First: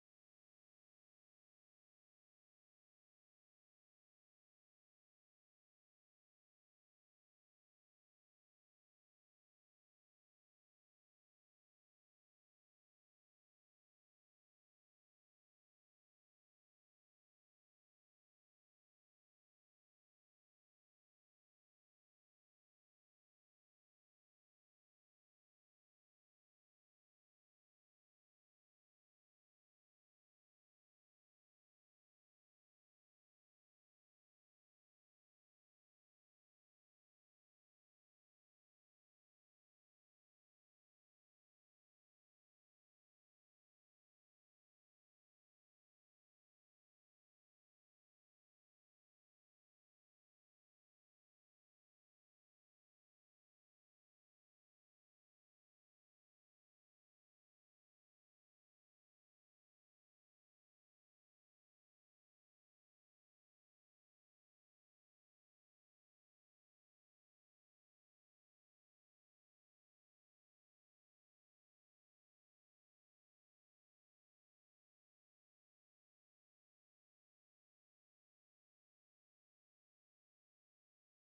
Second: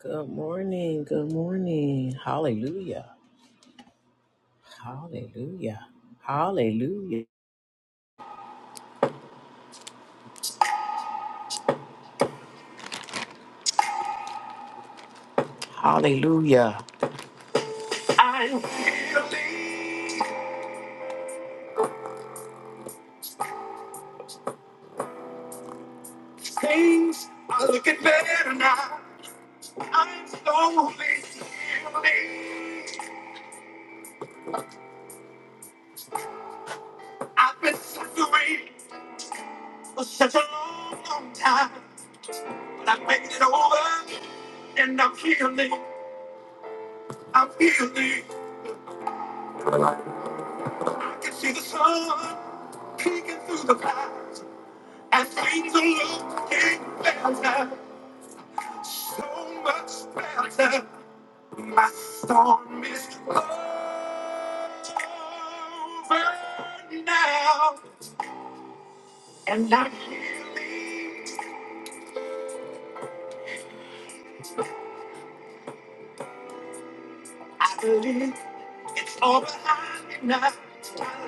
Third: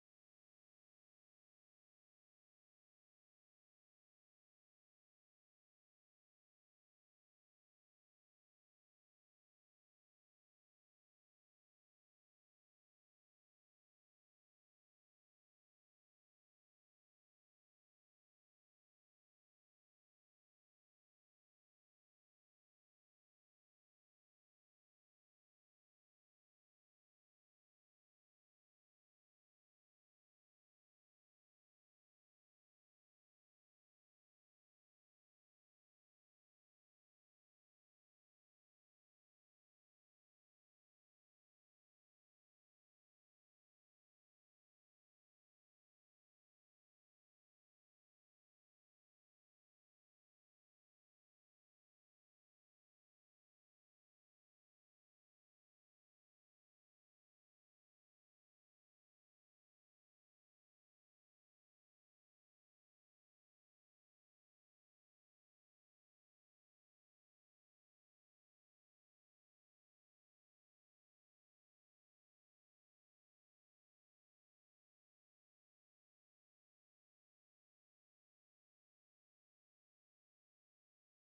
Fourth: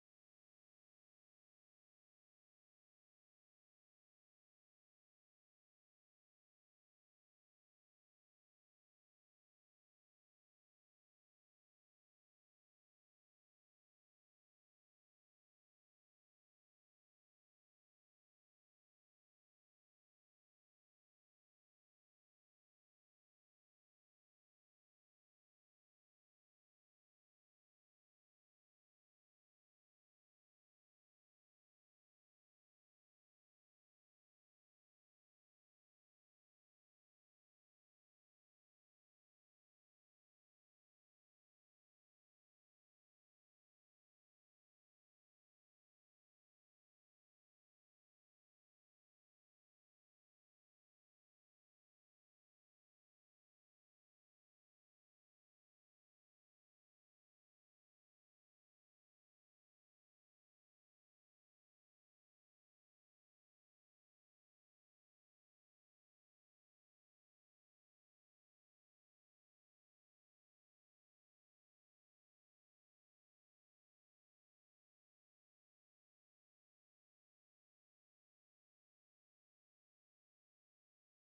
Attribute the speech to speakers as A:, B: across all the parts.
A: Good morning. Good morning. Hallelujah. Hallelujah. Hallelujah. Hallelujah. I'm here. These things are looking better now. I'm slowly healing. I've been suffering for such a long, long time, but I made it over, and I'm healing. I'm healing. I can see the sun peeking through the clouds. I think the Lord is better, so much better. My storm is over now, and I believe, I believe it's all behind me now. I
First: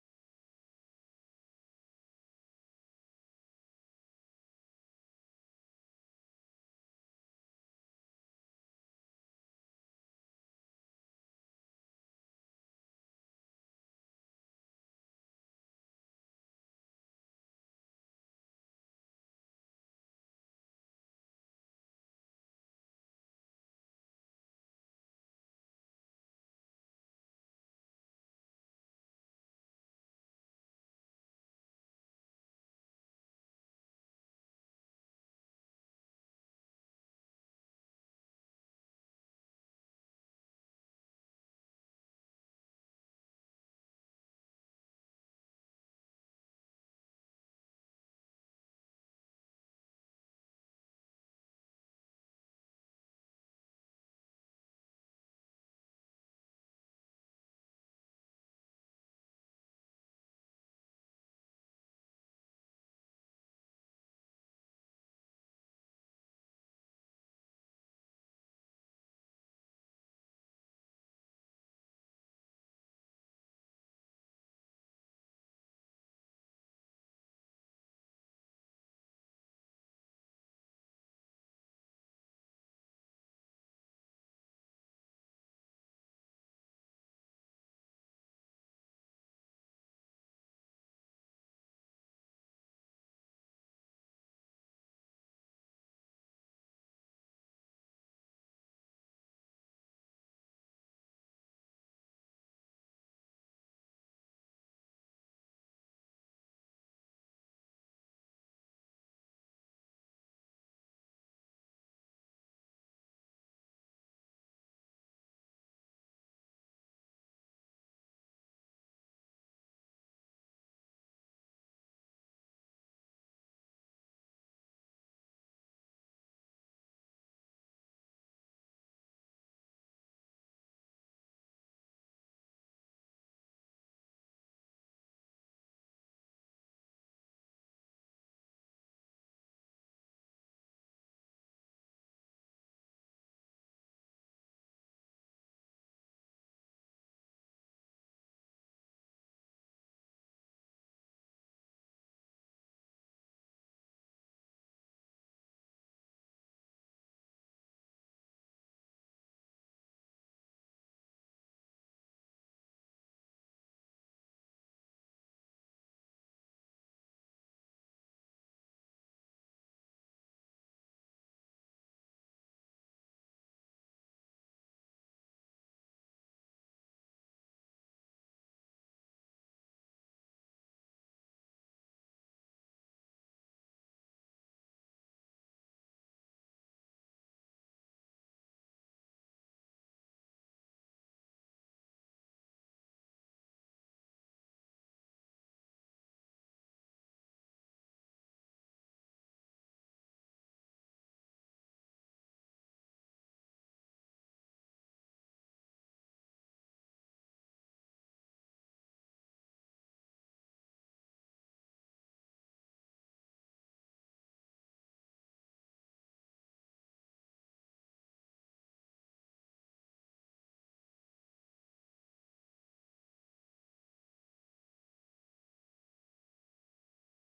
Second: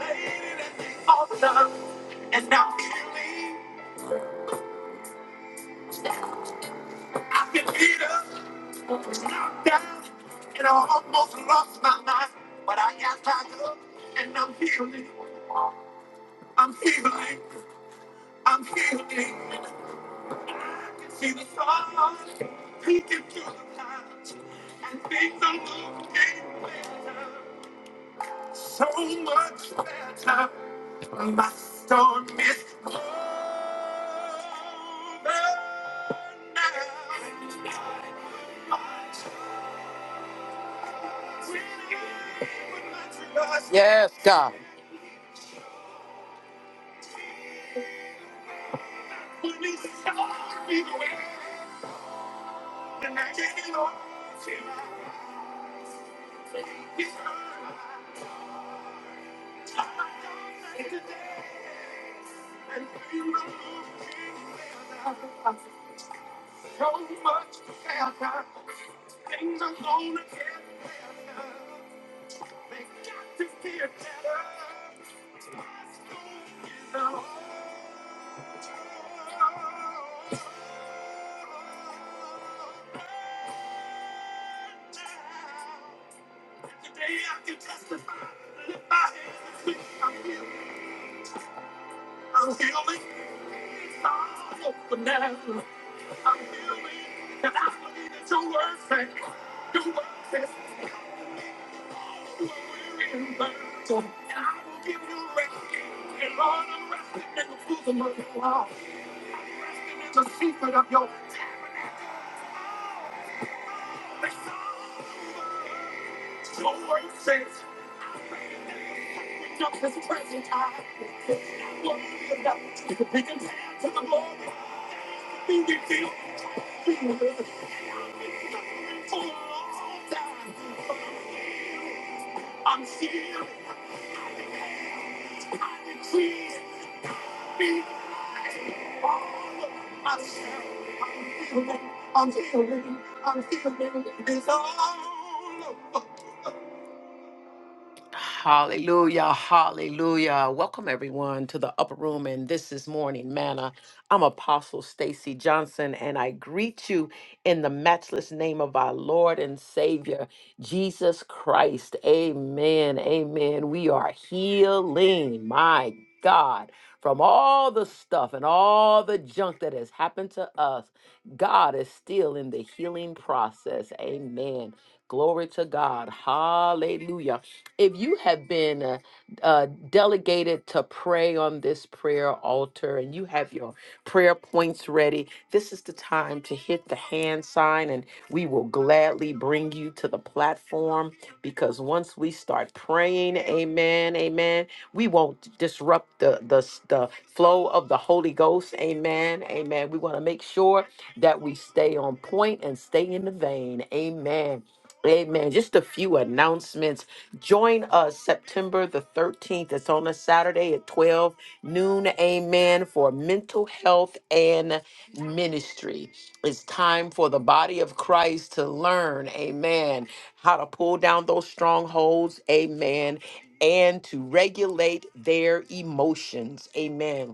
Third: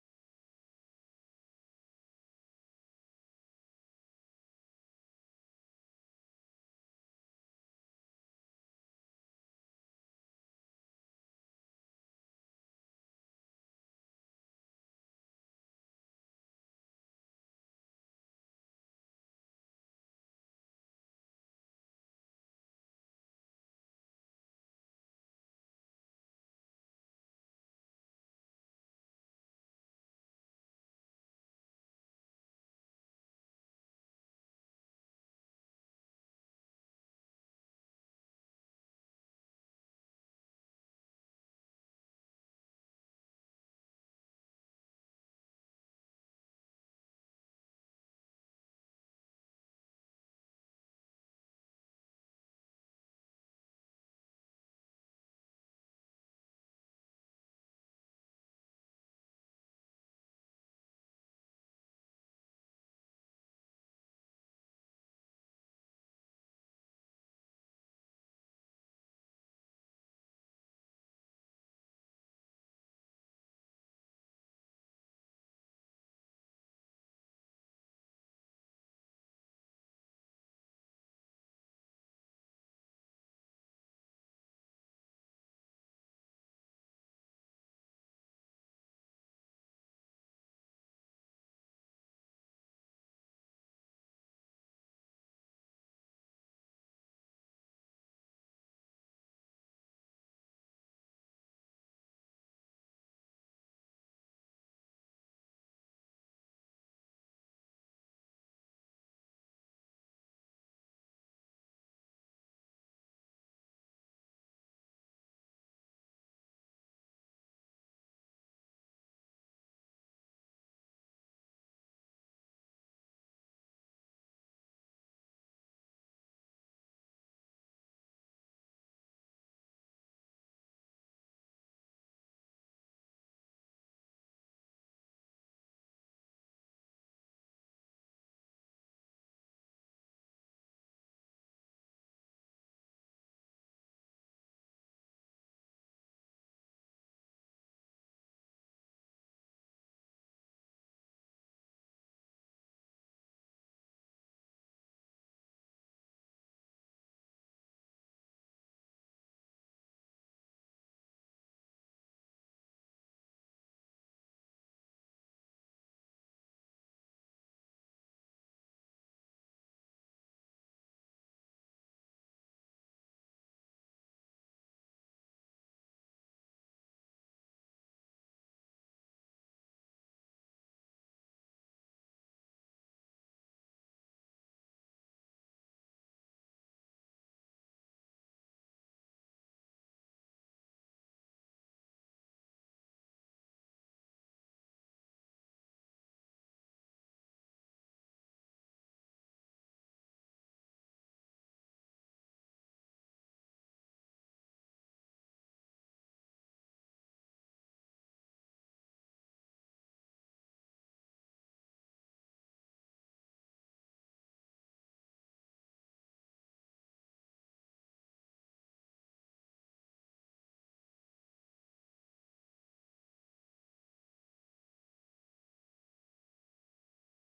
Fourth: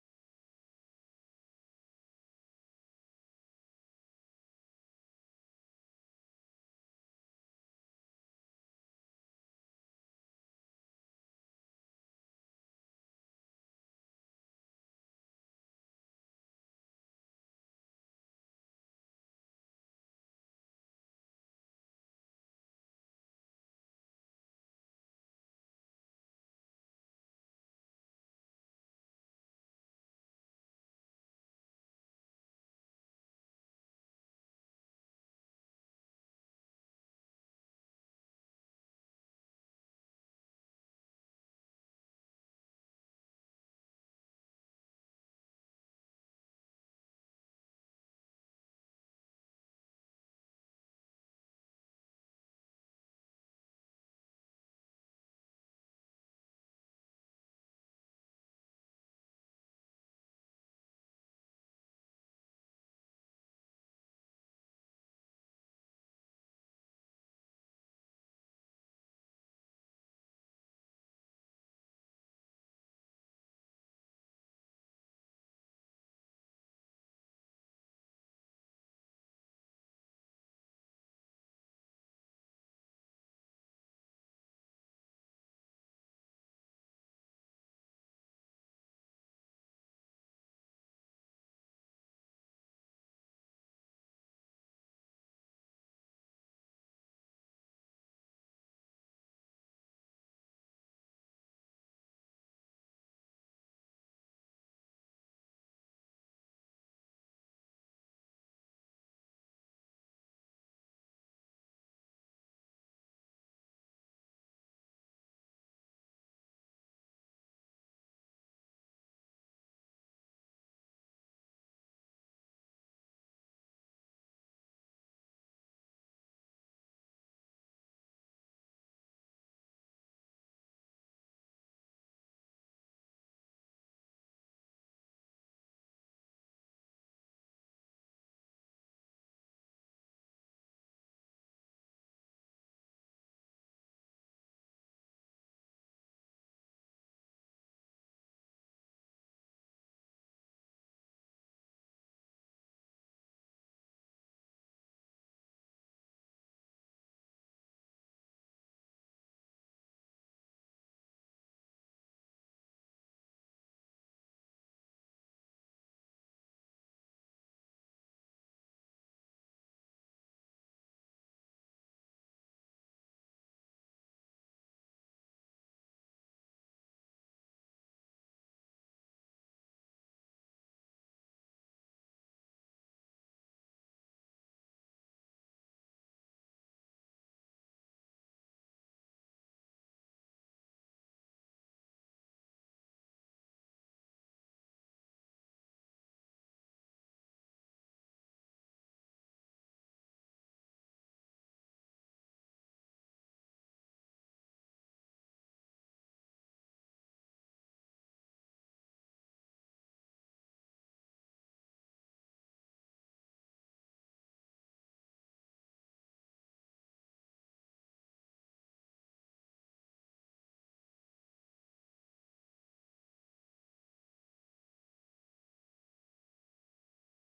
A: laid it all down, and now I believe. I've been beat up, knocked down, and I almost lost my mind. But I got back up, and I'm healing. I'm healing. I'm healing. I can see the sun peeking through the clouds, and things are looking better. So much better. My storm is over now. Yeah. Today I can testify that if my hands is I'm healed. I'm healing. It's all over now. I'm healing. And I believe that your word says, your word says, you are weary and burdened, and I will give you rest. And Lord, I'm resting in the bosom of your love, resting in the secret of your tabernacle. It's all over. Your word says. Just his presence, I will glory of God. It could be compared to the glory we reveal. We will live for a long time. I'm here. I decree be all of myself. I'm healing. I'm healing. I'm healing. It's all over. Hallelujah, hallelujah. Welcome everyone to the upper room and this is morning manna. I'm Apostle Stacy Johnson and I greet you in the matchless name of our Lord and Savior Jesus Christ. Amen. Amen. We are healing, my God, from all the stuff and all the junk that has happened to us. God is still in the healing process. Amen. Glory to God. Hallelujah if you have been uh, uh, delegated to pray on this prayer altar and you have your prayer points ready, this is the time to hit the hand sign and we will gladly bring you to the platform because once we start praying, amen, amen, we won't disrupt the, the, s- the flow of the Holy Ghost, amen, amen. We want to make sure that we stay on point and stay in the vein, amen. Amen. Just a few announcements. Join us September the 13th. It's on a Saturday at 12 noon. Amen. For mental health and ministry. It's time for the body of Christ to learn. Amen. How to pull down those strongholds. Amen. And to regulate their emotions. Amen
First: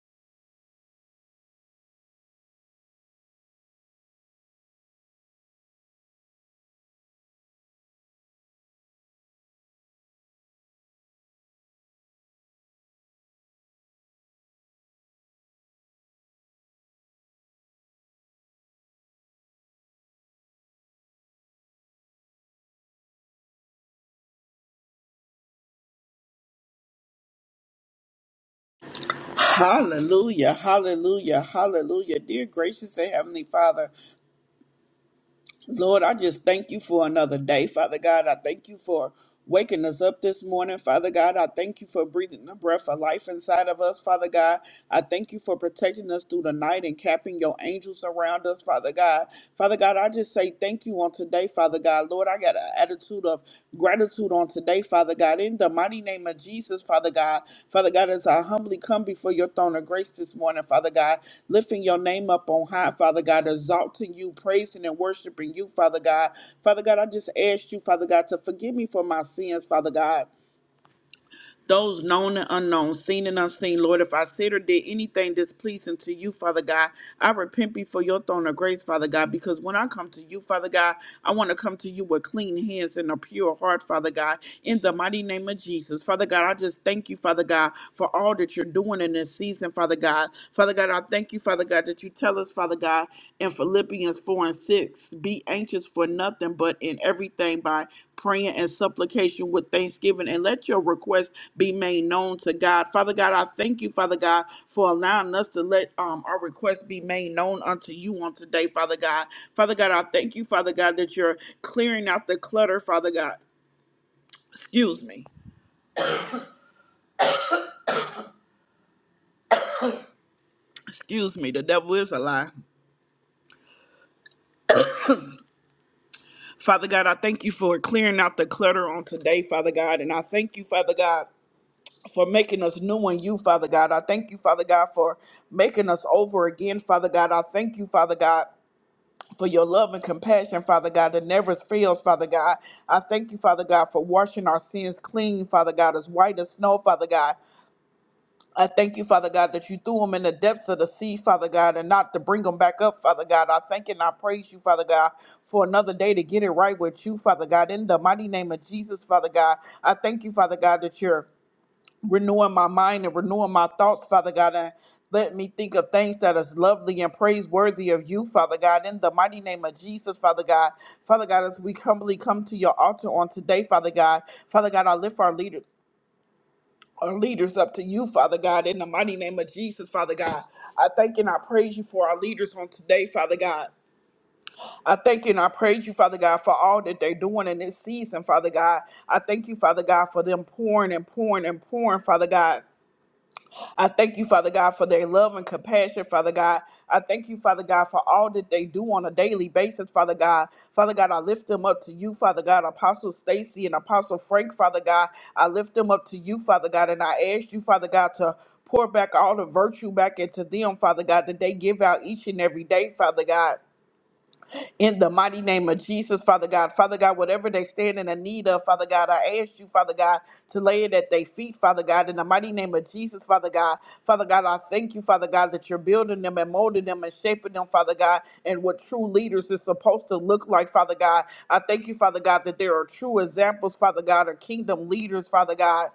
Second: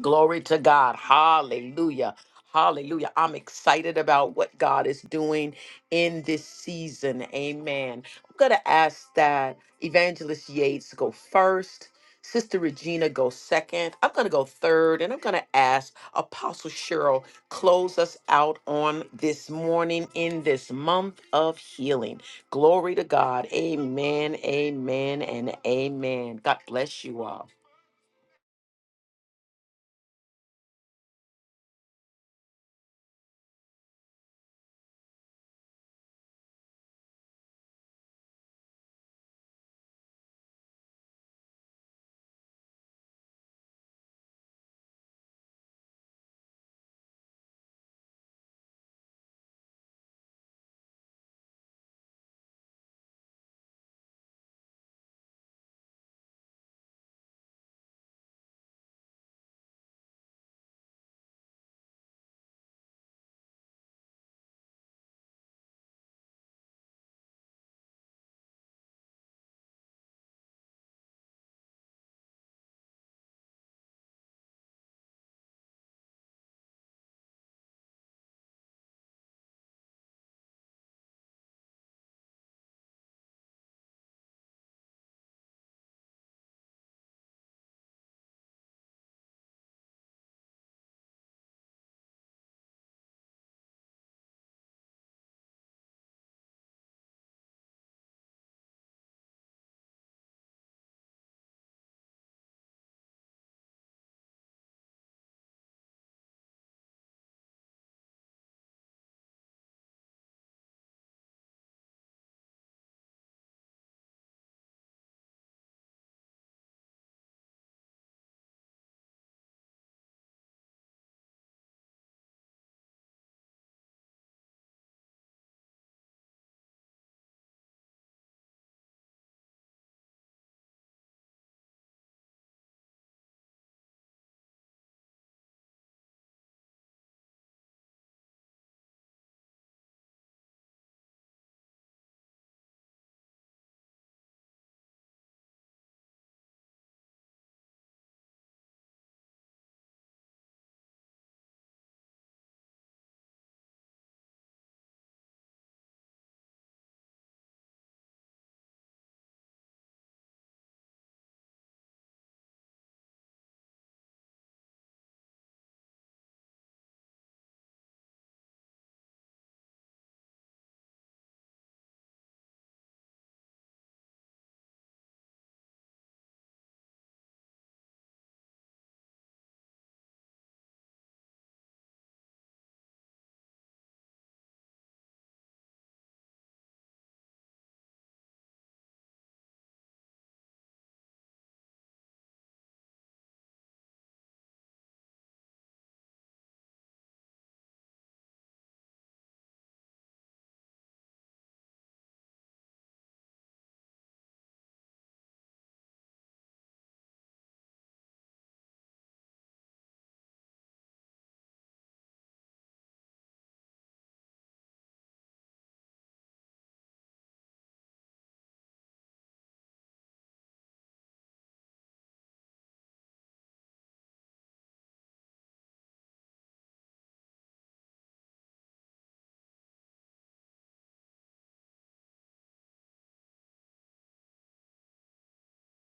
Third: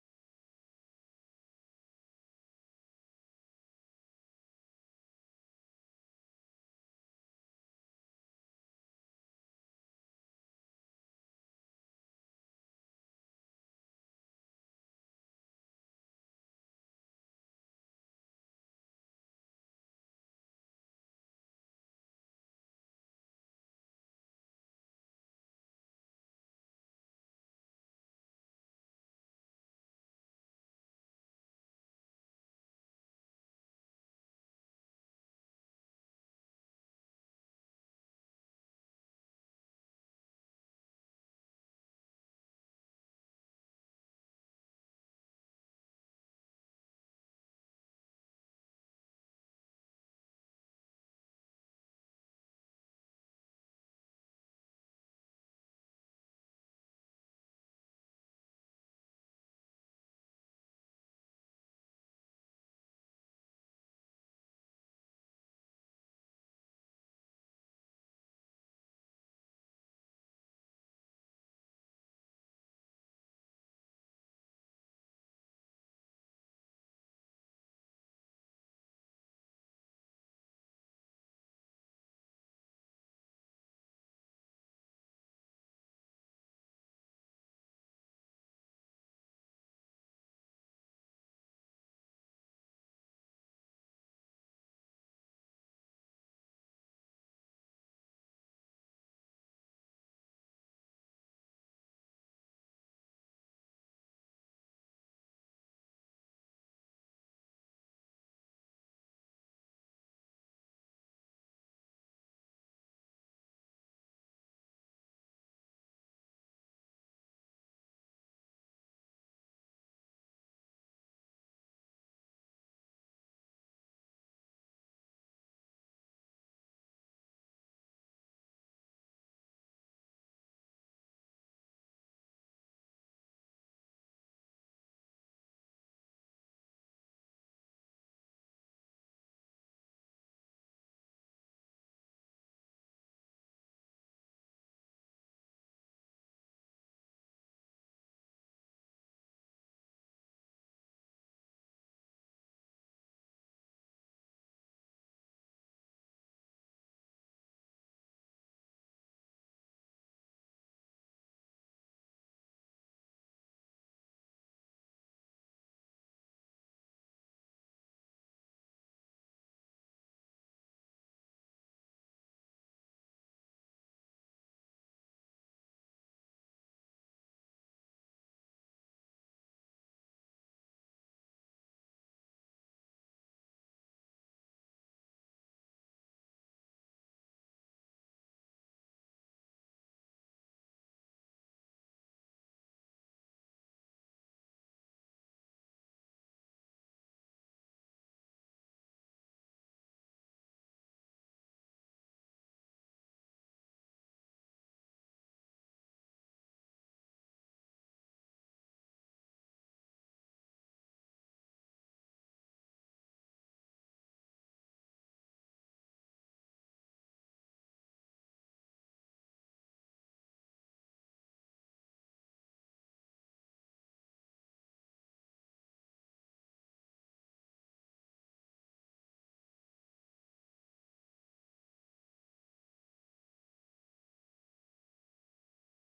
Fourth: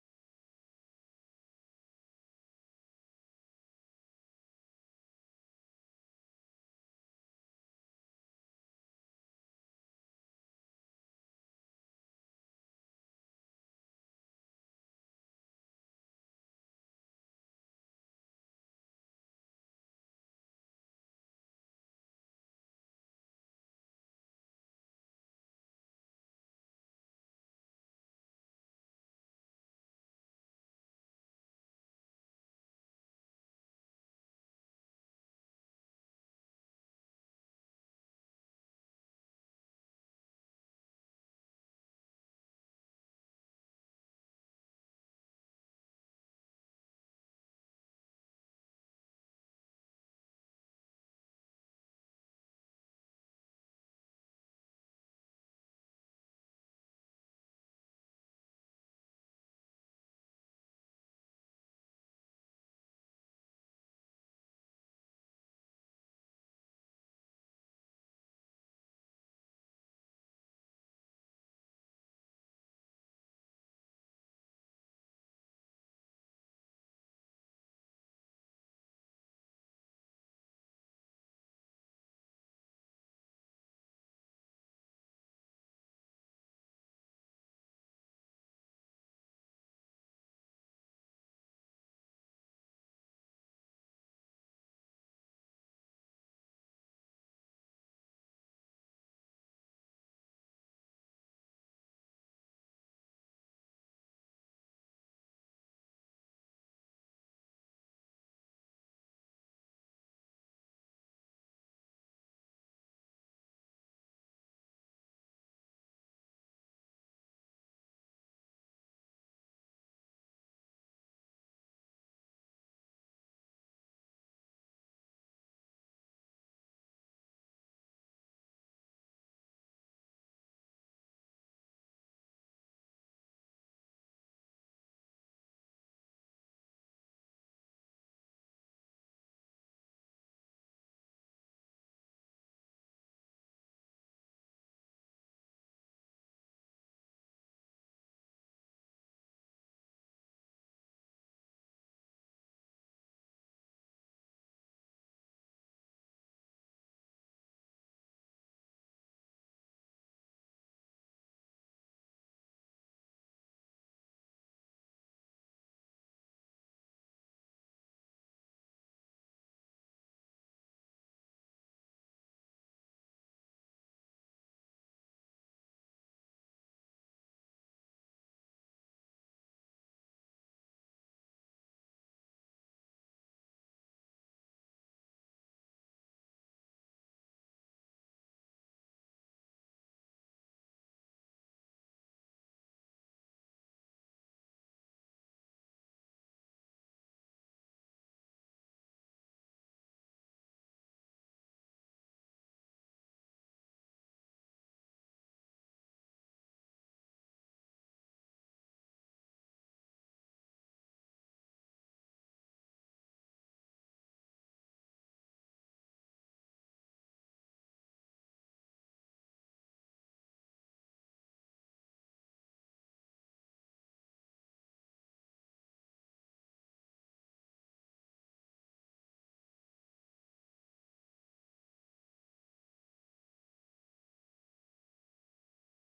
A: Glory to God. Hallelujah. Hallelujah. I'm excited about what God is doing in this season. Amen. I'm going to ask that Evangelist Yates go first, Sister Regina go second. I'm going to go third, and I'm going to ask Apostle Cheryl close us out on this morning in this month of healing. Glory to God. Amen. Amen and amen. God bless you all.
B: Hallelujah, hallelujah, hallelujah. Dear gracious and heavenly Father, Lord, I just thank you for another day. Father God, I thank you for waking us up this morning. Father God, I thank you for breathing the breath of life inside of us. Father God, I thank you for protecting us through the night and capping your angels around us. Father God, Father God, I just say thank you on today. Father God, Lord, I got an attitude of gratitude on today, Father God. In the mighty name of Jesus, Father God. Father God, as I humbly come before your throne of grace this morning, Father God, lifting your name up on high, Father God, exalting you, praising and worshiping you, Father God. Father God, I just asked you, Father God, to forgive me for my sins, Father God those known and unknown, seen and unseen. Lord, if I said or did anything displeasing to you, Father God, I repent before your throne of grace, Father God, because when I come to you, Father God, I want to come to you with clean hands and a pure heart, Father God, in the mighty name of Jesus. Father God, I just thank you, Father God, for all that you're doing in this season, Father God. Father God, I thank you, Father God, that you tell us, Father God in Philippians 4 and 6. Be anxious for nothing, but in everything by prayer and supplication with thanksgiving, and let your requests be made known to God. Father God, I thank you, Father God, for allowing us to let um, our requests be made known unto you on today, Father God. Father God, I thank you, Father God, that you're clearing out the clutter, Father God. Excuse me. Excuse me. The devil is a lie. Father God, I thank you for clearing out the clutter on today, Father God. And I thank you, Father God. for making us new in you, Father God. I thank you, Father God, for making us over again, Father God. I thank you, Father God. For your love and compassion, Father God, that never fails, Father God. I thank you, Father God, for washing our sins clean, Father God, as white as snow, Father God. I thank you, Father God, that you threw them in the depths of the sea, Father God, and not to bring them back up, Father God. I thank and I praise you, Father God, for another day to get it right with you, Father God. In the mighty name of Jesus, Father God, I thank you, Father God, that you're renewing my mind and renewing my thoughts, Father God, and let me think of things that is lovely and praiseworthy of you, Father God, in the mighty name of Jesus, Father God. Father God, as we humbly come to your altar on today, Father God, Father God, I lift our leader. Our leaders up to you, Father God, in the mighty name of Jesus, Father God. I thank and I praise you for our leaders on today, Father God. I thank you and I praise you, Father God, for all that they're doing in this season, Father God. I thank you, Father God, for them pouring and pouring and pouring, Father God. I thank you, Father God, for their love and compassion, Father God. I thank you, Father God, for all that they do on a daily basis, Father God. Father God, I lift them up to you, Father God, Apostle Stacy and Apostle Frank, Father God. I lift them up to you, Father God, and I ask you, Father God, to pour back all the virtue back into them, Father God, that they give out each and every day, Father God in the mighty name of Jesus, Father God. Father God, whatever they stand in the need of, Father God, I ask you, Father God, to lay it at their feet, Father God, in the mighty name of Jesus, Father God. Father God, I thank you, Father God, that you're building them and molding them and shaping them, Father God, and what true leaders is supposed to look like, Father God. I thank you, Father God, that there are true examples, Father God, or kingdom leaders, Father God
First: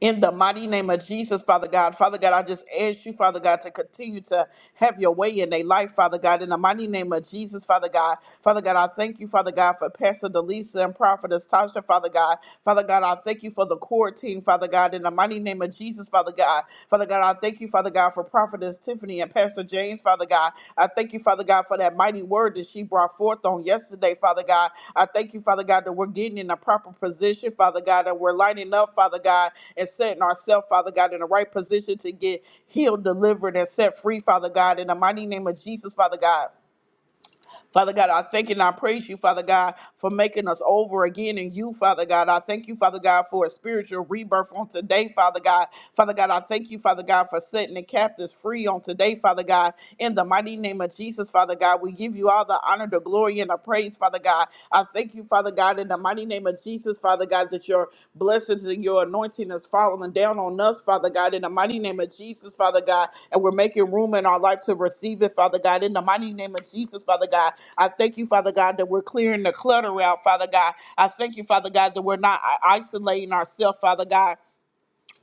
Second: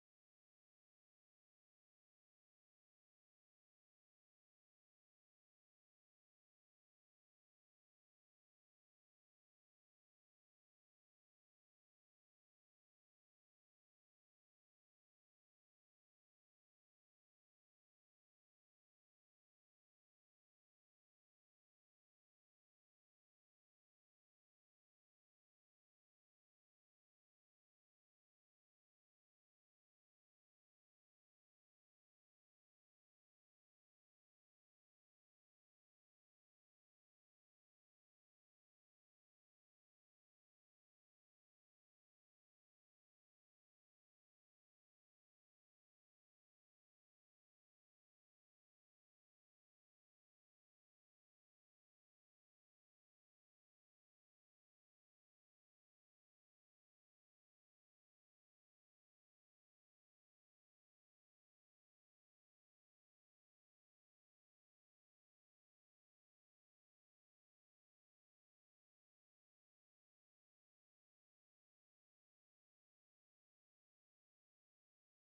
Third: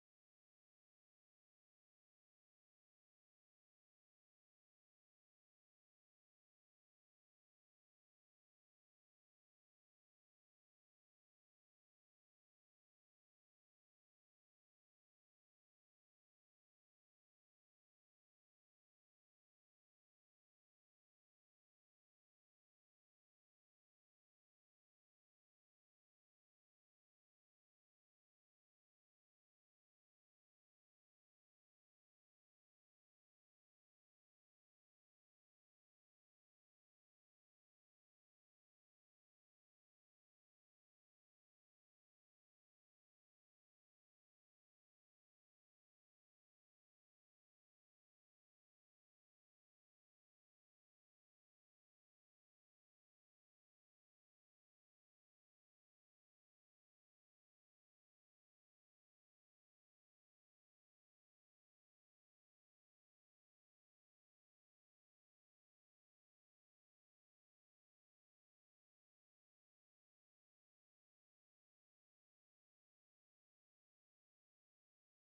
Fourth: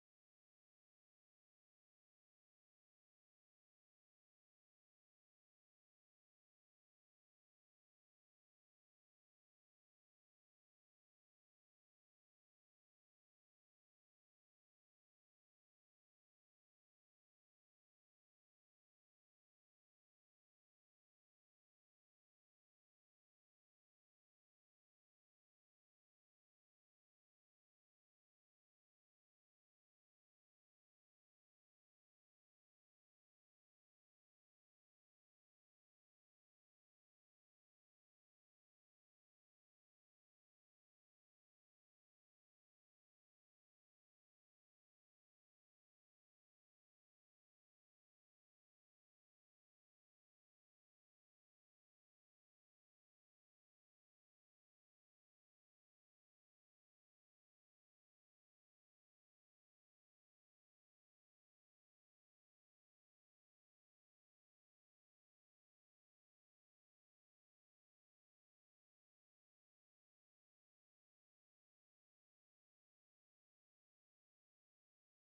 B: in the mighty name of Jesus, Father God. Father God, I just ask you, Father God, to continue to have your way in their life, Father God, in the mighty name of Jesus, Father God. Father God, I thank you, Father God, for Pastor Delisa and Prophetess Tasha, Father God. Father God, I thank you for the core team, Father God, in the mighty name of Jesus, Father God. Father God, I thank you, Father God, for for Prophetess Tiffany and Pastor James, Father God. I thank you, Father God, for that mighty word that she brought forth on yesterday, Father God. I thank you, Father God, that we're getting in a proper position, Father God, that we're lining up, Father God, and setting ourselves, Father God, in the right position to get healed, delivered, and set free, Father God, in the mighty name of Jesus, Father God. Father God, I thank you and I praise you, Father God, for making us over again in you, Father God. I thank you, Father God, for a spiritual rebirth on today, Father God. Father God, I thank you, Father God, for setting the captives free on today, Father God. In the mighty name of Jesus, Father God, we give you all the honor, the glory, and the praise, Father God. I thank you, Father God, in the mighty name of Jesus, Father God, that your blessings and your anointing is falling down on us, Father God, in the mighty name of Jesus, Father God. And we're making room in our life to receive it, Father God, in the mighty name of Jesus, Father God. I thank you, Father God, that we're clearing the clutter out, Father God. I thank you, Father God, that we're not i- isolating ourselves, Father God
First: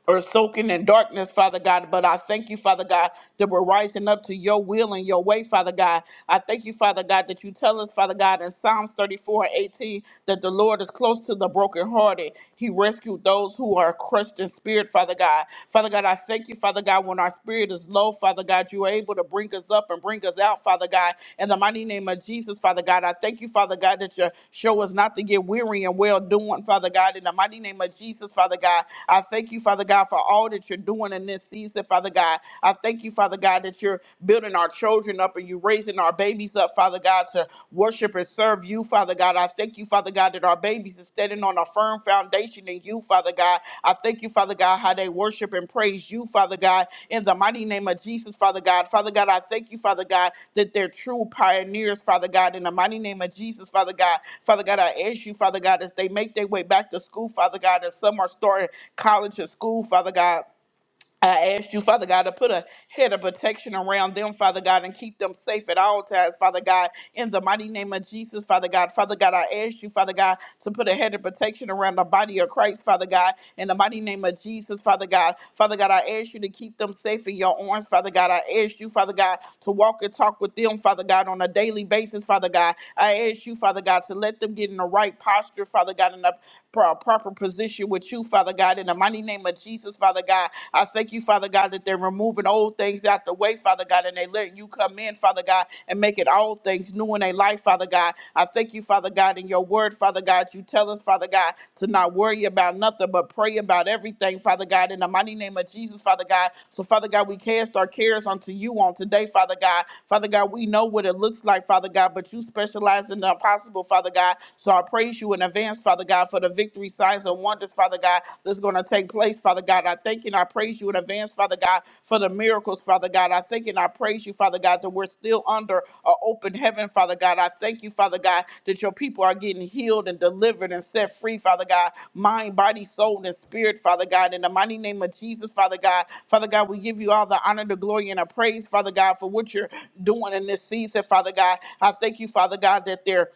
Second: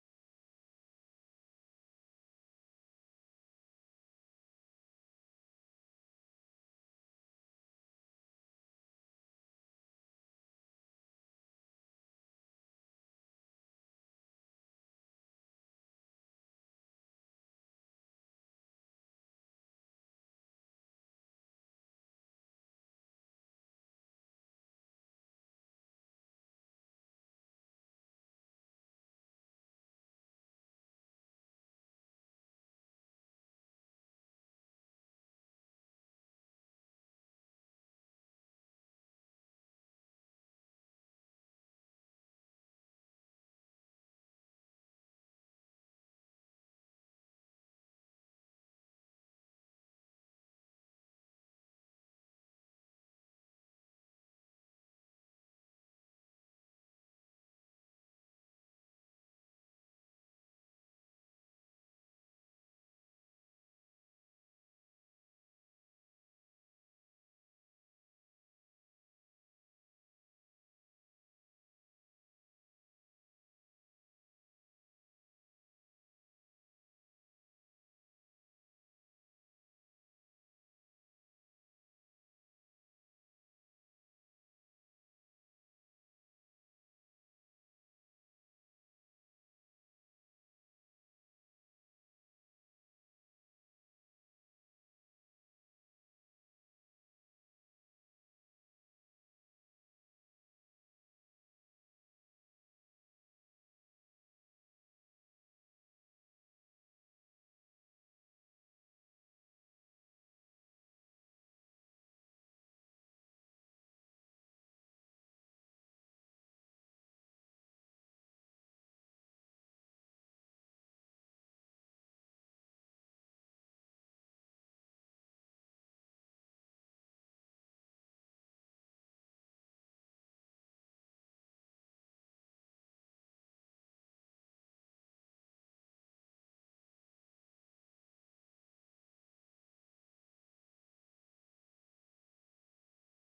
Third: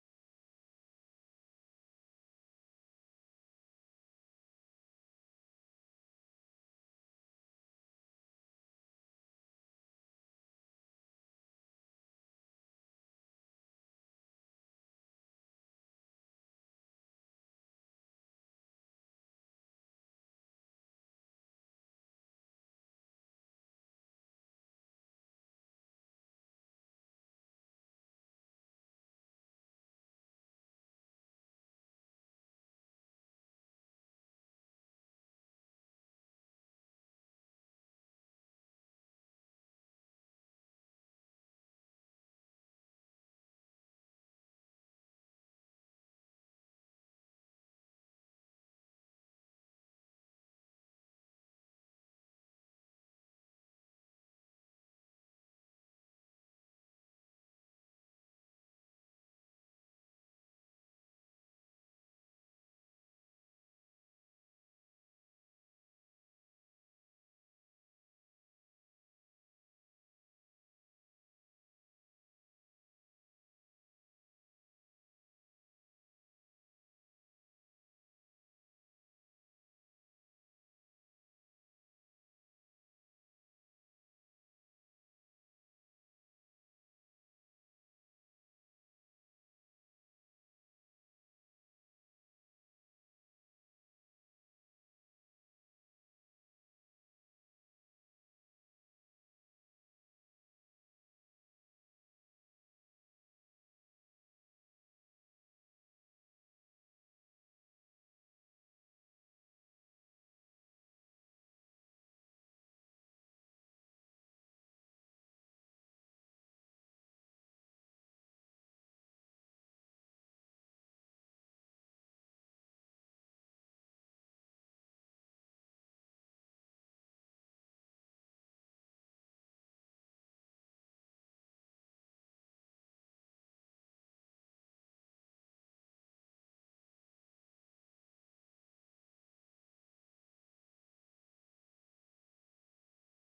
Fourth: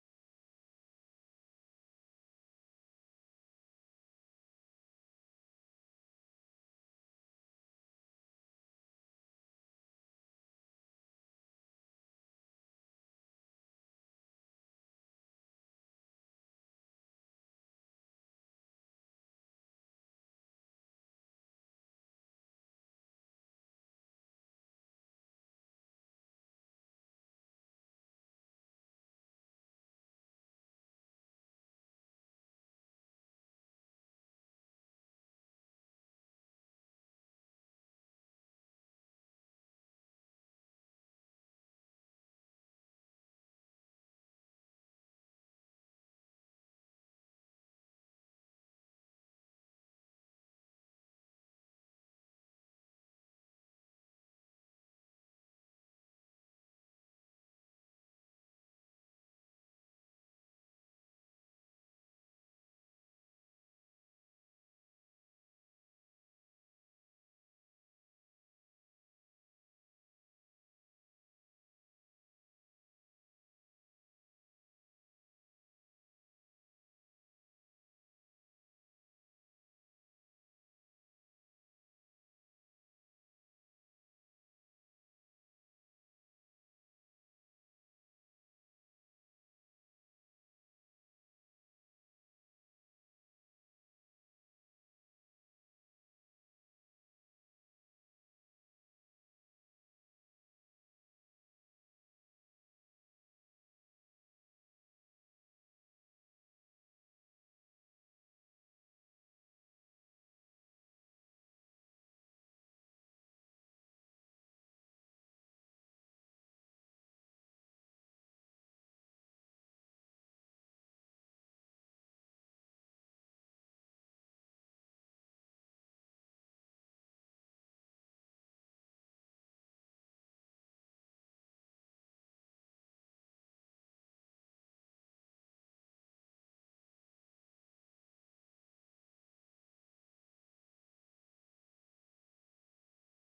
B: or soaking in darkness, Father God. But I thank you, Father God, that we're rising up to your will and your way, Father God. I thank you, Father God, that you tell us, Father God, in Psalms 34 and 18, that the Lord is close to the brokenhearted. He rescued those who are crushed in spirit, Father God. Father God, I thank you, Father God, when our spirit is low, Father God, you are able to bring us up and bring us out, Father God. In the mighty name of Jesus, Father God, I thank you, Father God, that you show us not to get weary and well doing, Father God. In the mighty name of Jesus, Father God, I thank you, Father God, for all that you're doing in this season, Father God. I thank you, Father God, that you're building our children up and you're raising our babies up, Father God, to worship and serve you, Father God. I thank you, Father God, that our babies are standing on a firm foundation in you, Father God. I thank you, Father God, how they worship and praise you, Father God, in the mighty name of Jesus, Father God. Father God, I thank you, Father God, that they're true pioneers, Father God, in the mighty name of Jesus, Father God. Father God, I ask you, Father God, as they make their way back to school, Father God, as some are starting college and school, Father God. I ask you, Father God, to put a head of protection around them, Father God, and keep them safe at all times, Father God, in the mighty name of Jesus, Father God. Father God, I ask you, Father God, to put a head of protection around the body of Christ, Father God, in the mighty name of Jesus, Father God. Father God, I ask you to keep them safe in your arms, Father God. I ask you, Father God, to walk and talk with them, Father God, on a daily basis, Father God. I ask you, Father God, to let them get in the right posture, Father God, in a pro- proper position with you, Father God. Father God, in the mighty name of Jesus, Father God. I thank you, Father God, that they're removing old things out the way, Father God, and they letting you come in, Father God, and make it all things new in their life, Father God. I thank you, Father God, in your word, Father God. You tell us, Father God, to not worry about nothing, but pray about everything, Father God, in the mighty name of Jesus, Father God. So, Father God, we cast our cares unto you on today, Father God. Father God, we know what it looks like, Father God, but you specialize in the impossible, Father God. So I praise you in advance, Father. Father God, for the victory signs and wonders, Father God, that's going to take place, Father God. I thank you and I praise you in advance, Father God, for the miracles, Father God. I thank you and I praise you, Father God, that we're still under an open heaven, Father God. I thank you, Father God, that your people are getting healed and delivered and set free, Father God, mind, body, soul, and spirit, Father God. In the mighty name of Jesus, Father God, Father God, we give you all the honor, the glory, and the praise, Father God, for what you're doing in this season, Father God. I thank you, Father God, that they're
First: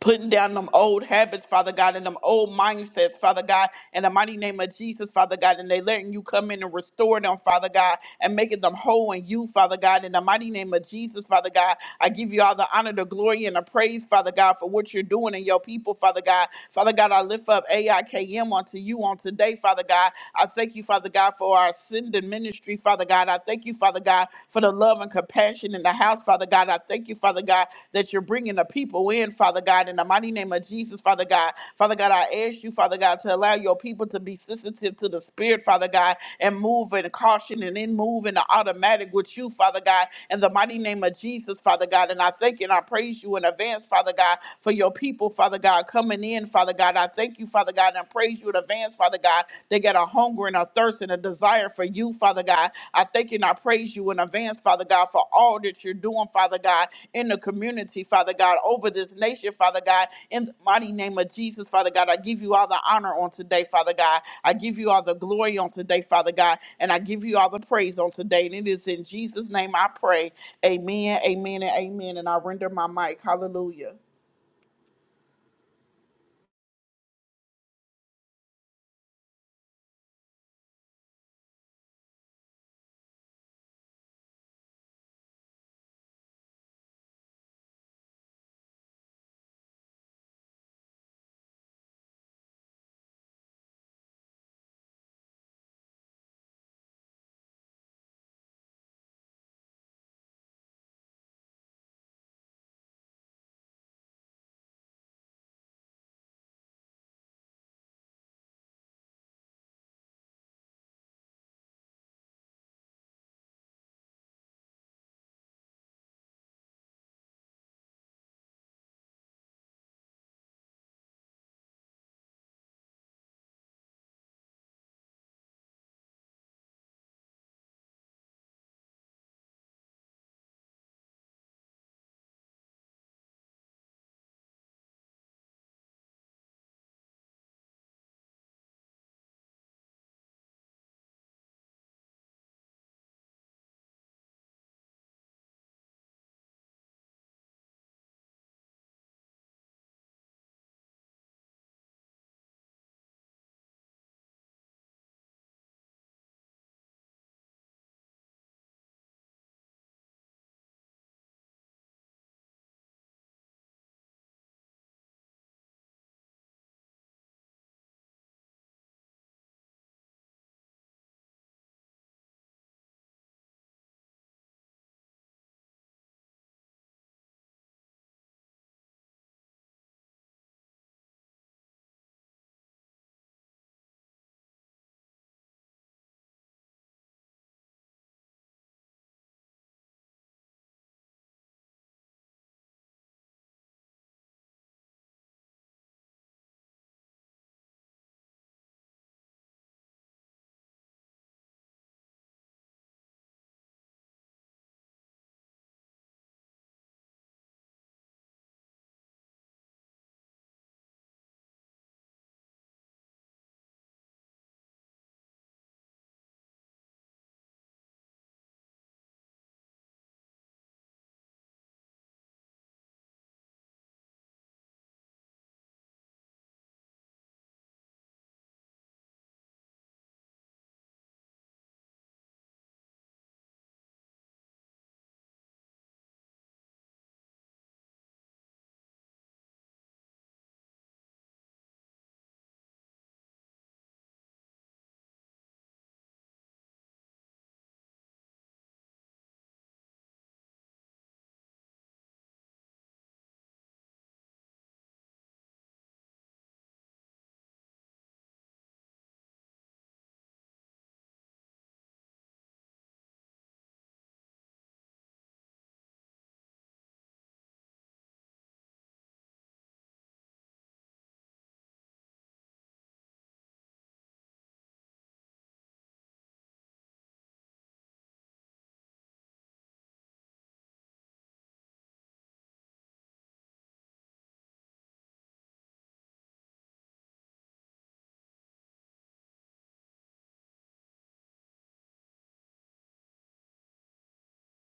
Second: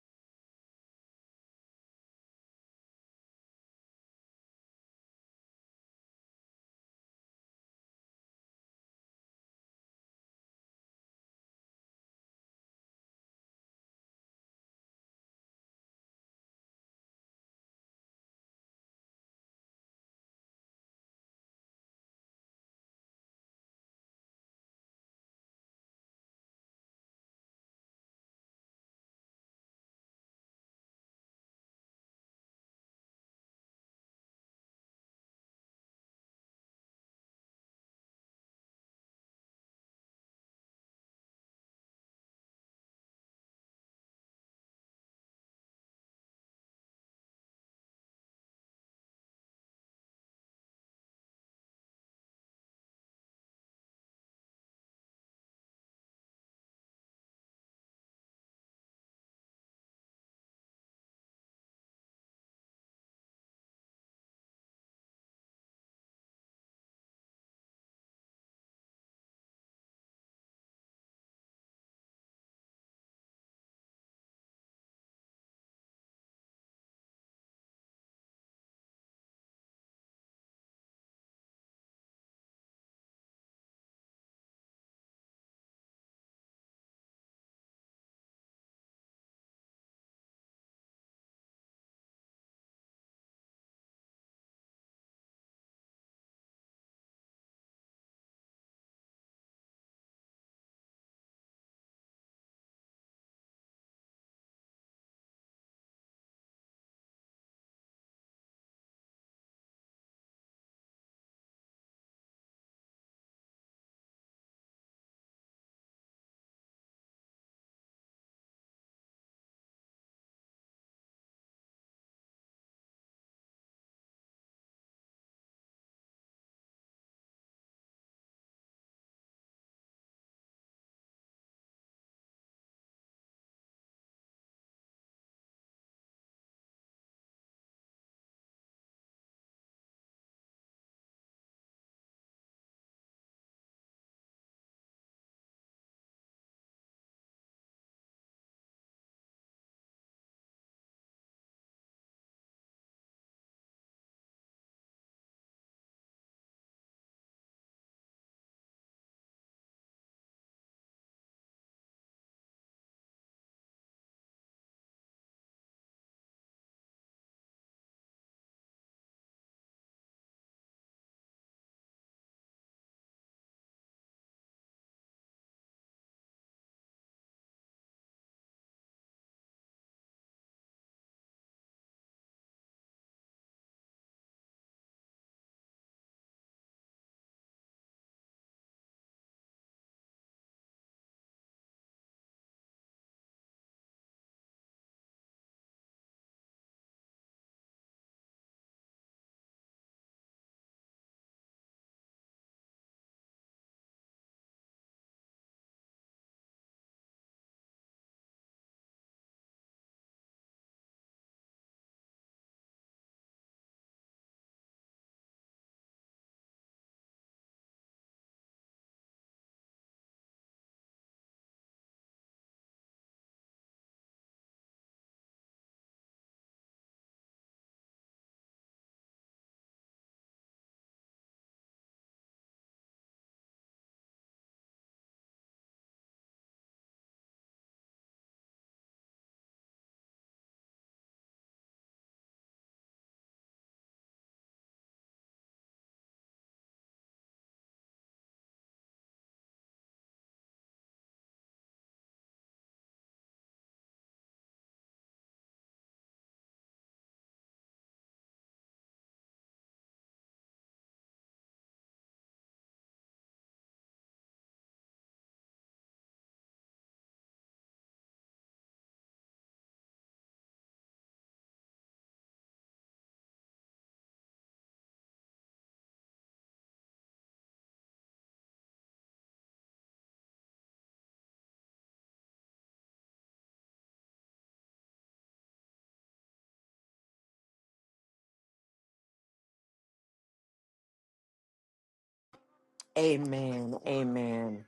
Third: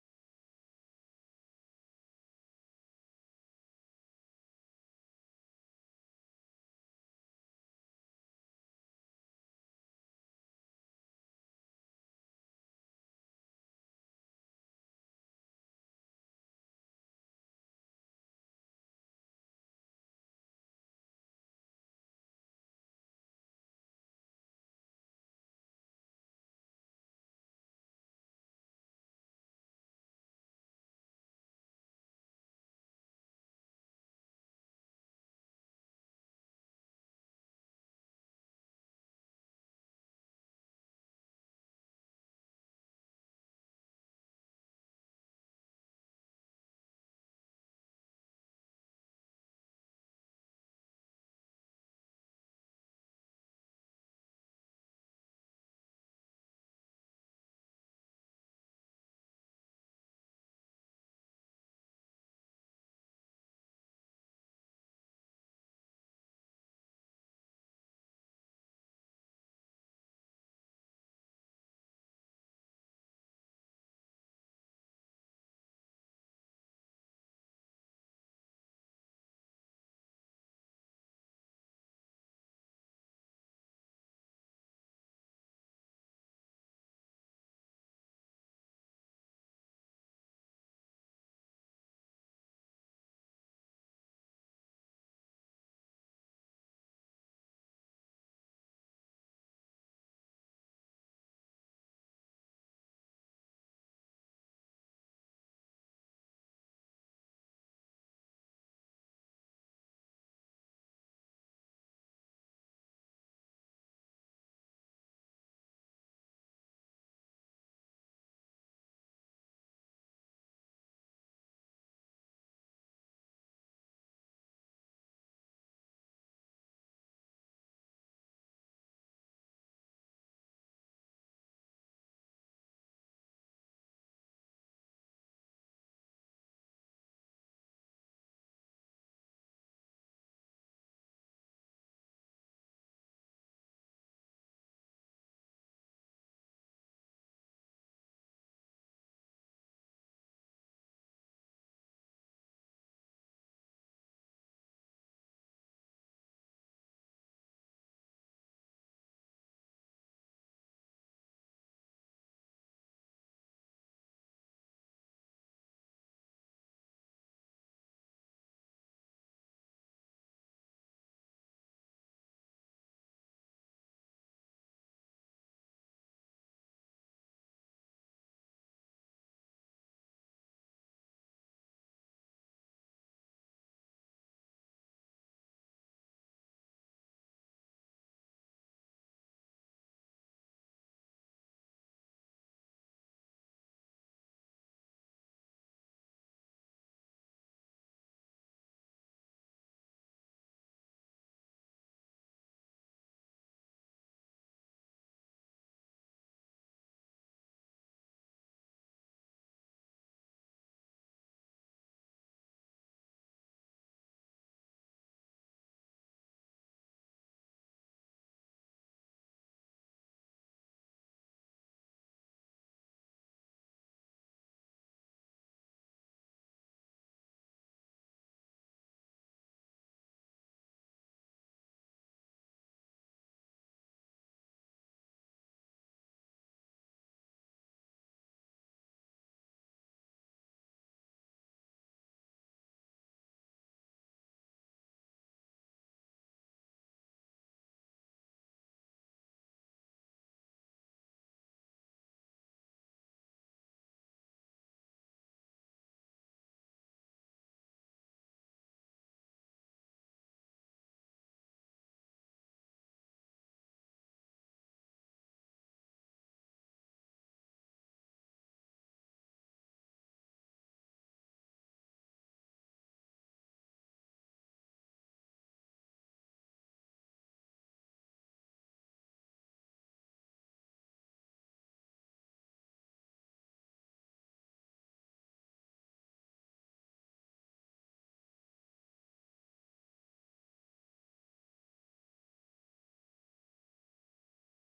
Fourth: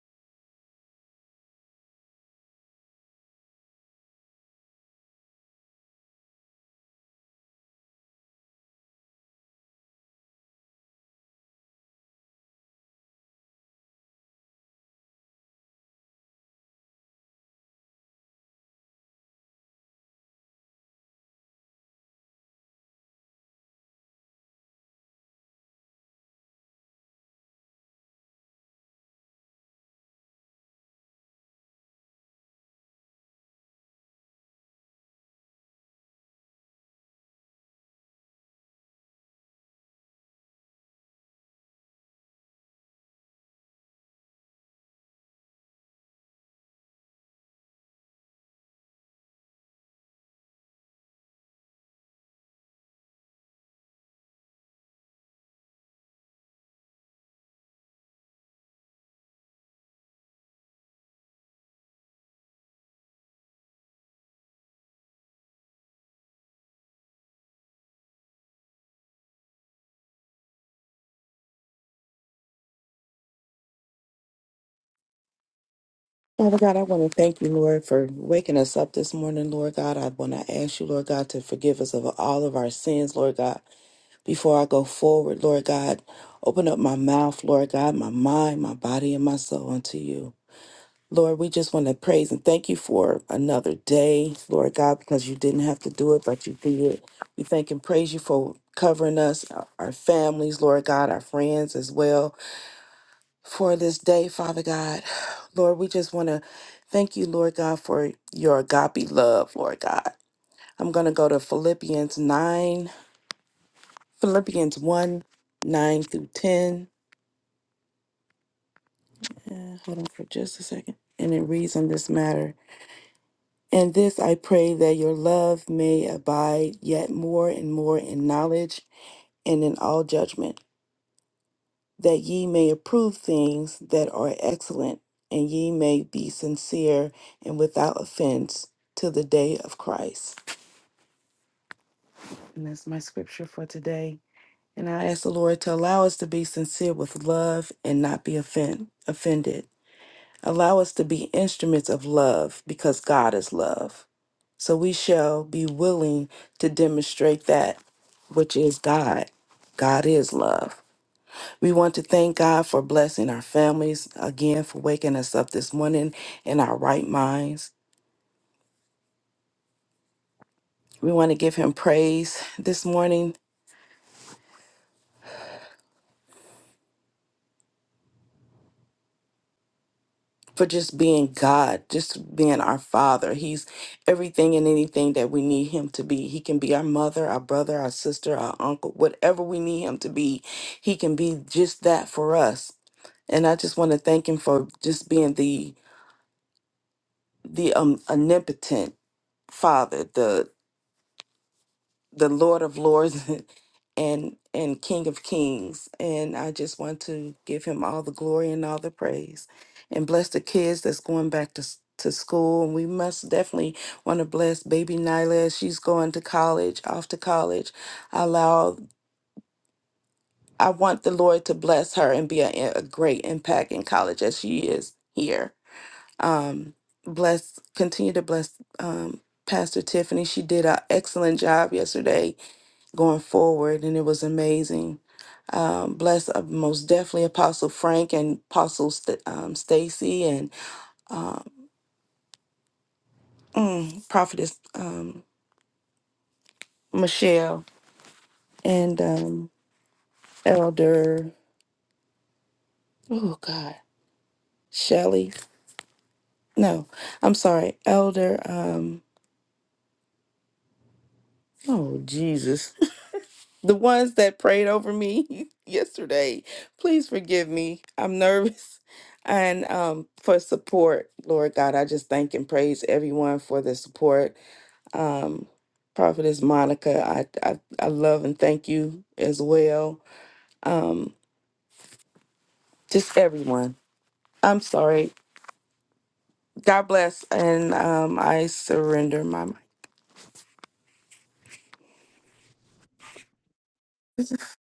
B: putting down them old habits, Father God, and them old mindsets, Father God, in the mighty name of Jesus, Father God, and they letting you come in and restore them, Father God, and making them whole in you, Father God, in the mighty name of Jesus, Father God. I give you all the honor, the glory, and the praise, Father God, for what you're doing in your people, Father God. Father God, I lift up AIKM unto you on today, Father God. I thank you, Father God, for our ascending ministry, Father God. I thank you, Father God, for the for the love and compassion in the house, Father God. I thank you, Father God, that you're bringing the people in, Father God, in the mighty name of Jesus, Father God. Father God, I ask you, Father God, to allow your people to be sensitive to the Spirit, Father God, and move in caution and then move in the automatic with you, Father God, in the mighty name of Jesus, Father God. And I thank and I praise you in advance, Father God, for your people, Father God, coming in, Father God. I thank you, Father God, and I praise you in advance, Father God. God. They got a hunger and a thirst and a desire for you, Father God. I thank you and I praise you in advance, Father God, for all that you're doing, Father God, in the community, Father God, over this nation, Father God, in the mighty name of Jesus, Father God. I give you all the honor on today, Father God. I give you all the glory on today, Father God, and I give you all the praise on today. And it is in Jesus' name I pray. Amen, amen, and amen. And I render my mic. Hallelujah.
C: Father God, I want to thank you, Lord, for waking us up this morning, Lord God. I want to ask you, Lord God, to forgive us of all of our sins, Lord God. Before I go forward, Lord God, open up my mouth, Lord God, my mind, my body, and my soul unto you. Lord, we just want to praise and thank you for another day, Lord God, because you didn't have to do it, but you did. We thank and praise you for covering us, our our families, Lord God, our friends as well for this day, Father God. Lord, we just want to thank you, Lord God, for your agape love, Lord God. I'm going to go to Philippians 9, Philippians 1, 9 through 10. Uh, hold on for just a second. And it reads on this matter. And this I pray that your love may abide yet more and more in knowledge and in all judgment that ye may approve things that are excellent, and ye may be sincere and without offense till the day of Christ. And that's my scripture for today. And I ask the Lord to allow us to be sincere with love and not be offend, offended. Allow us to be instruments of love because God is love. So we shall be willing to demonstrate that which is God. God is love. We want to thank God for blessing our families again for waking us up this morning in our right minds. We want to give him praise this morning for just being God, just being our Father. He's everything and anything that we need him to be. He can be our mother, our brother, our sister, our uncle, whatever we need him to be. He can be just that for us. And I just want to thank him for just being the the um omnipotent father, the Lord of Lords and and King of Kings. And I just want to give him all the glory and all the praise. And bless the kids that's going back to s- to school. And we must definitely want to bless baby Nyla. as She's going to college, off to college. Allow I want the Lord to bless her and be a, a great impact in college as she is here. Um bless continue to bless um Pastor Tiffany. She did an excellent job yesterday going forward, and it was amazing. Um, bless uh, most definitely Apostle Frank and Apostle St- um, Stacy and mm, Prophetess um, Michelle and um, Elder. Oh God, Shelley. No, I'm sorry, Elder. Um, oh Jesus, the ones that prayed over me yesterday. Please forgive me. I'm nervous and um, for support. Lord God, I just thank and praise everyone for the support um, Prophetess Monica. I, I I love and thank you as well. Um, just everyone. I'm sorry. God bless, and um, I surrender my mind.
A: Amen. Amen.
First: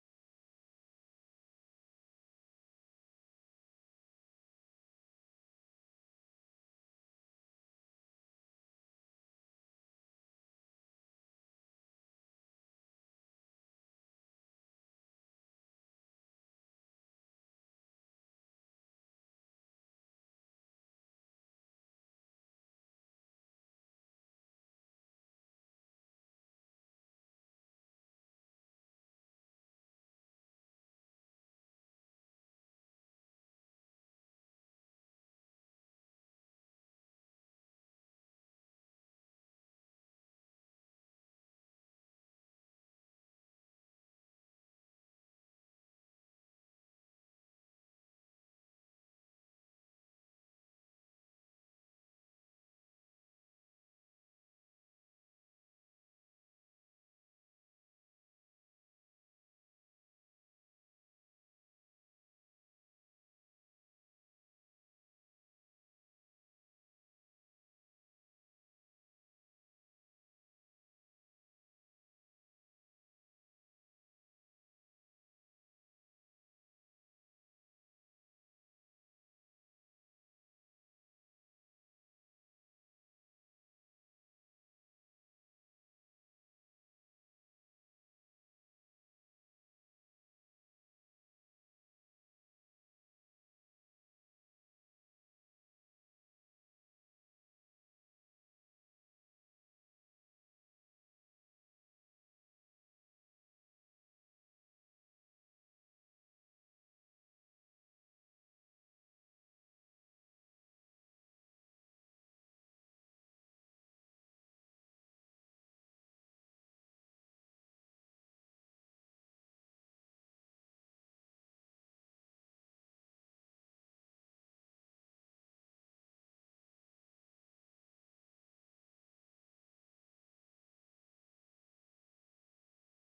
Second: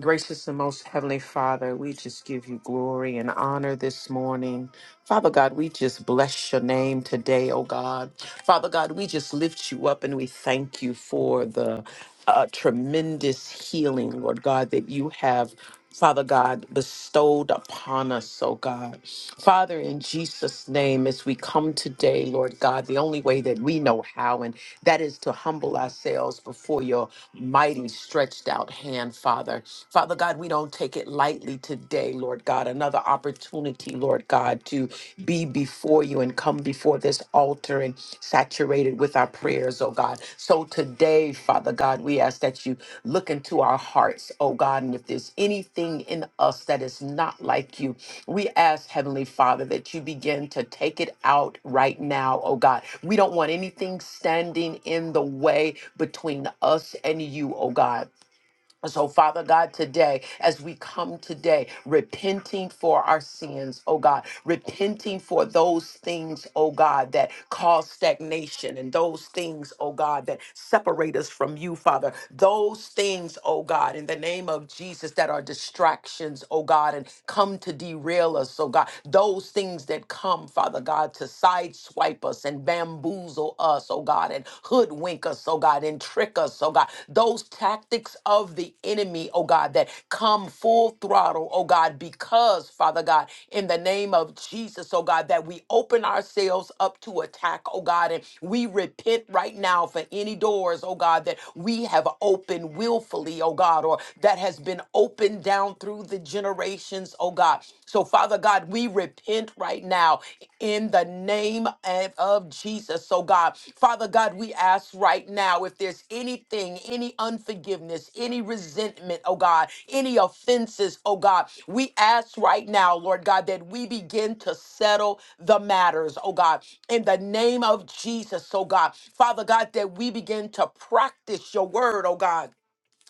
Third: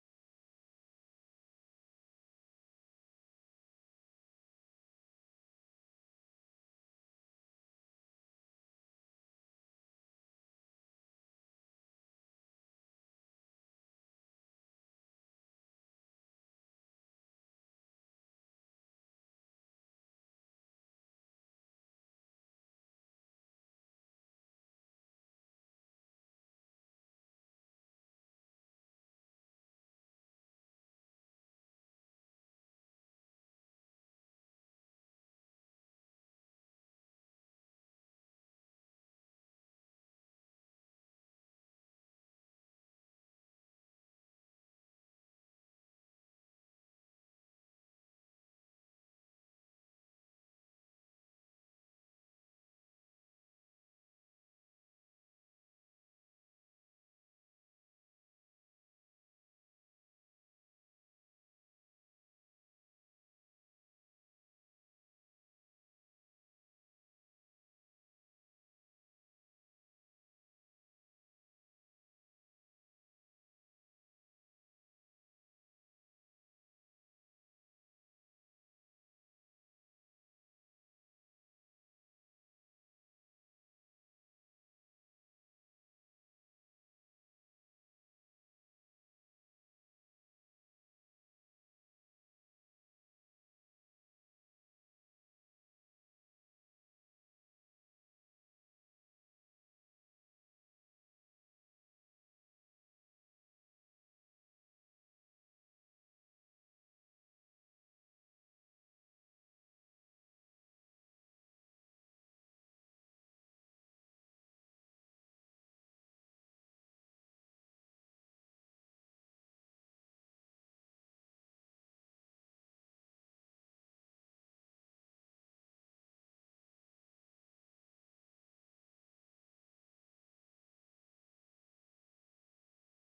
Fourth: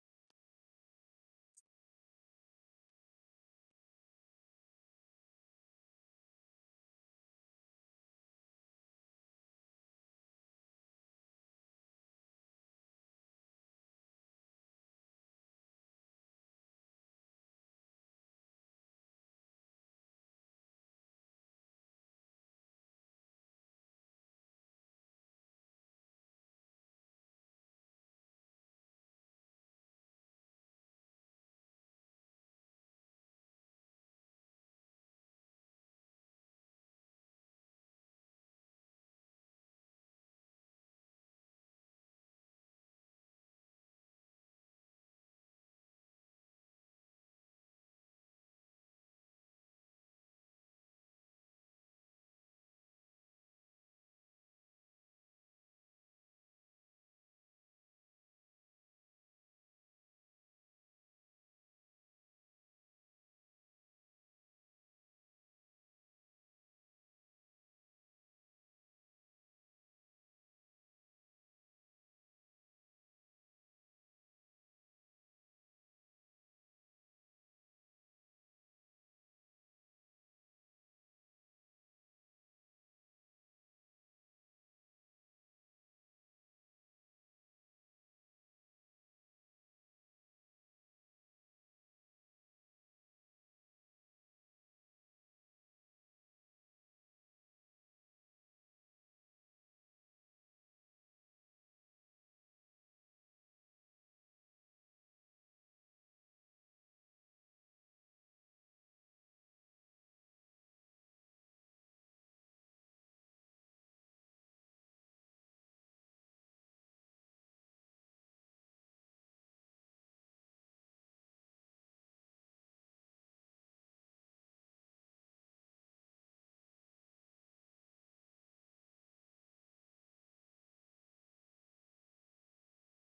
A: Gracious and most heavenly Father, we just give you glory and honor this morning. Father God, we just bless your name today, oh God. Father God, we just lift you up and we thank you for the uh, tremendous healing, Lord God, that you have. Father God, bestowed upon us, oh God. Father, in Jesus' name, as we come today, Lord God, the only way that we know how, and that is to humble ourselves before your mighty stretched out hand, Father. Father God, we don't take it lightly greatly today, Lord God. Another opportunity, Lord God, to be before you and come before this altar and saturated with our prayers, oh God. So today, Father God, we ask that you look into our hearts, oh God. And if there's anything in us that is not like you, we ask, Heavenly Father, that you begin to take it out right now, oh God. We don't want anything standing in the way between us and you, oh God. So, Father God, today, as we come today, repenting for our sins, oh God, repenting for those things, oh God, that cause stagnation and those things, oh God, that separate us from you, Father. Those things, oh God, in the name of Jesus, that are distractions, oh God, and come to derail us, oh God. Those things that come, Father God, to sideswipe us and bamboozle bamboozle us, oh God, and hoodwink us, oh God, and trick us, oh God. Those tactics of the enemy, oh God, that come full throttle, oh God, because, Father God, in the name of Jesus, oh God, that we open ourselves up to attack, oh God, and we repent right now for any doors, oh God, that we have opened willfully, oh God, or that has been opened down through the generations, oh God. So so, Father God, we repent right now in the name of of Jesus. So, God, Father God, we ask right now if there's anything, any unforgiveness, any resentment, oh God, any offenses, oh God, we ask right now, Lord God, that we begin to settle the matters, oh God, in the name of Jesus, oh God, Father God, that we begin to practice your word, oh God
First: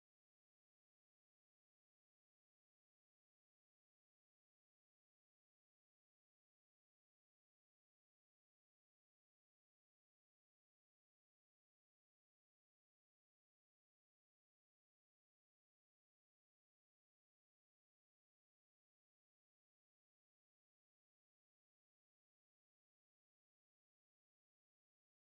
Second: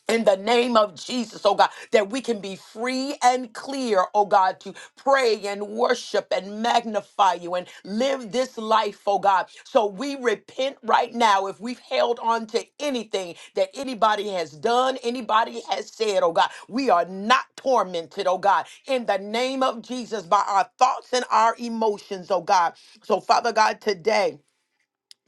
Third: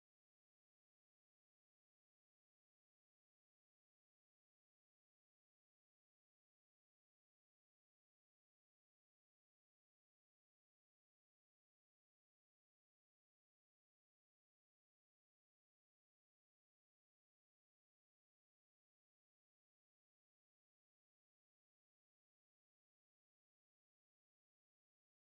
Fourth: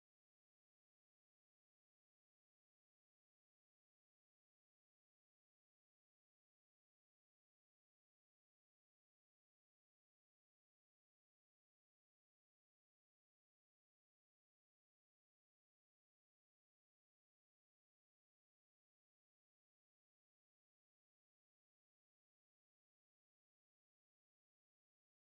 A: in the name of Jesus, oh God, that we can be free and clear, oh God, to pray and worship and magnify you and live this life, oh God. So we repent right now if we've held on to anything that anybody has done, anybody has said, oh God. We are not tormented, oh God, in the name of Jesus by our thoughts and our emotions, oh God. So, Father God, today,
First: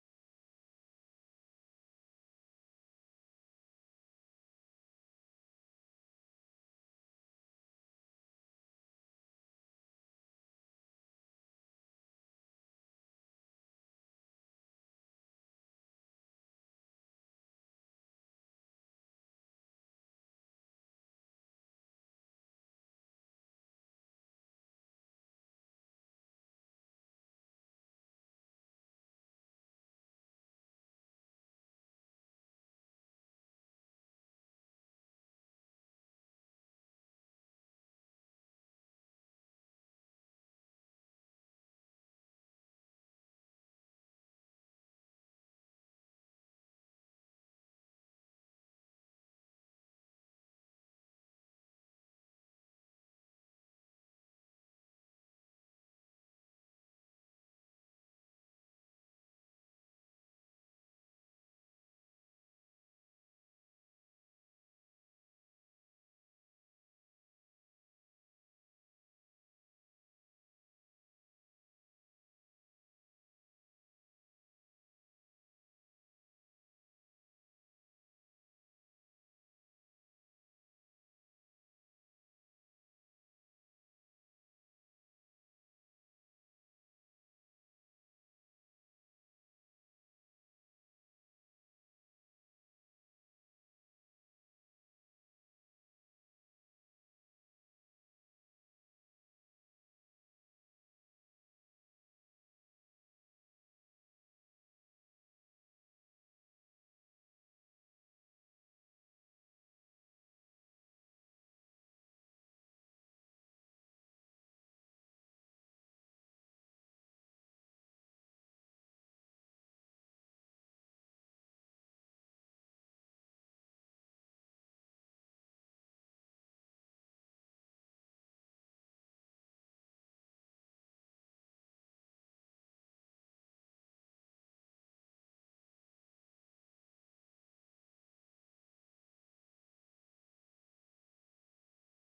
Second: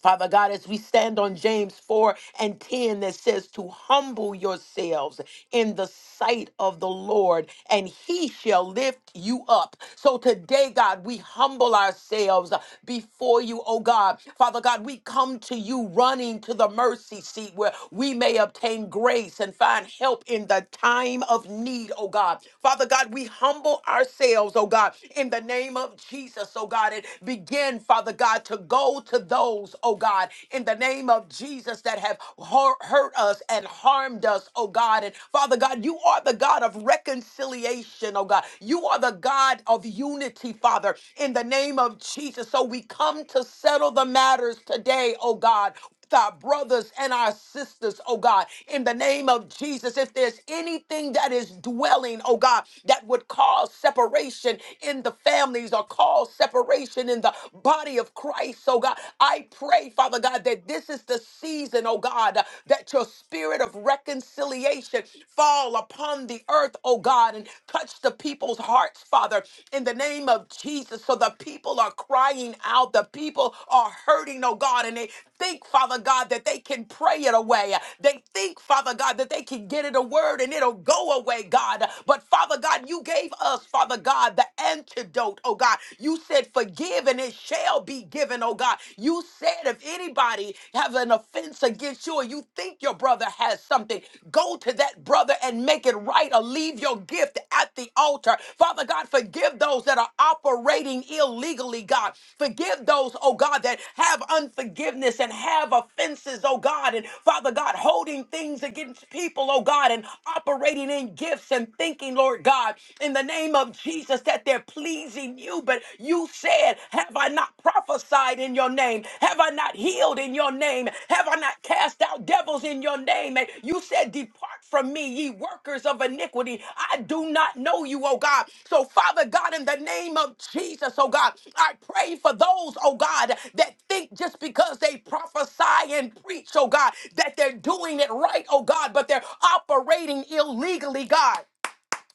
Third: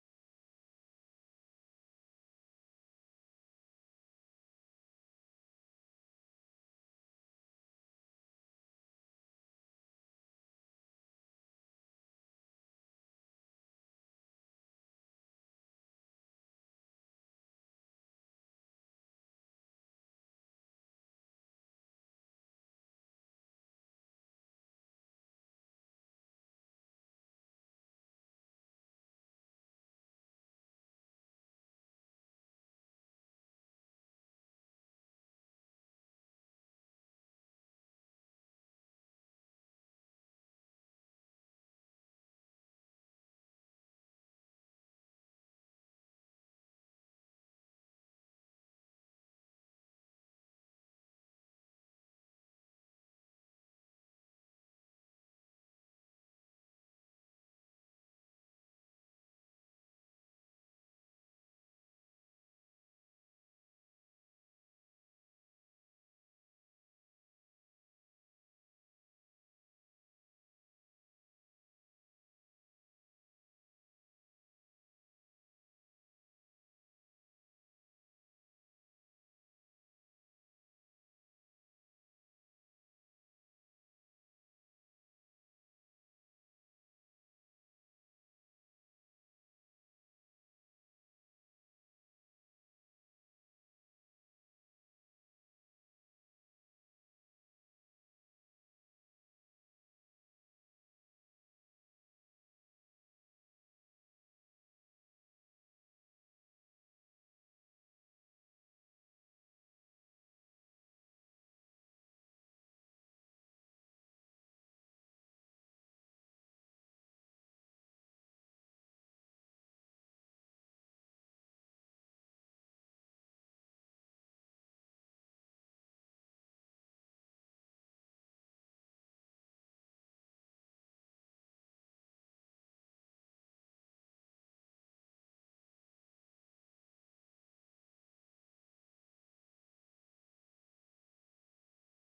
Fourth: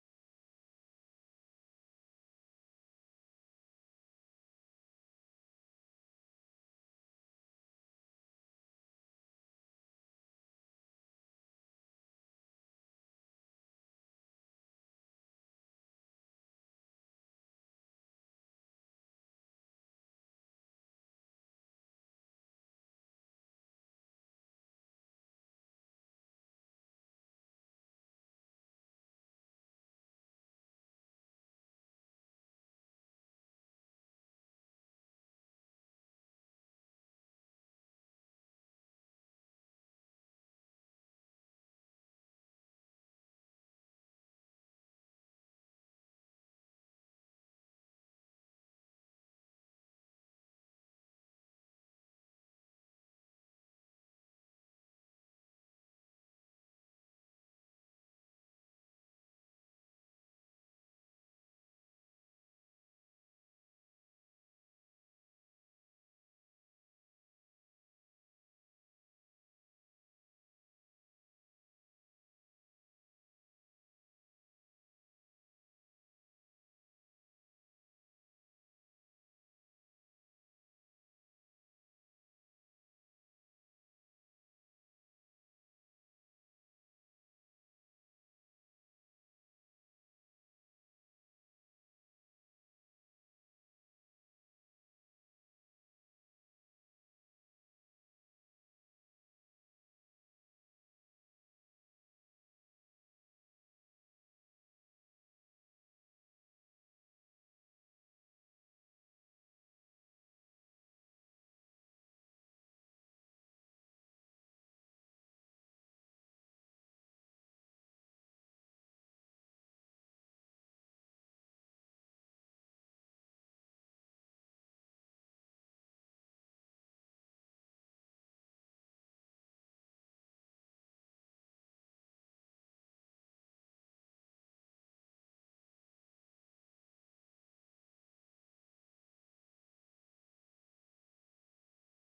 A: Father God, as we stand on James 4 and 10 that says to humble yourselves in the sight of the Lord and he shall lift you up. So today, God, we humble ourselves before you, oh God. Father God, we come to you running to the mercy seat where we may obtain grace and find help in the time of need, oh God. Father God, we humble ourselves, oh God, in the name of Jesus, oh God, and begin, Father God. God, to go to those, oh God, in the name of Jesus that have hur- hurt us and harmed us, oh God. And Father God, you are the God of reconciliation, oh God. You are the God of unity, Father, in the name of Jesus. So we come to settle the matters today, oh God with our brothers and our sisters, oh God, in the name of Jesus. If there's anything that is dwelling, oh God, that would cause separation in the families or cause separation in the body of Christ, oh God, I pray, Father God, that this is the season, oh God, uh, that your spirit of reconciliation fall upon the earth, oh God, and touch the people's hearts, Father, in the the name of Jesus. So the people are crying out. The people are hurting, oh God, and they think, Father God, that they can pray it away. They think, Father God, that they can get it a word and it'll go away, God. But Father God, you gave us, Father God, the antidote, oh God. You said, forgive and it shall be given, oh God. You said, if anybody have an offense against you or you think your brother has something, something, go to that brother and make it right or leave your gift at the altar. Father God, forgive those that are operating illegally, God. Forgive those, oh God, that have unforgiveness and have offenses, oh God. And Father God, holding things against people, oh God, and operating in gifts and thinking, Lord God, in the name of Jesus, that they're pleasing you. But you said, Have I not prophesied? prophesied in your name? Have I not healed in your name? Have I not cast out devils in your name? And you said, Depart from me, ye workers of iniquity. I do not know you, oh God. So, Father God, in the name of Jesus, oh God, I pray for those, oh God, that think just because they prophesy and preach, oh God, that they're doing it right, oh God, but they're operating illegally, God.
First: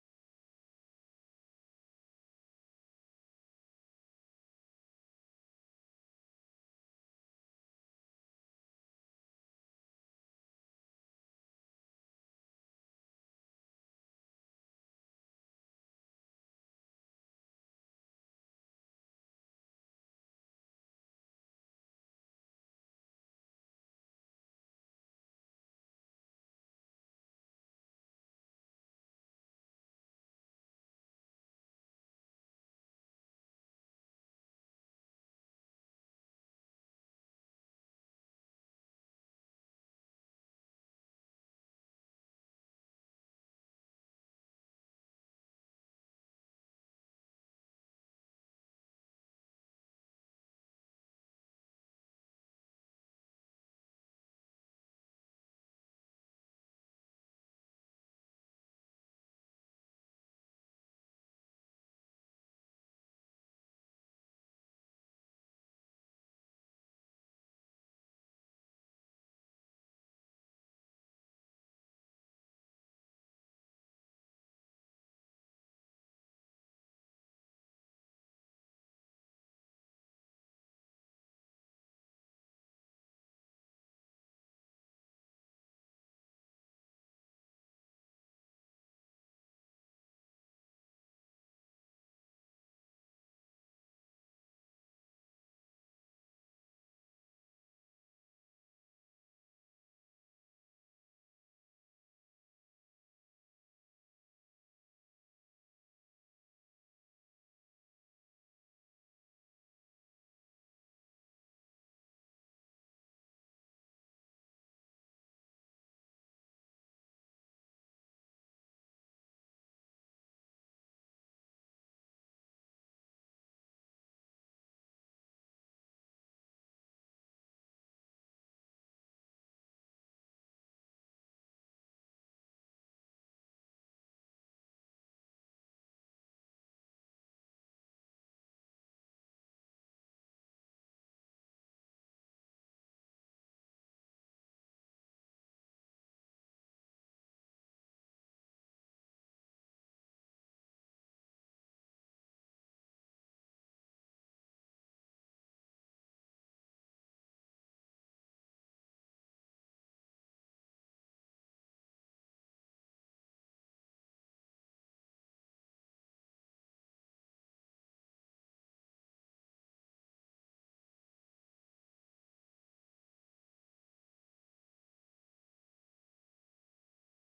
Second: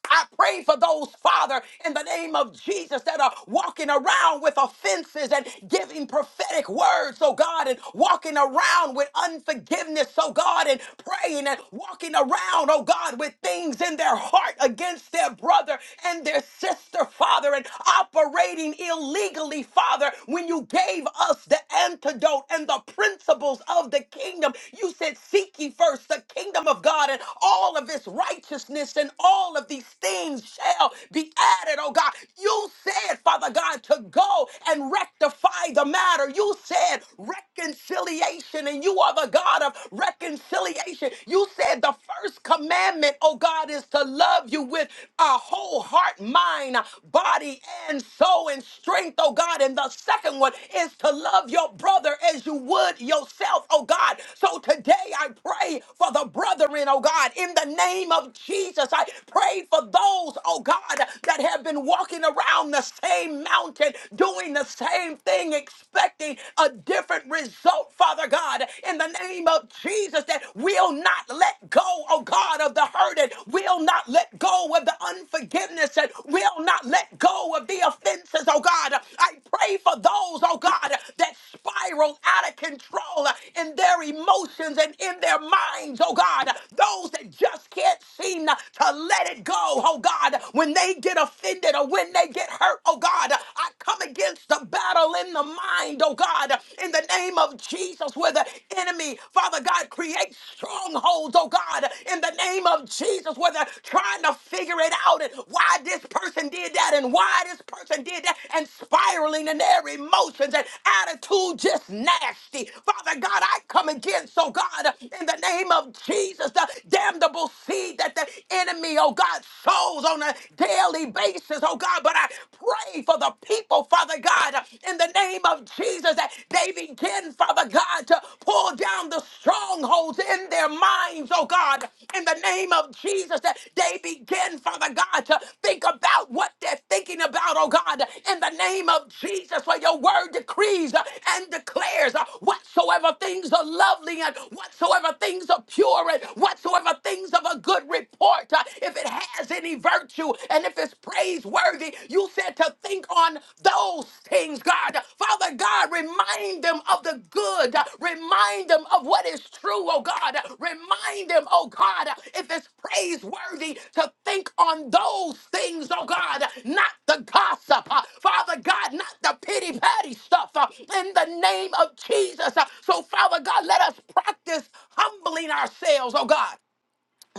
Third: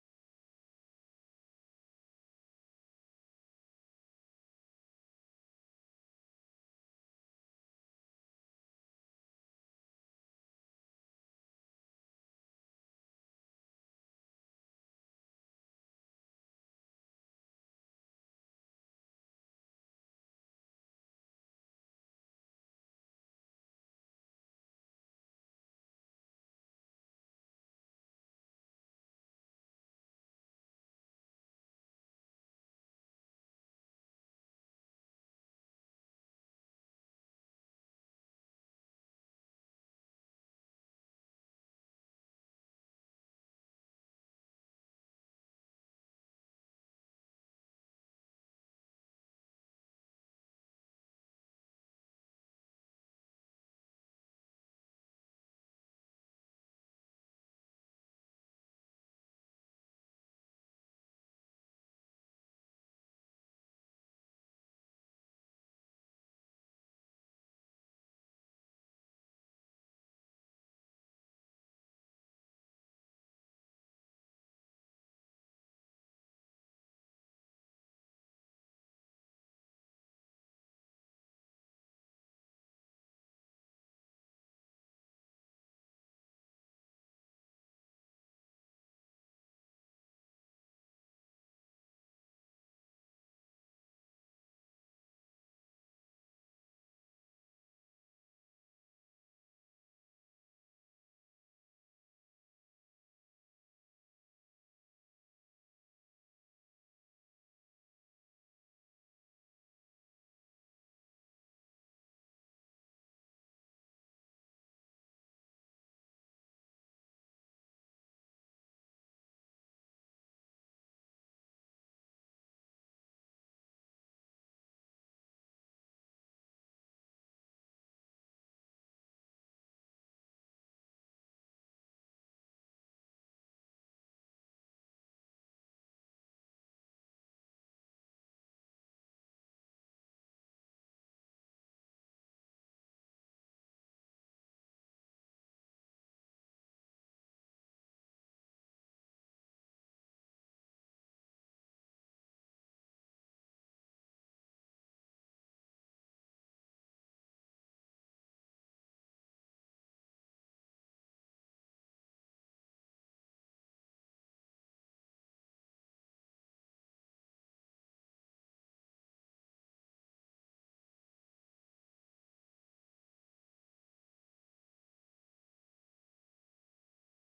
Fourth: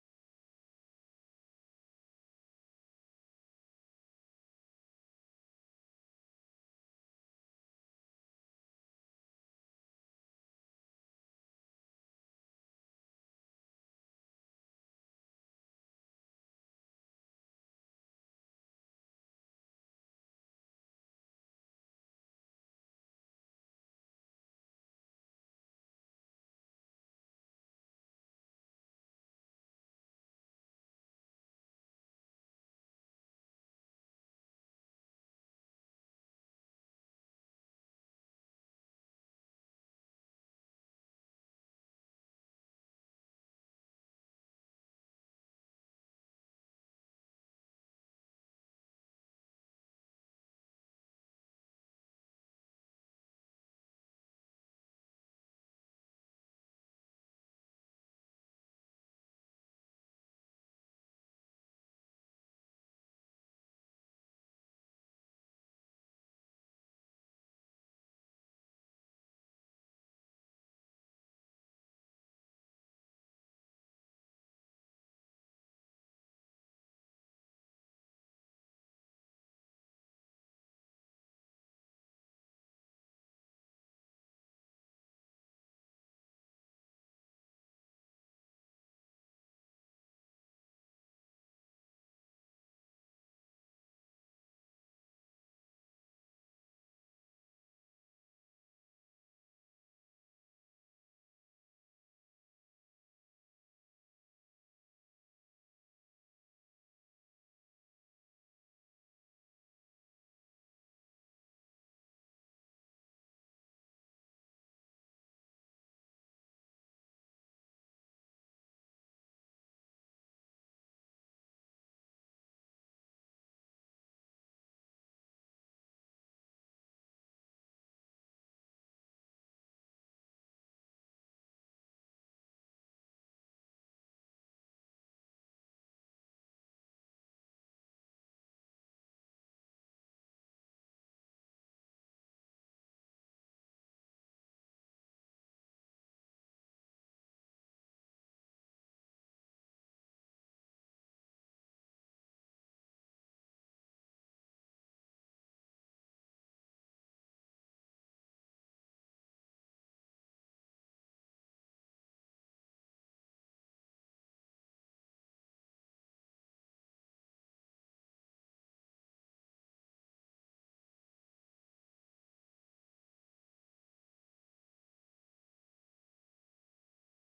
A: I pray for those, Father, in the name of Jesus, that are walking around with offenses and giving prophetic words, oh God, and walking around with unforgiveness, oh God, and praying and walking around, oh God, with things in their heart against their brother and their sister, Father, and operating illegally, Father. When you gave us the antidote and the principles of the kingdom, you said, Seek ye first the kingdom of God and all of its righteousness and all all of these things shall be added, oh God. You said, Father God, to go and rectify the matter. You said reconciliation, and you are the God of reconciliation. You said the first commandment, oh God, is to love you with a whole heart, mind, body, and soul, and strength, oh God. And the second one is to love your brother as you would yourself, oh God. So today I pray for the brethren, oh God, in the name of Jesus. Jesus. I pray for those, oh God, that have been walking around the same mountain, doing the same thing, expecting a different result, Father God, in the name of Jesus, that will not let go, oh God, of the hurted, will not let go of the unforgiveness, and will not let go of the offenses, oh God. I pray for those, oh God, that spiral out of control in their emotions and in their minds, oh God. Those that just can't seem to let it go, oh God, when they get offended or when they get hurt, oh God, I come against the battle in the mind, oh God, in the name of Jesus, where the enemy, Father God, creates strongholds, oh God, in the name of Jesus, where they're trying to figure it out and why this person did that and why this person did that and spiraling in their emotions and attitude just nasty. Father God, I come against, oh God, in the name of Jesus, the damnable seed that the enemy, oh God, sows on a daily basis, oh God. But I pray for the people, Father God, in the name of Jesus, that they begin, Father God, to pull down the down the strongholds in their minds, oh God, in the name of Jesus, that they begin, Father God, to think about what they're thinking about, oh God, in the name of Jesus, for your word decrees and declares uh, whatsoever things are lovely and whatsoever things are pure and whatsoever things of a good report, uh, if it has any virtue and if it's praiseworthy, you said to think think on those things, God. Father God, remind them of the good. Remind them of what is true, oh God. Remind them, oh God, if it's praiseworthy to think on those things, oh God, not the gossip. uh, Father God, not the pity patty stuff uh, in the name of Jesus. Uh, So, Father God, let us practice humbling ourselves, oh God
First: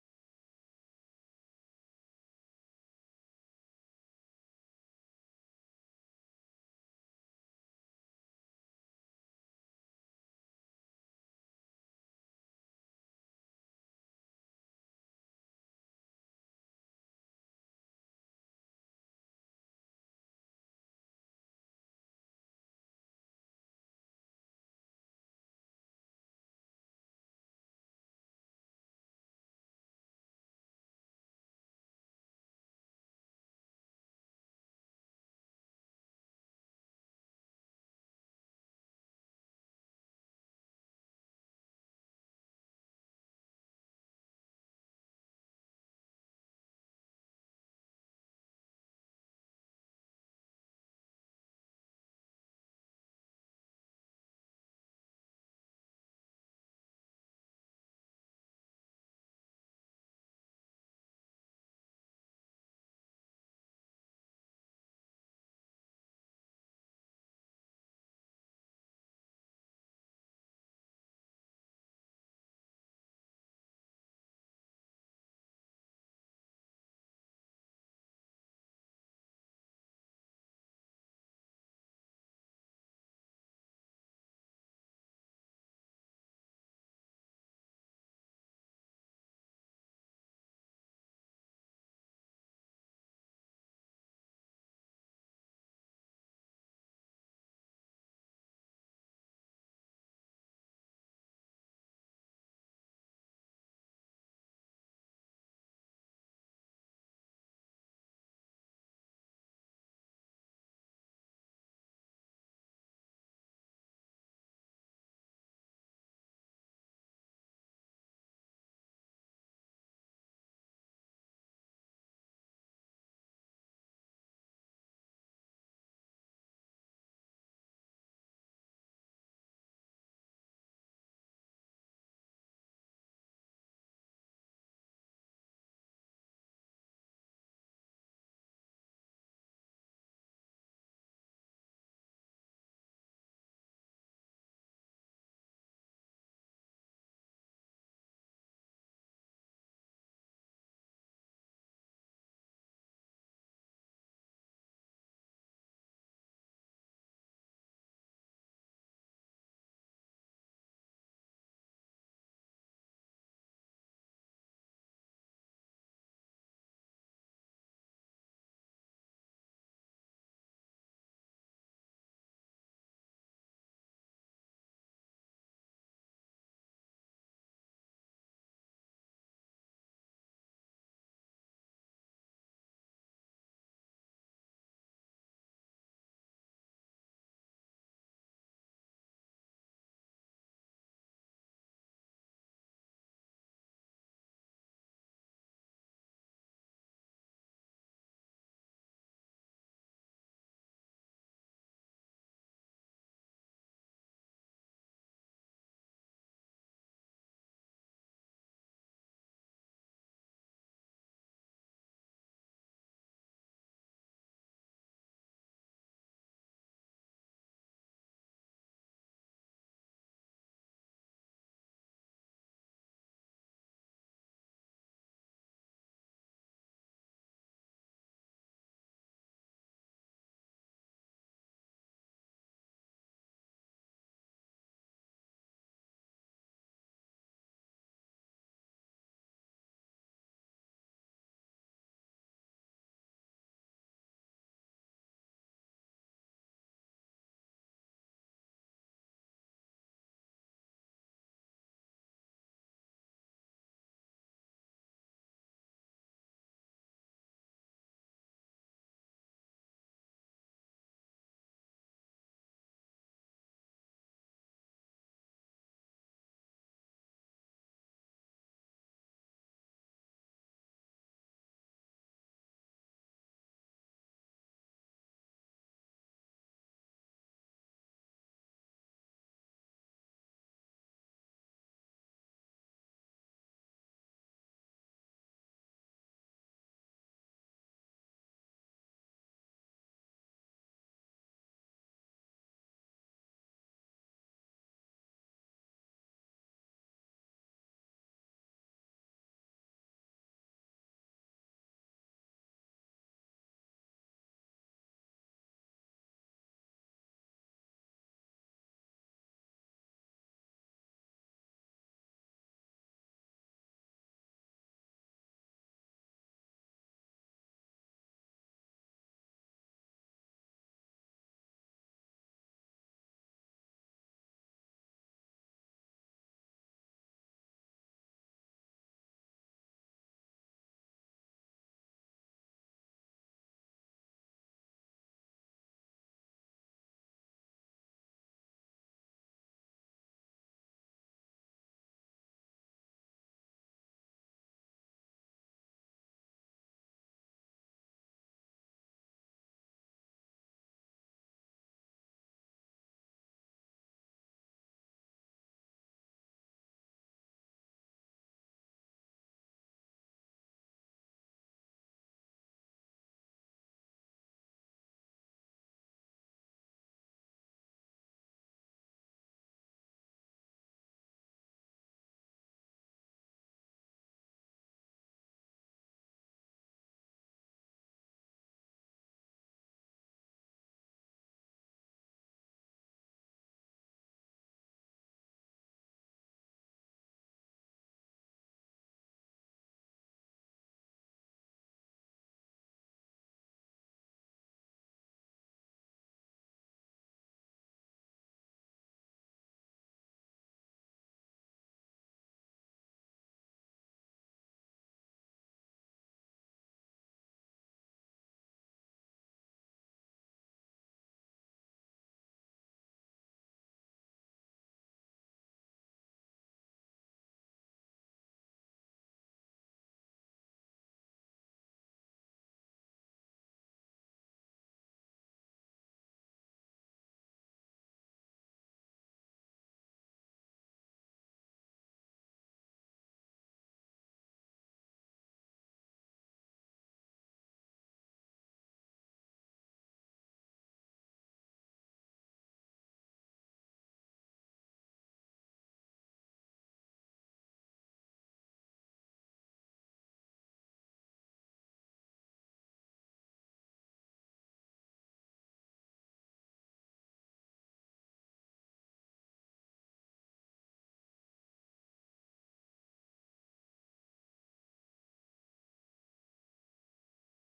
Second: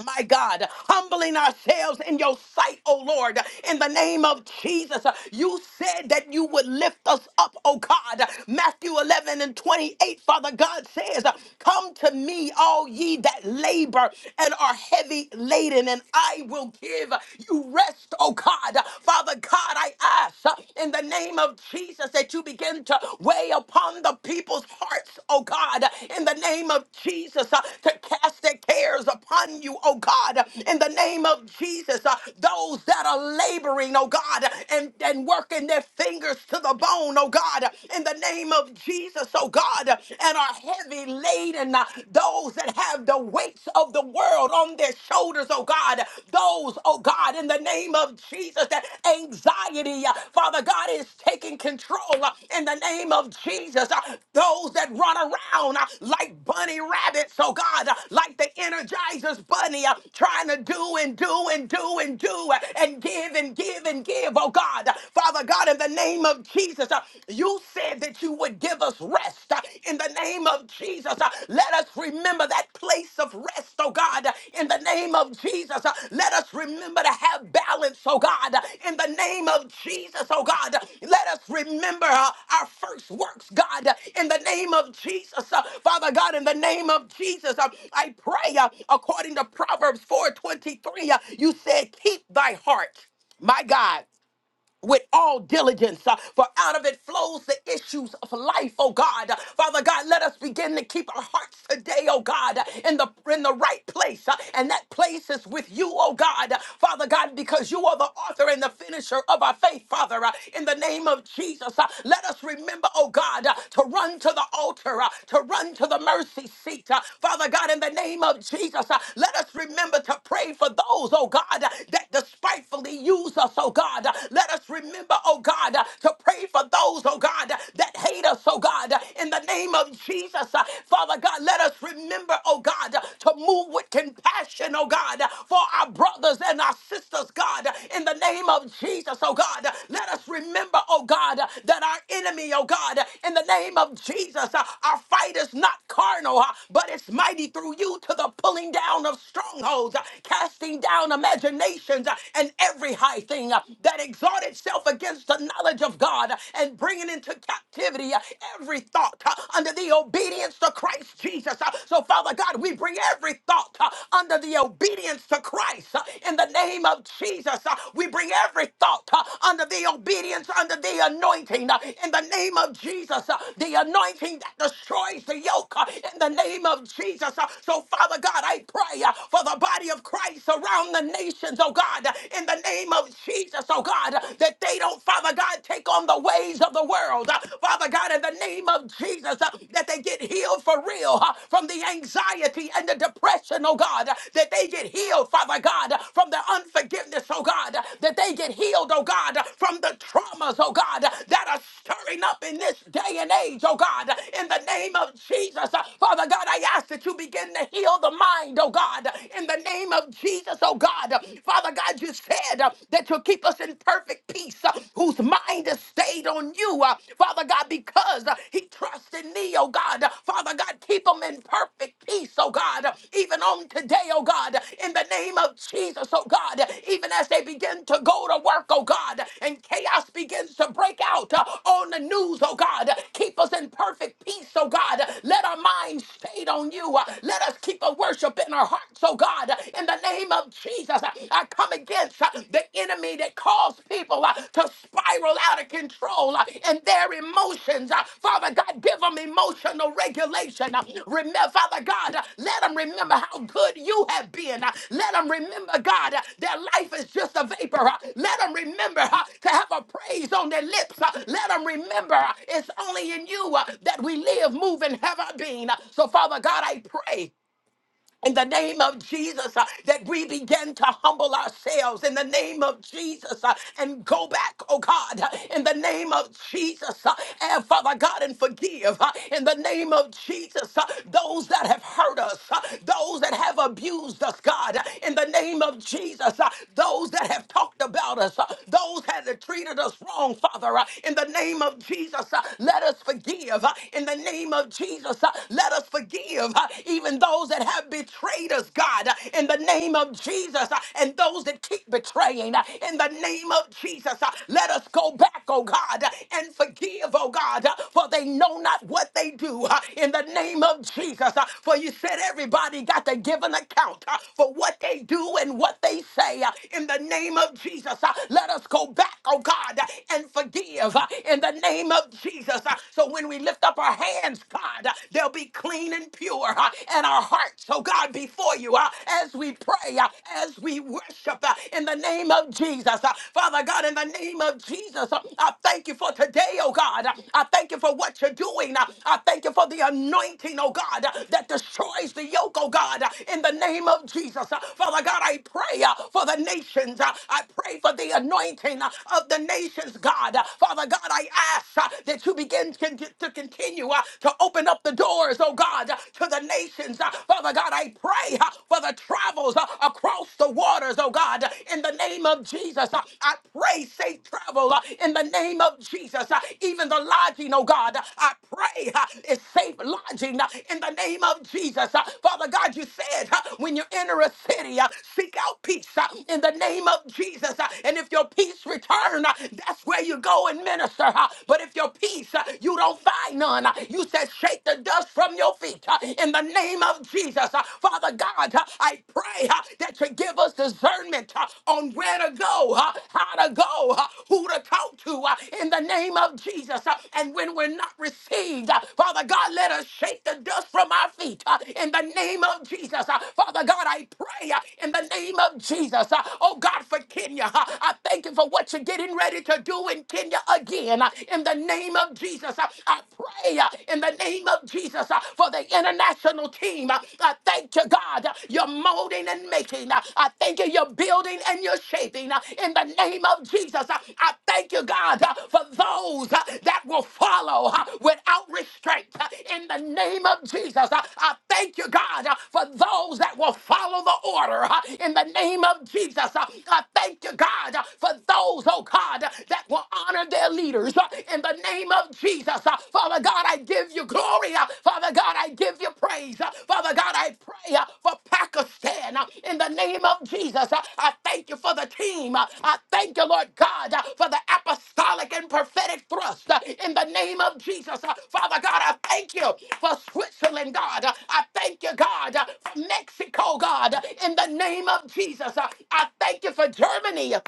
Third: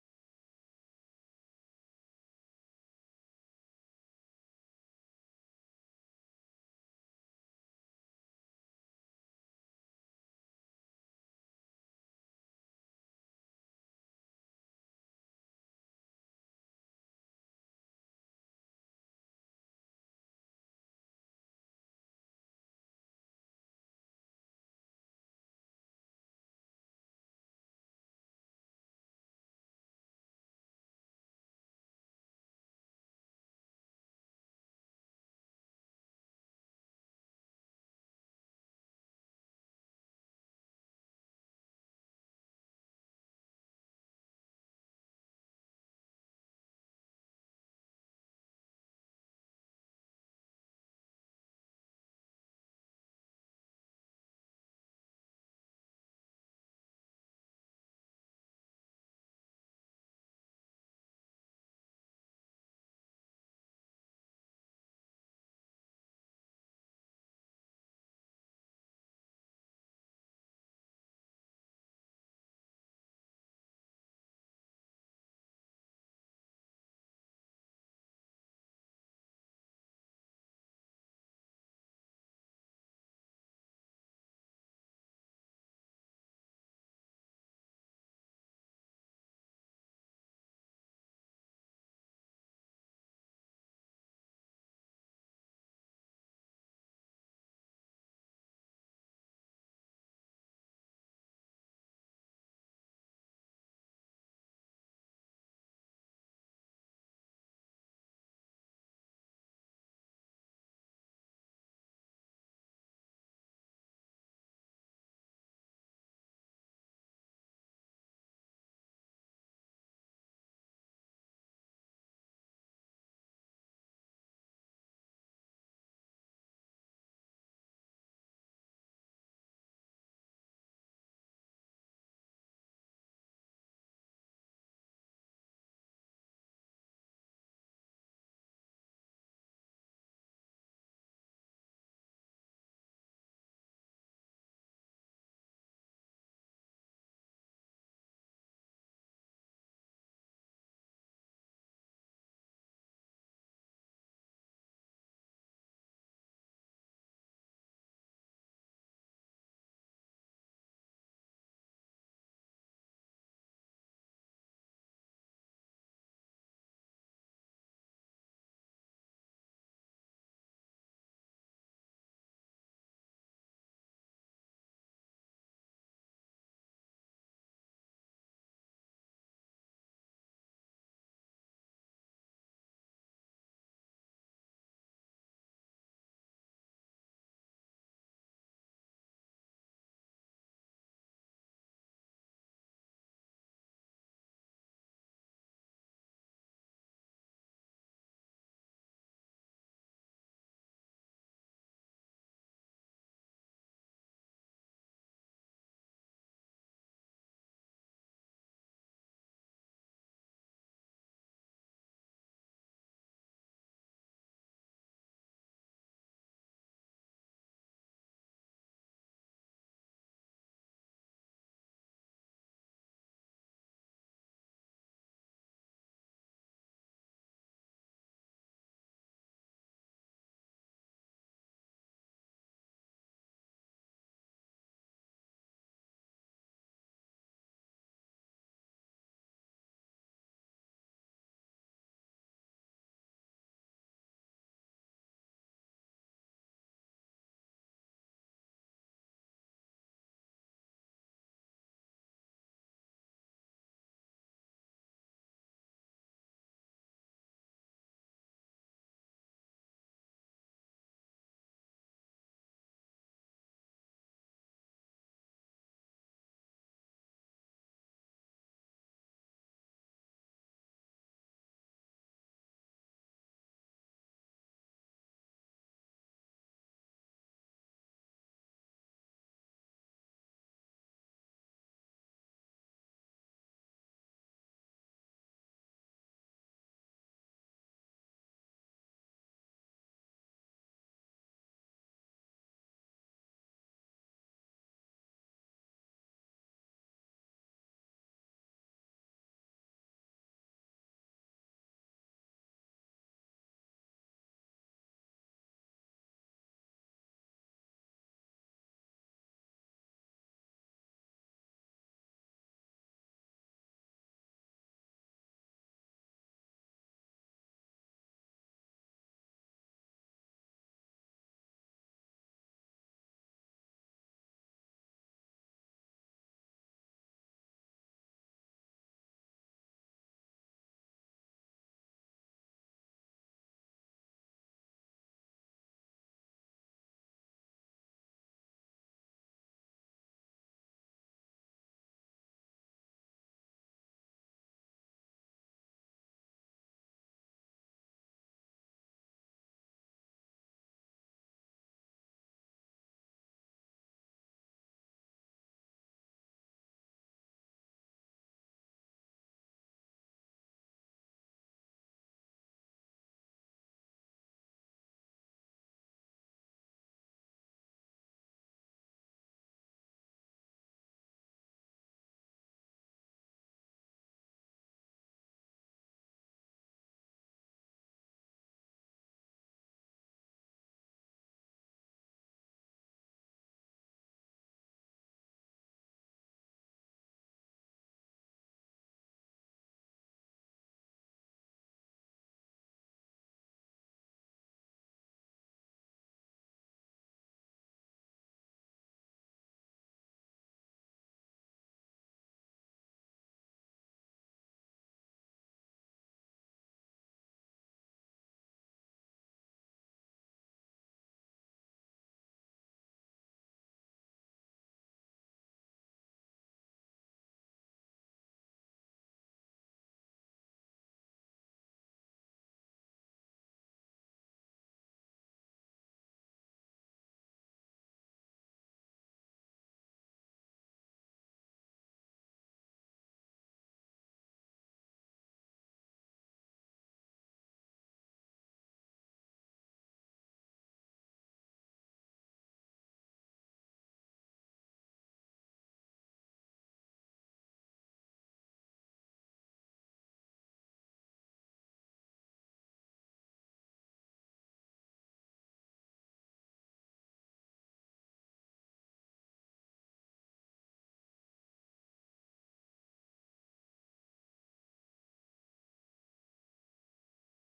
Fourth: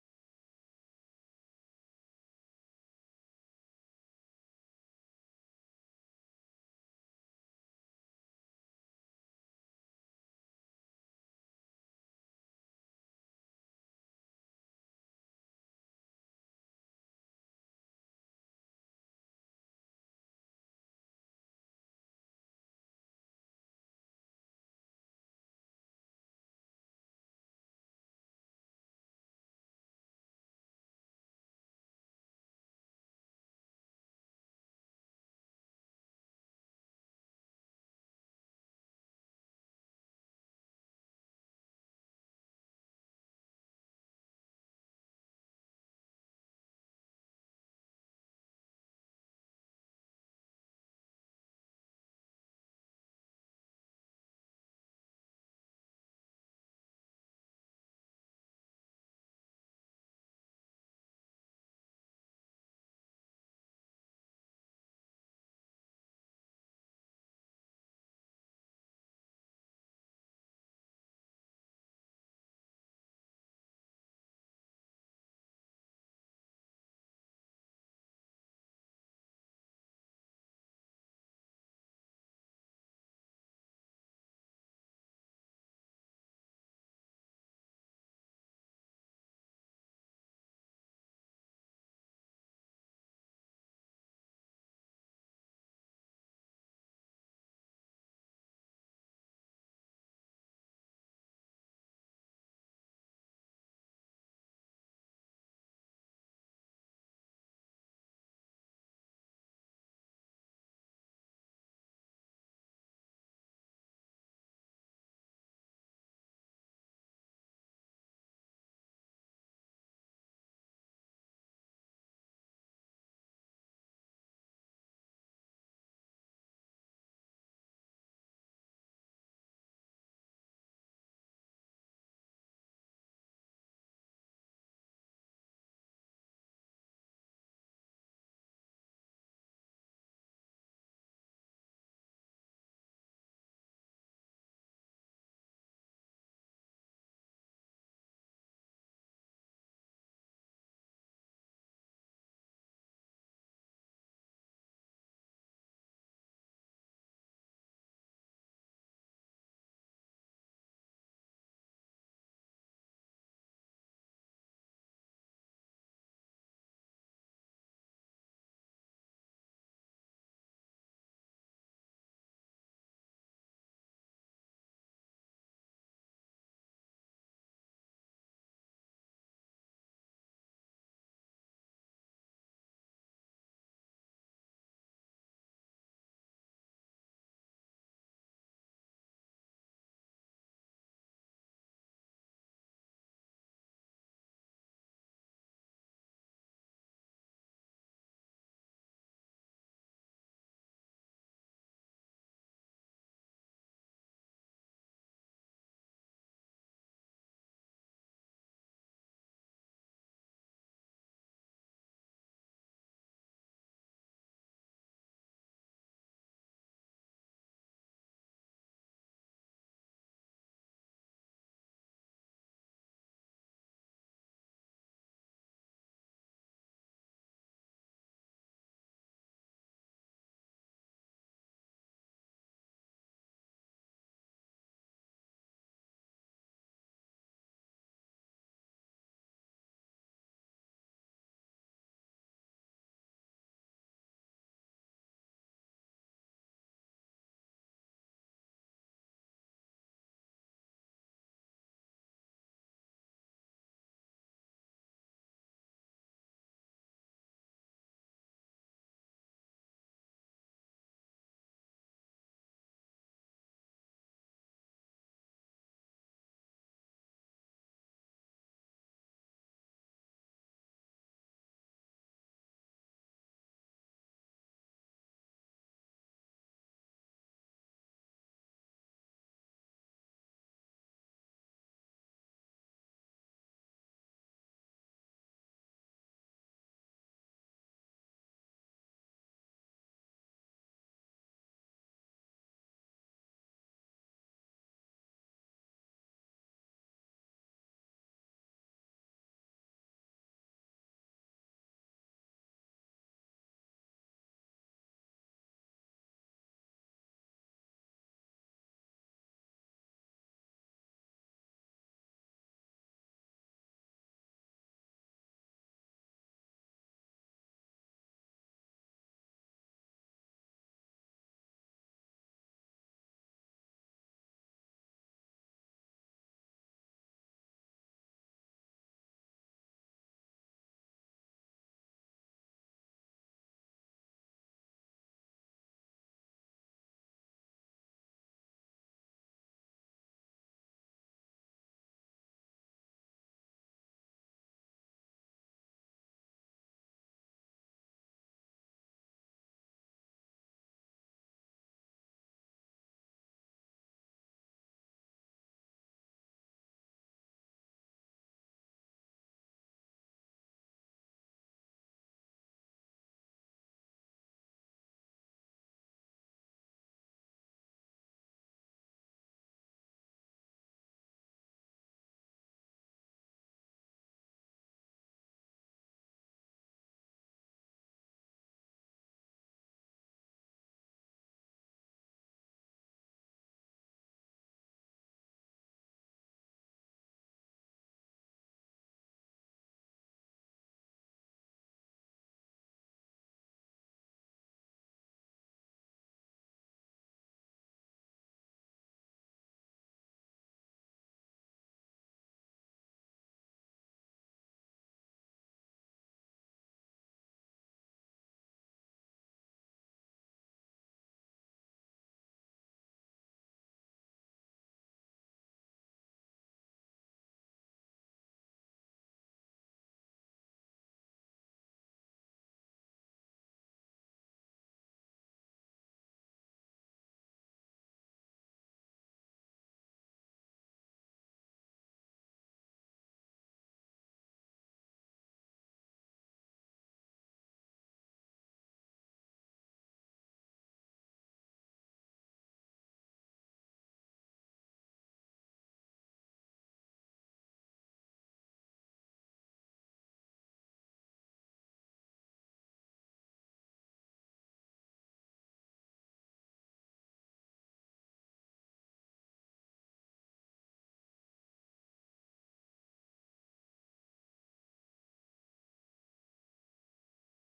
A: my God, humbling ourselves in your sight, oh Lord, in the name of Jesus. You said that you would lift us up, oh God. Matthew 11 and 28, Father God says, Come to me, all ye that labor and are heavy laden, and I will give you rest, oh God. Father God, I ask in the name of Jesus that you begin to weigh lay upon the people's hearts, oh God, in the name of Jesus, uh, to cast their cares upon you, oh God, in the name of Jesus. uh, Those that are laboring, oh God, and, and working their fingers to the bone, oh God, in the name of Jesus, oh God, and are heavy laden, uh, those that have the weights of the world on their shoulders, oh God, those, oh God, in the name of Jesus. That anxiety, uh, Father God, is taking control uh, in the name of Jesus. Uh, Those that run around uh, like bunny rabbits, oh God, uh, like the Energizer's bunny, uh, trying to do and do and do and do uh, and give and give and give, oh God. Uh, Father God, in the name of Jesus, uh, you said that you would give us rest uh, in the name of of Jesus. Uh, Let us remember that place of rest, oh God, uh, in the name of Jesus. Uh, Let us remember to have balance, oh God, uh, in the name of Jesus, oh God. Uh, Let us remember uh, our first works, God, uh, in the name of Jesus. Uh, Father God, in the name of Jesus, uh, I pray uh, according to Proverbs 4:23, uh, you said, "Keep thy heart, my God." with all diligence, uh, for out of it flows the issues of life, oh God. Uh, Father God, let us begin to keep our hearts today, oh God, uh, in the in the right place. uh, and that place is with you, oh God. Uh, Father God, because you are the author and the finisher of our faith, Father. uh, in the name of Jesus, uh, let us remember, oh God, uh, to run to the altar, uh, to run to the mercy seat. uh, Father God, in the name of Jesus, uh, let us remember to pray for those, oh God, uh, that despitefully use us, oh God. Let us remember, oh God, to pray for those, oh God, that hate us, oh God, in the name of Jesus. Father God, let us remember, oh God, to move with compassion, oh God, for our brothers and our sisters, God, in the name of Jesus, oh God. Let us remember, oh God, that our enemy, oh God, in the name of Jesus, uh, our fight is not carnal, uh, but it's mighty through you to the pulling down of strongholds, uh, casting down imaginations, uh, and every high thing uh, that exalt itself against the knowledge of God uh, and bringing into captivity uh, every thought uh, under the obedience to Christ Jesus. Uh, So, Father God, we bring every thought uh, under the obedience to Christ uh, in the name of Jesus. Uh, We bring every thought uh, under the obedience, under the anointing uh, in the name of Jesus. Uh, The anointing that destroys the yoke uh, in the name of Jesus. Uh, So, Father God, I pray uh, for the body of Christ around the the nations, oh God, in the name of Jesus, oh God, that they don't, Father God, take on the ways of the world. Uh, Father God, in the name of Jesus, uh, that they get healed for real uh, from the anxiety and the depression, oh God, uh, that they get healed, Father God, uh, from the unforgiveness, oh God, uh, that they get healed, oh God, uh, from the traumas, oh God, uh, that are stirring up in this day and age, oh God, uh, in the name of Jesus. Uh, Father God, I ask that you begin to heal the mind, oh God, uh, in the name name of Jesus, oh God. Father God, you said uh, that you'll keep us in perfect peace, uh, whose mind is stayed on you, uh, Father God, because uh, he trusts in me, oh God. Father God, keep him in perfect peace, oh God, even on today, oh God, in the name of Jesus, oh God, even as they begin to go to work, oh God, and chaos begins to break out uh, on the news, oh God, keep us in perfect peace, oh God. Let our minds stayed on you. Uh, Let us keep a worship in our our hearts, oh God, in the name of Jesus. I come against uh, the enemy that caused people uh, to spiral out of control uh, in their emotions. Uh, Father God, give them emotional regulation. Uh, Remember, Father God, uh, let them remember how good you have been. Uh, Let them remember, God, uh, their life is just a vapor. Uh, Let them remember uh, to have a praise on their lips. Uh, Let them remember uh, it's only in you uh, that we live, move, and have our being. Uh, So, Father God, I pray in the name of Jesus, uh, that we begin to humble ourselves in the name of Jesus uh, and go back, oh God, uh, in the name of Jesus, uh, and Father God, and forgive uh, in the name of Jesus uh, those that have hurt us, uh, those that have abused us, God, uh, in the name of Jesus, uh, those that have talked about us, uh, those that have treated us wrong, Father, uh, in the name of Jesus, uh, let us forgive uh, in the name of Jesus, uh, let us forgive forgive uh, even those that have betrayed us, God, uh, in the name of Jesus, uh, and those that keep betraying, uh, in the name of Jesus. uh, Let us go back, oh God, uh, and forgive, oh God, uh, for they know not what they do, uh, in the name of Jesus. uh, For you said everybody got to give an account uh, for what they do and what they say, uh, in the name of Jesus. uh, Let us go back, oh God, uh, and forgive, uh, in the name of Jesus. uh, So when we lift up our hands, God, They'll be clean and pure uh, in our hearts, oh God, before you uh, as we pray, uh, as we worship uh, in the name of Jesus. Uh, Father God, in the name of Jesus, uh, I thank you for today, oh God. Uh, I thank you for what you're doing. Uh, I thank you for the anointing, oh God, uh, that destroys the yoke, oh God, uh, in the name of Jesus. Uh, Father God, I pray uh, for the nations. Uh, I pray for the anointing uh, of the nations, God. Uh, Father God, I ask uh, that you begin to, to continue continue uh, to open up the doors, oh God, uh, to the nations. Uh, Father God, I pray uh, for the travels uh, across the waters, oh God, uh, in the name of Jesus. Uh, I pray safe travel uh, in the name of Jesus. Uh, Even the lodging, oh God, uh, I pray uh, is safe lodging uh, in the name of Jesus. Uh, Father God, you said uh, when you enter a city, uh, seek out peace uh, in the name of Jesus. Uh, And if your peace return, uh, that's where you go and minister. uh, But if your peace peace, uh, you don't find none. Uh, You said, shake the dust from your feet uh, in the name of Jesus. Uh, Father God, uh, I pray uh, that you give us discernment uh, on where to go, uh, how to go, uh, who to talk to uh, in the name of Jesus. Uh, And when we're not received, uh, Father God, let us shake the dust from our feet uh, in the name of Jesus. Uh, Father God, I pray uh, in the name of Jesus. Uh, Oh God, for Kenya, uh, I thank you for what you're getting ready to do in Kenya again uh, in the name of Jesus. Uh, I pray uh, in the name of Jesus uh, for the international team. Uh, I thank you, God. uh, You're molding and making. Uh, I thank you, you're building and you're shaping. Uh, In the name of Jesus, uh, I thank you, God, uh, for those uh, that will follow uh, without restraint. Uh, In the name of Jesus, uh, I thank you, God, uh, for those that will follow the order. Uh, In the name of Jesus, uh, I thank you, God, uh, for those, oh God. God, that will honor their leaders uh, in the name of Jesus. Uh, Father God, I give you glory. Uh, Father God, I give you praise. Uh, Father God, I pray uh, for Pakistan uh, in the name of Jesus. Uh, I thank you for the team. Uh, I thank you, Lord God, uh, for the apostolic and prophetic thrust uh, in the name of Jesus. Uh, Father God, I thank you for Switzerland, God. Uh, I thank you, God, uh, for Mexico, God, uh, in the name of Jesus. Uh, I thank you for Germany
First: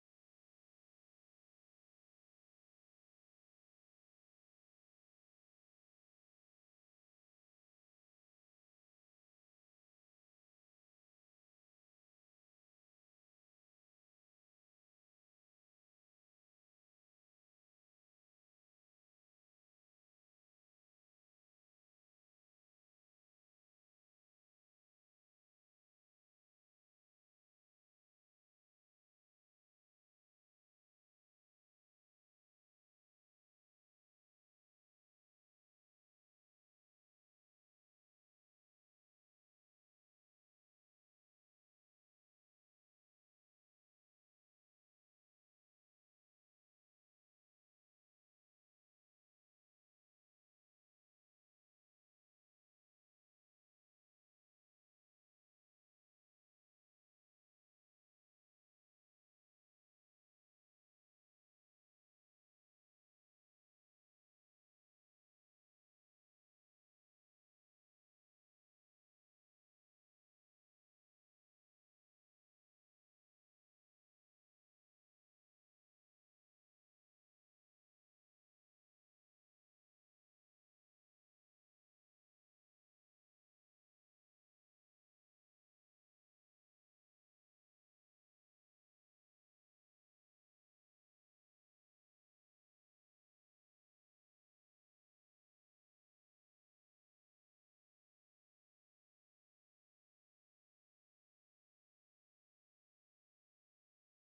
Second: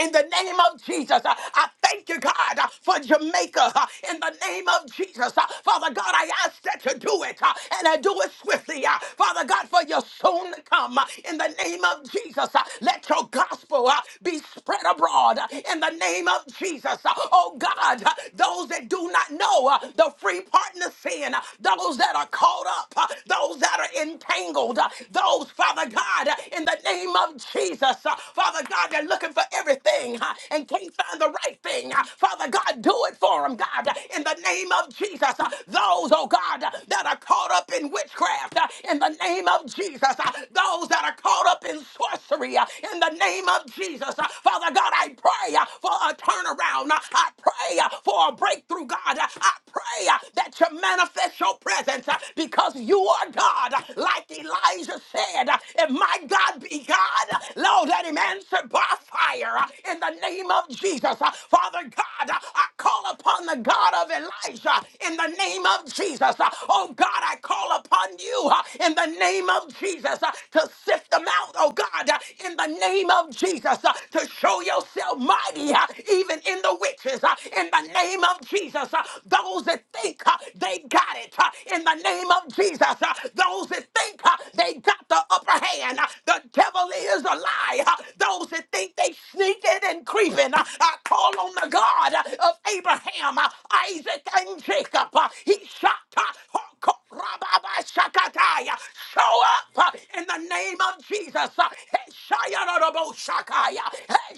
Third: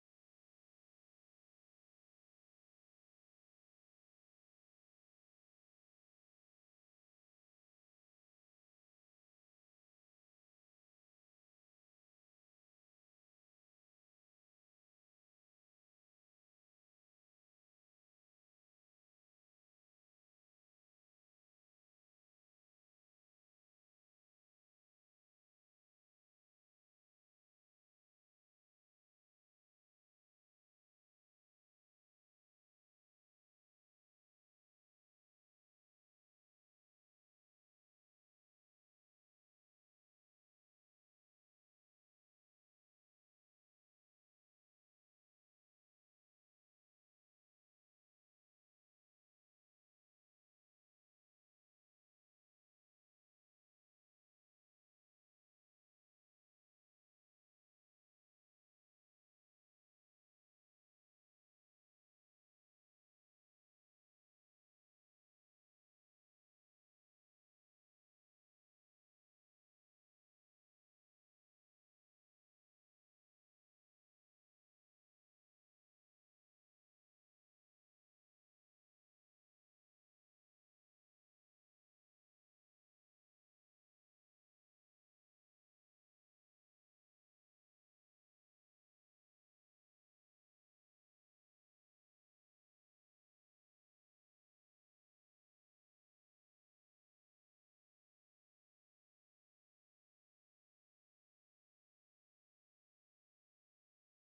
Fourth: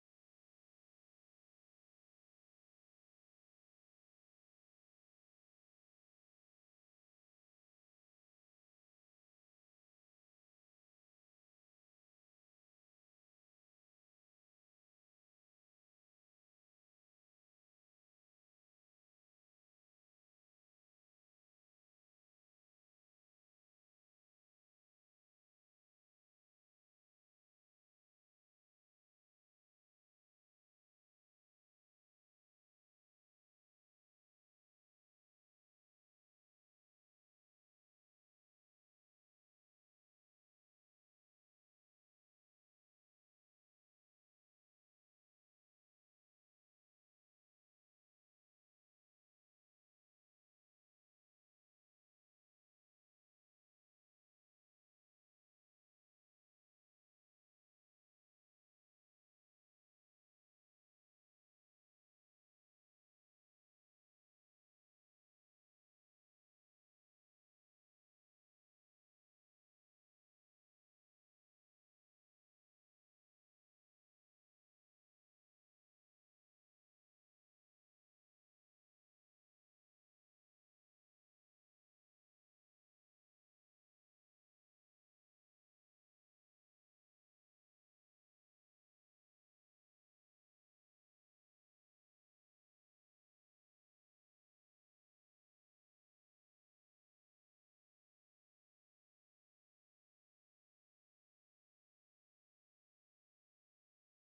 A: in the name of Jesus, uh, I thank you, God, uh, for Jamaica. uh, In the name of Jesus, uh, Father God, I ask that you do it uh, and I do it swiftly. uh, Father God, for your soon to come. uh, In the name of Jesus, uh, let your gospel uh, be spread abroad. uh, In the name of Jesus, uh, oh God, uh, those that do not know uh, the free partner sin, uh, those that are caught up, uh, those that are entangled, uh, those, Father God, uh, in the name of Jesus. Uh, Father God, they're looking for everything uh, and can't find the right thing. Uh, Father God, do it for them, God, uh, in the name of Jesus. Uh, Those, oh God, uh, that are caught up in witchcraft, uh, in the name of Jesus. Uh, Those that are caught up in sorcery, uh, in the name of Jesus. Uh, Father God, I pray uh, for a turnaround. Uh, I pray uh, for a breakthrough, God. Uh, I pray uh, that you manifest your presence uh, because you are God, uh, like Elijah said. And my God be God, Lord, let him answer by fire uh, in the name of Jesus. Uh, Father God, uh, I call upon the God of Elijah in the name of Jesus. Uh, Oh God, I call upon you uh, in the name of Jesus uh, to sift them out, oh God, uh, in the name of Jesus, uh, to show yourself mighty uh, even in the witches, uh, in the name of Jesus. uh, Those that think uh, they got it, uh, in the name of Jesus. Jesus. Uh, Those that think uh, they got the upper hand, uh, the devil is a lie. Uh, Those that think they sneaking and creeping, uh, I call on the God uh, of Abraham, uh, Isaac, and Jacob. Uh, He shot. uh, Hoko- Rababashakataya. Show up uh, in the name of Jesus. Uh, hey, Shayarabashakaya. Hey,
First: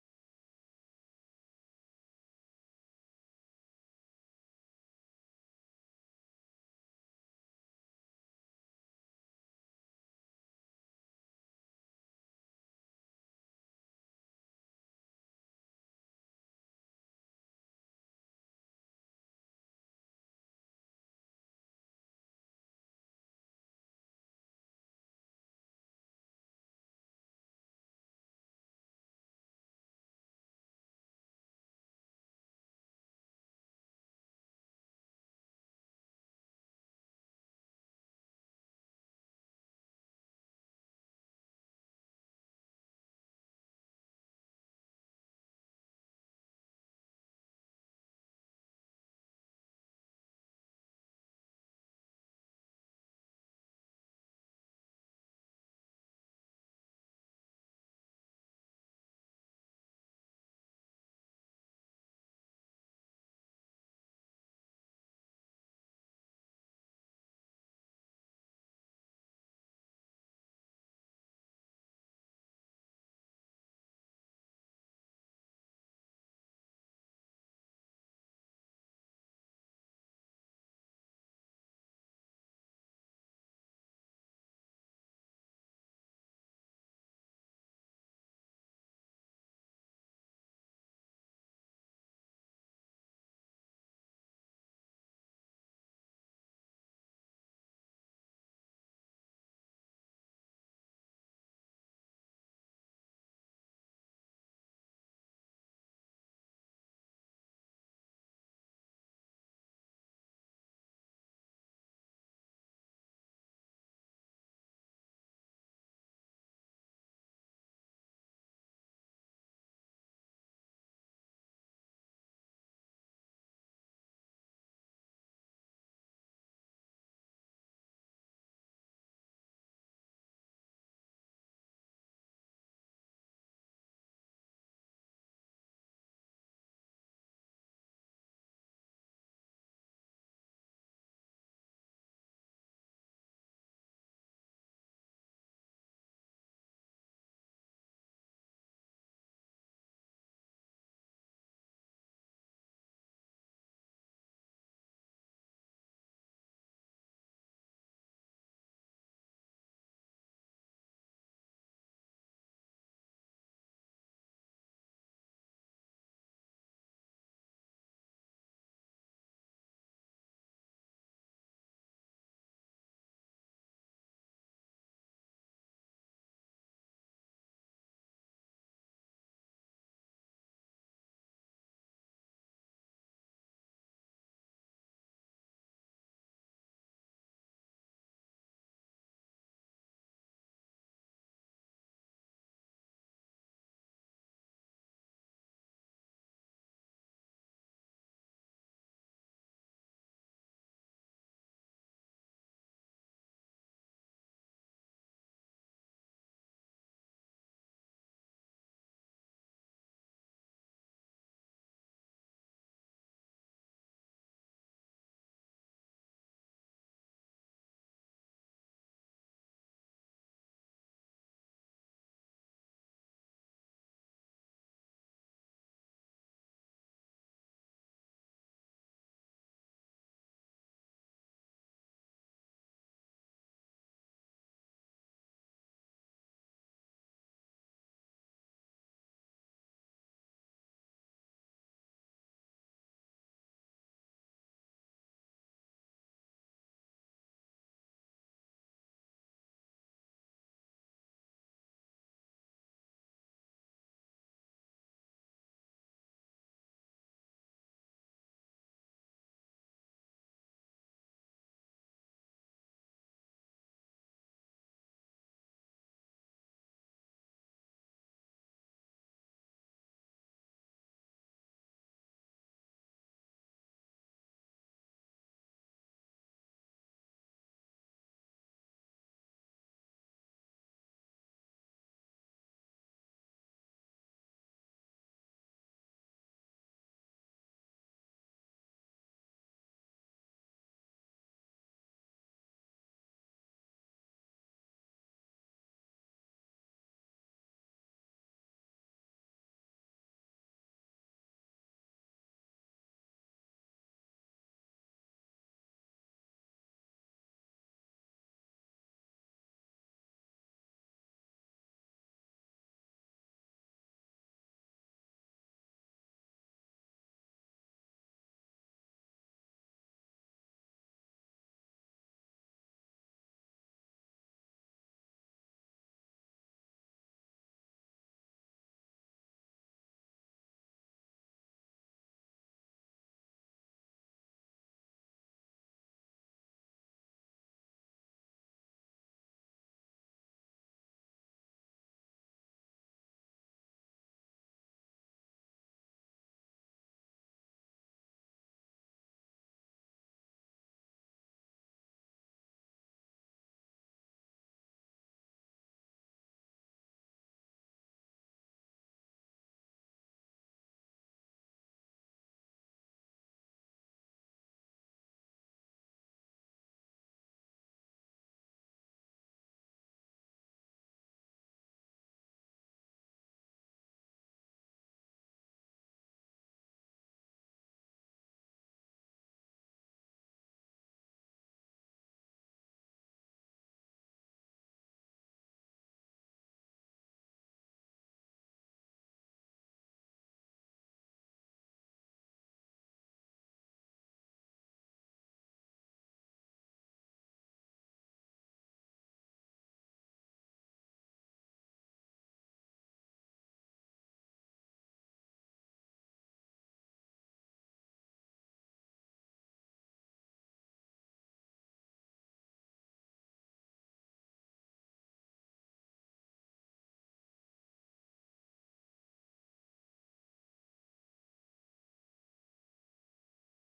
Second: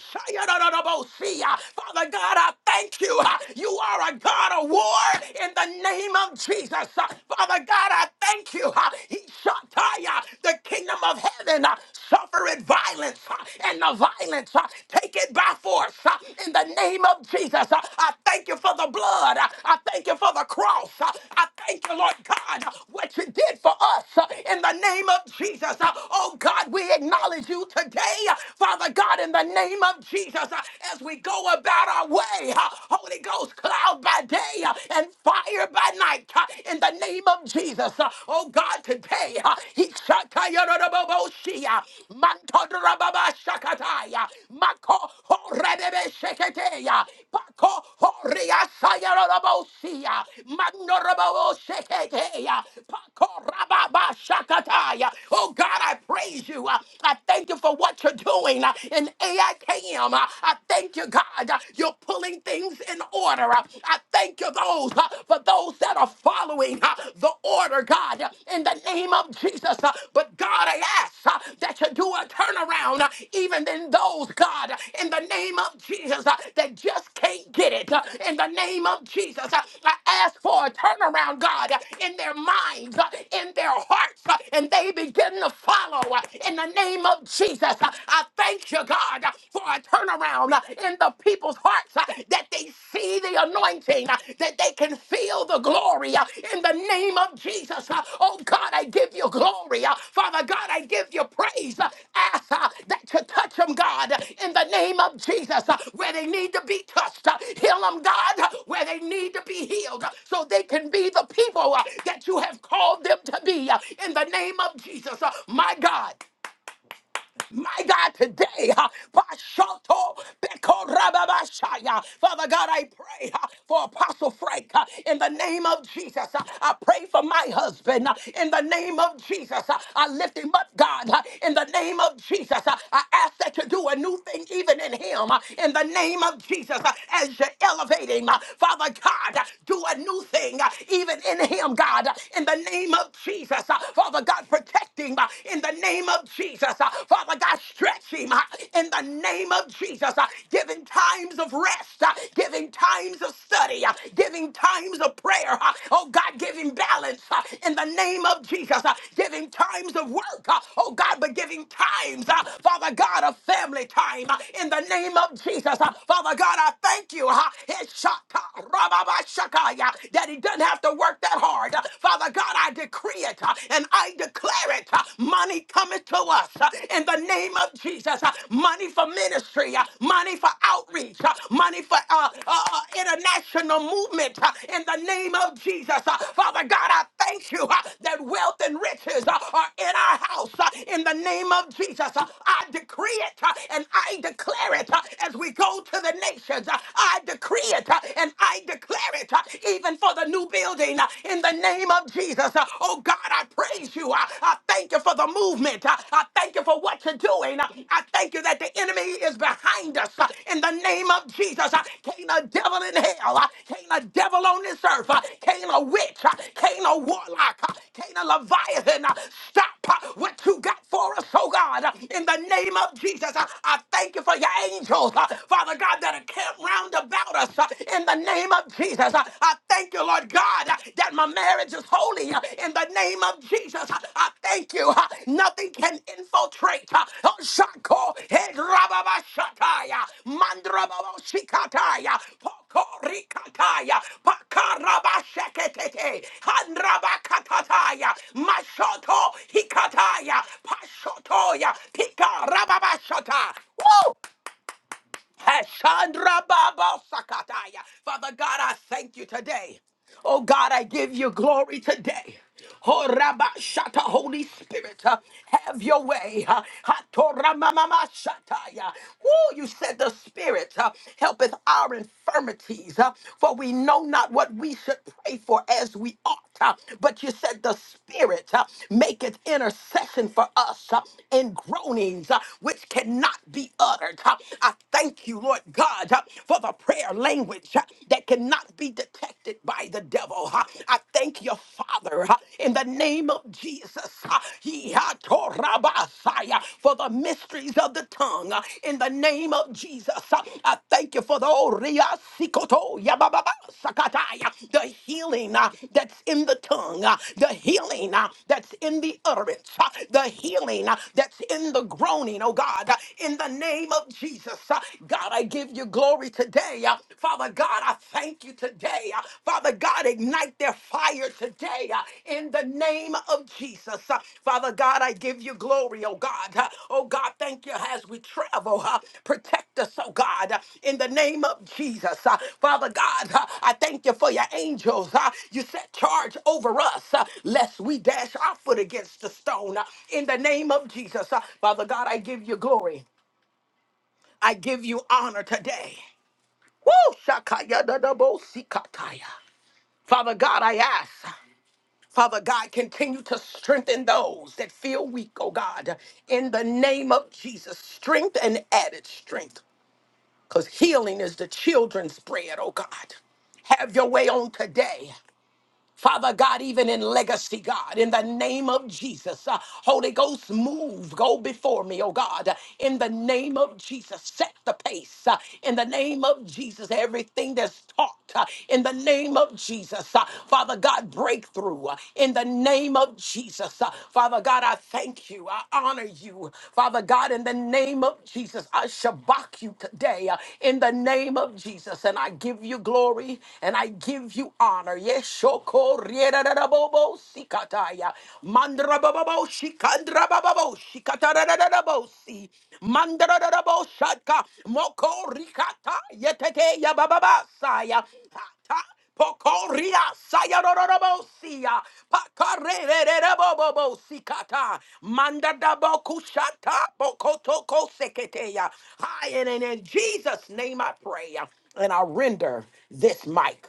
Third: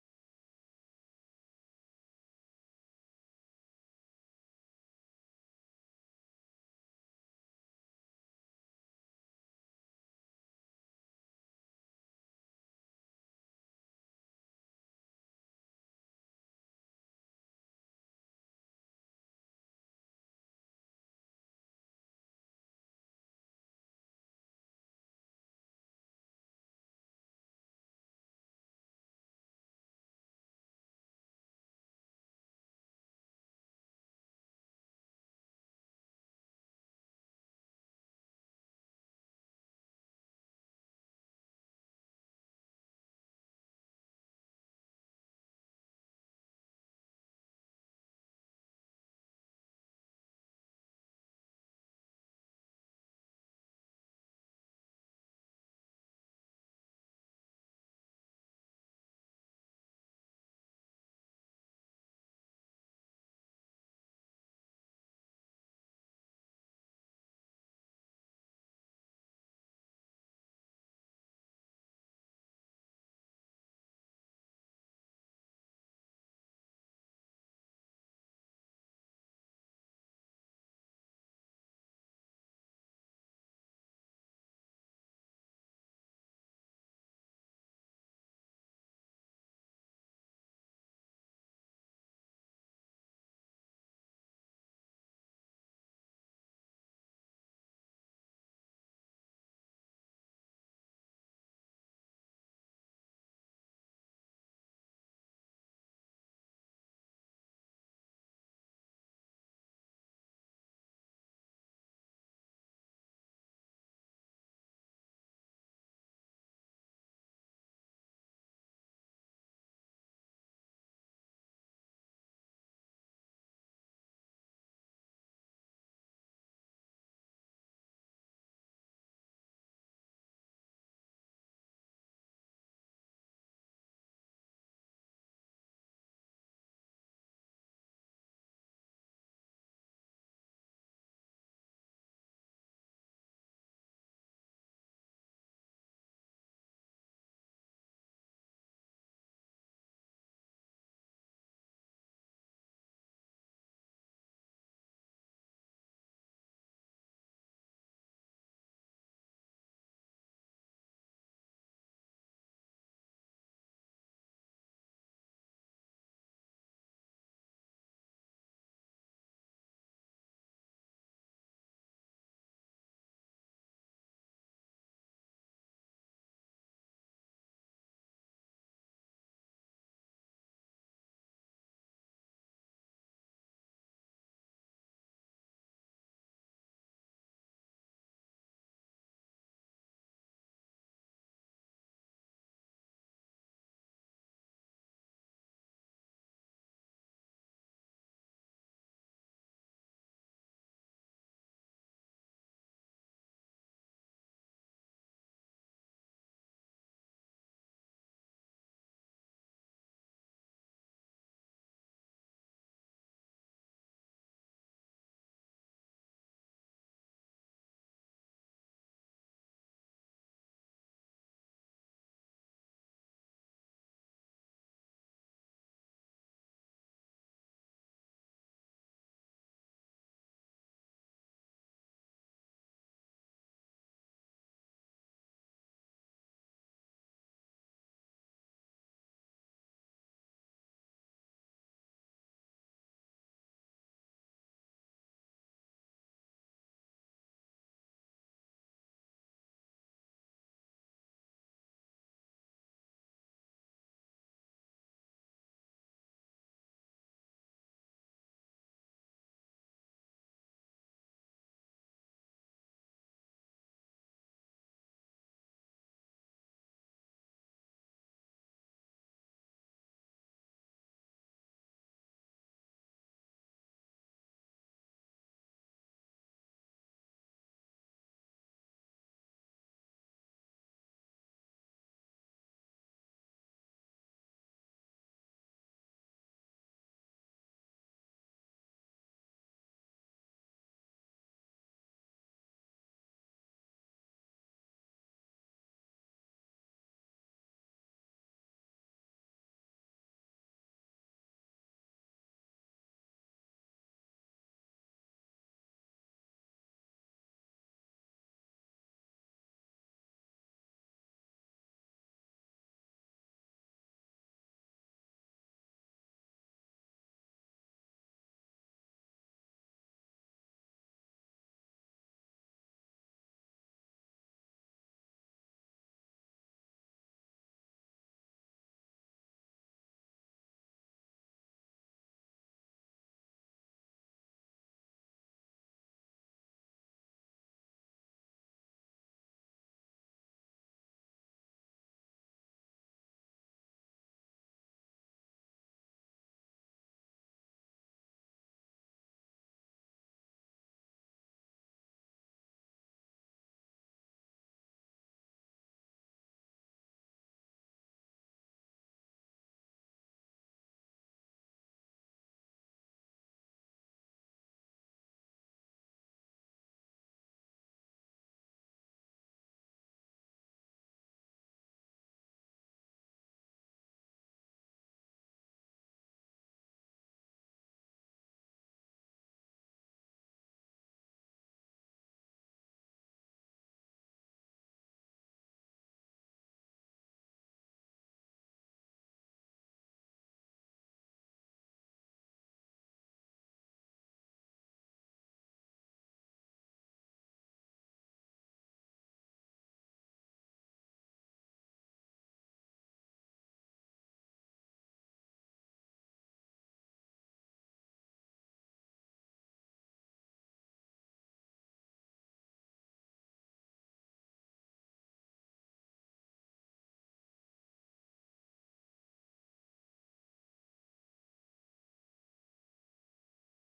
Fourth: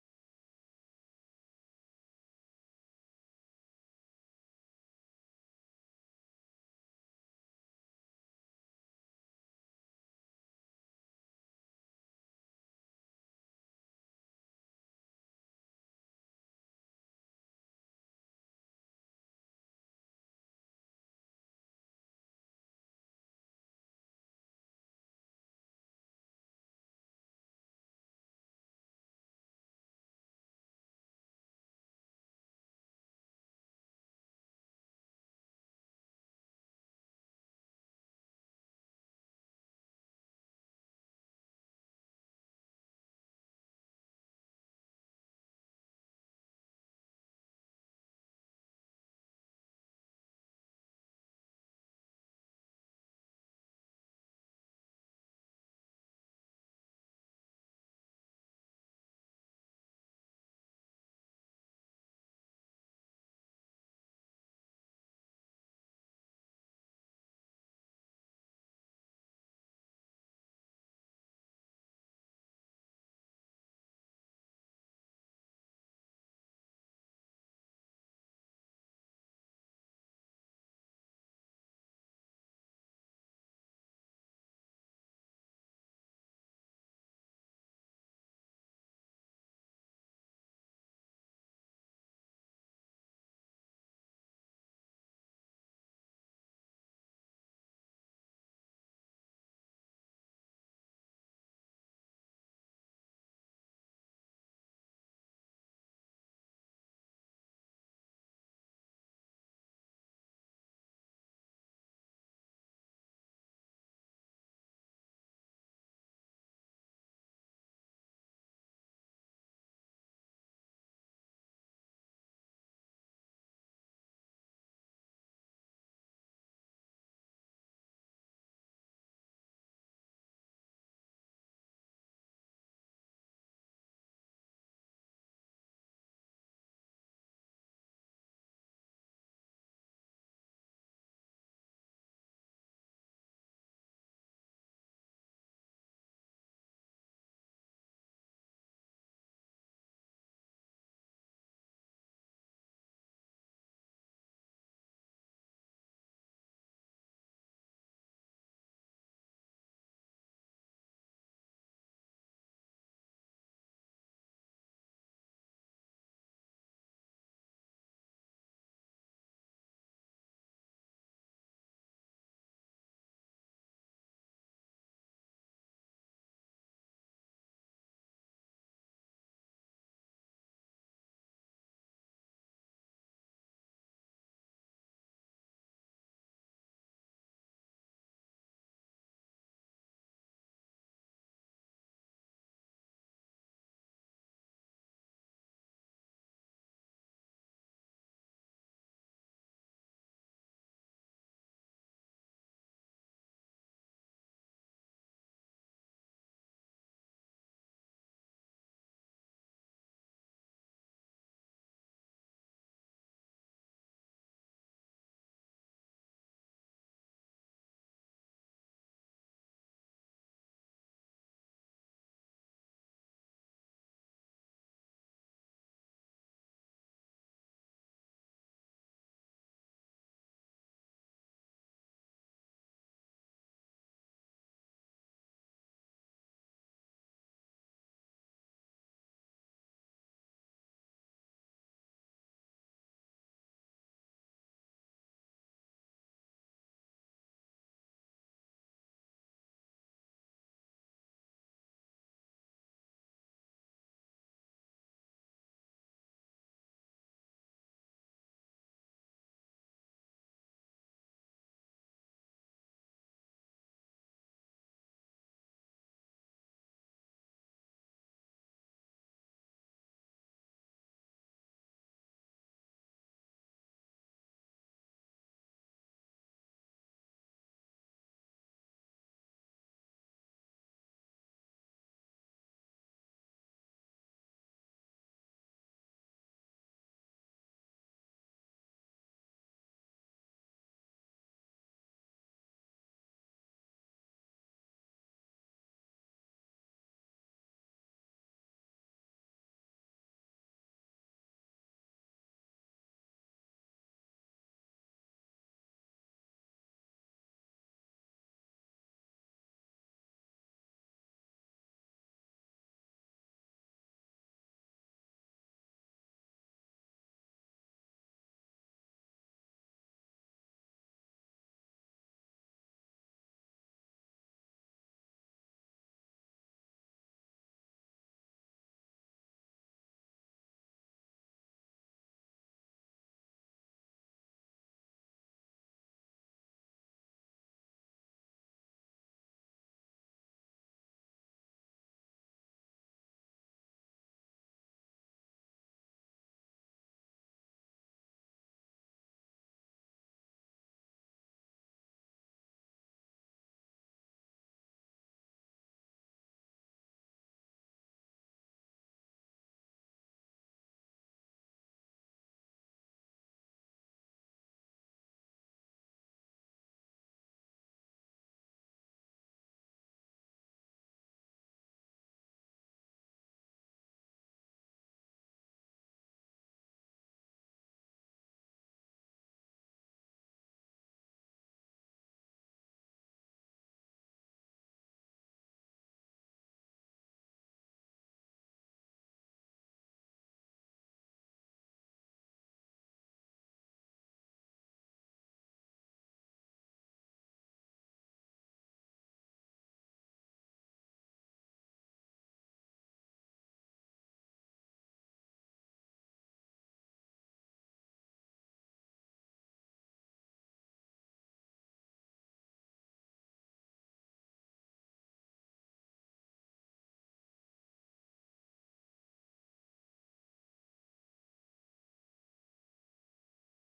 A: Father God, I thank you. Uh, You are a God of war in the name of Jesus. Uh, Father God, I thank you. Uh, He shot uh, yeah, the kingdom of heaven uh, suffereth violence, uh, and the violence uh, take it by force. uh, In the name of Jesus, Uh, I thank you for the blood. Uh, I thank you for the cross. Uh, I thank you, Lord God, uh, what you did for us. Uh, In the name of Jesus, Uh, oh God, we acknowledge you today, Uh, Father God. in the name of Jesus, uh, as we go about our way, uh, Holy Ghost. Ghost, cloud by day uh, and fire by night. uh, In the name of Jesus, Uh, oh God, today, uh, he shakayarababoshiya, mantodrababashakataya, mako horebebesheketeya, pako horiasayarababoshiya, manorababosheketeya, pako rababashakataya. Oh God, I praise you. Uh, I thank you for what you're doing uh, in AIKM. Uh, I thank you, you, God. uh, You're pulling things in order. Uh, I thank you those uh, for those that are following uh, the order, God, uh, in the name of Jesus. Uh, But God, I ask uh, that you do a turnaround, uh, even in those, God, uh, in the name of Jesus, uh, that just can't get it. Uh, In the name of Jesus, uh, I ask for a turnaround, God, uh, in their minds, uh, in their hearts, uh, and they begin to follow uh, in the name of Jesus. Uh, I thank thank you, God, for a turnaround in the people's hearts uh, that they see the anointing, uh, that they can feel the glory uh, in the name of Jesus. Uh, Oh, God, I give you glory. uh, Father God, I give you praise. Uh, Ask uh, that you touch them, God, in the name of Jesus, uh, where they need to be touched. Uh, Heal them, God, where they need to be healed uh, so they can be the people uh, that you have called them to be uh, in the name of Jesus. Uh, My God. My God, today, uh, Bashoto Beko Rababashaya. Father God, I pray uh, for Apostle Frank uh, in the name of Jesus. Uh, I pray for my husband uh, in the name of Jesus. Uh, I lift him up, God, uh, in the name of Jesus. Uh, I ask that you do a new thing even in him uh, in the name of Jesus uh, as you elevate him. uh, Father God, uh, do a new thing uh, even in him, God, uh, in the name of Jesus. Uh, Father God, protect protect him uh, in the name of Jesus. Uh, Father God, stretch him uh, in the name of Jesus. Uh, Give him times of rest, uh, give him times of study, uh, give him times of prayer. uh, Oh God, give him balance uh, in the name of Jesus. Uh, Give him times of work. uh, Oh God, but give him times, uh, Father God, of family time uh, in the name of Jesus. Uh, Father God, I thank you. uh, Heshaka, rababashakaya, That he doesn't have to work that hard. Uh, Father Father God, I decree it uh, and I declare it. uh, Money cometh to us uh, in the name of Jesus. uh, Money for ministry, uh, money for outreach, uh, money for uh, uh, uh, international movement uh, in the name of Jesus. Uh, Father God, I thank you uh, that wealth and riches uh, are in our house uh, in the name of Jesus. Uh, I decree it uh, and I declare it uh, as we go to the nations. Uh, I decree it uh, and I declare it. uh, even for the new building uh, in the name of Jesus. Uh, Oh God, I praise you. I I thank you for the movement. I I thank you for what you're doing. I I thank you that the enemy is behind us uh, in the name of Jesus. Uh, Can't a devil in hell, uh, can't a devil on this earth, uh, can't a witch, uh, can't a warlock, uh, can't a leviathan uh, stop uh, what you got for us, oh God, uh, in the name of Jesus. Uh, I thank you for your angels, uh, Father God, that are camped round round about us uh, in the name of Jesus. Uh, I thank you, Lord God, uh, that my marriage is holy uh, in the name of Jesus. Uh, I thank you. uh, Nothing can infiltrate. uh, oh, Shako, eh, Rababashataya, Mandrababoshikataya, Pokorikataya, Pakarabasheketete, Handrabakatataya, Mashoto Hikataya, Pashotoya, Pikarababashata. Woo! Hashandra Baba Sakataya. Father God, I thank you today. Oh God, I give you glory today. Oh Rabba Shata, Holy Spirit, uh, have your way. Uh, Hatora Mama Shataya. Woo, you said the Spirit uh, helpeth our infirmities, uh, for we know not what we should pray for as we ought uh, but you said the Spirit uh, maketh intercession for us uh, in groanings uh, which cannot be uttered. uh. I thank you, Lord God, uh, for the prayer language uh, that cannot be detected by the devil. uh. I thank you, Father, uh, in the name of Jesus, uh, Yihatorabasaya, for the mysteries of the tongue. uh, uh, in the name of Jesus. Uh, I thank you for the Oria Sikoto Yababa Sakataya, the healing uh, that's in the tongue, uh, the healing uh, that's in the utterance, uh, the healing uh, that's in the groaning, oh God, uh, in the name of Jesus. Uh, God, I give you glory today. Uh, Father God, I thank you today. Uh, Father God, ignite their fire today uh, in the name of Jesus. Uh, Father God, I give you glory, oh God. Uh, Oh God, thank you as we travel. uh, Protect us, oh God, uh, in the name of Jesus. Uh, Father God, uh, I thank you for your angels. Uh, You set charge over us, uh, lest we dash our foot against the stone. Uh, In the name of Jesus, uh, Father God, I give you glory. I give you honor today. Woo! Shakaya da da bo sikataya. Father God, I ask. Father God, continue to strengthen those that feel weak, oh God, in the name of Jesus. Strength and added strength, because healing is the children's bread, oh God. Have your way on today. Father God, even in legacy, God, in the name of Jesus, uh, Holy Ghost, move, go before me, oh God, in the name of Jesus, set the pace, uh, in the name of Jesus, everything that's taught, uh, in the name of Jesus, uh, Father God, breakthrough, uh, in the name of Jesus, uh, Father God, I thank you, I honor you, Father God, in the name of Jesus, I shabak you today, uh, in the name of Jesus, and I give you glory and I give you honor honor. Yeshoko Rierabo Sikataya. Mandrababo Shikandrababo Shikatarabo Mandrababo Shadka Moko Rikata Yeteke Yababa Saya. Hata Pokoria Sayarorobosia Pakarerererebobo Sikata Mandadabo Kushata Bokotoko Seketeya. Hi, and in Jesus' name I pray. And I render this mic.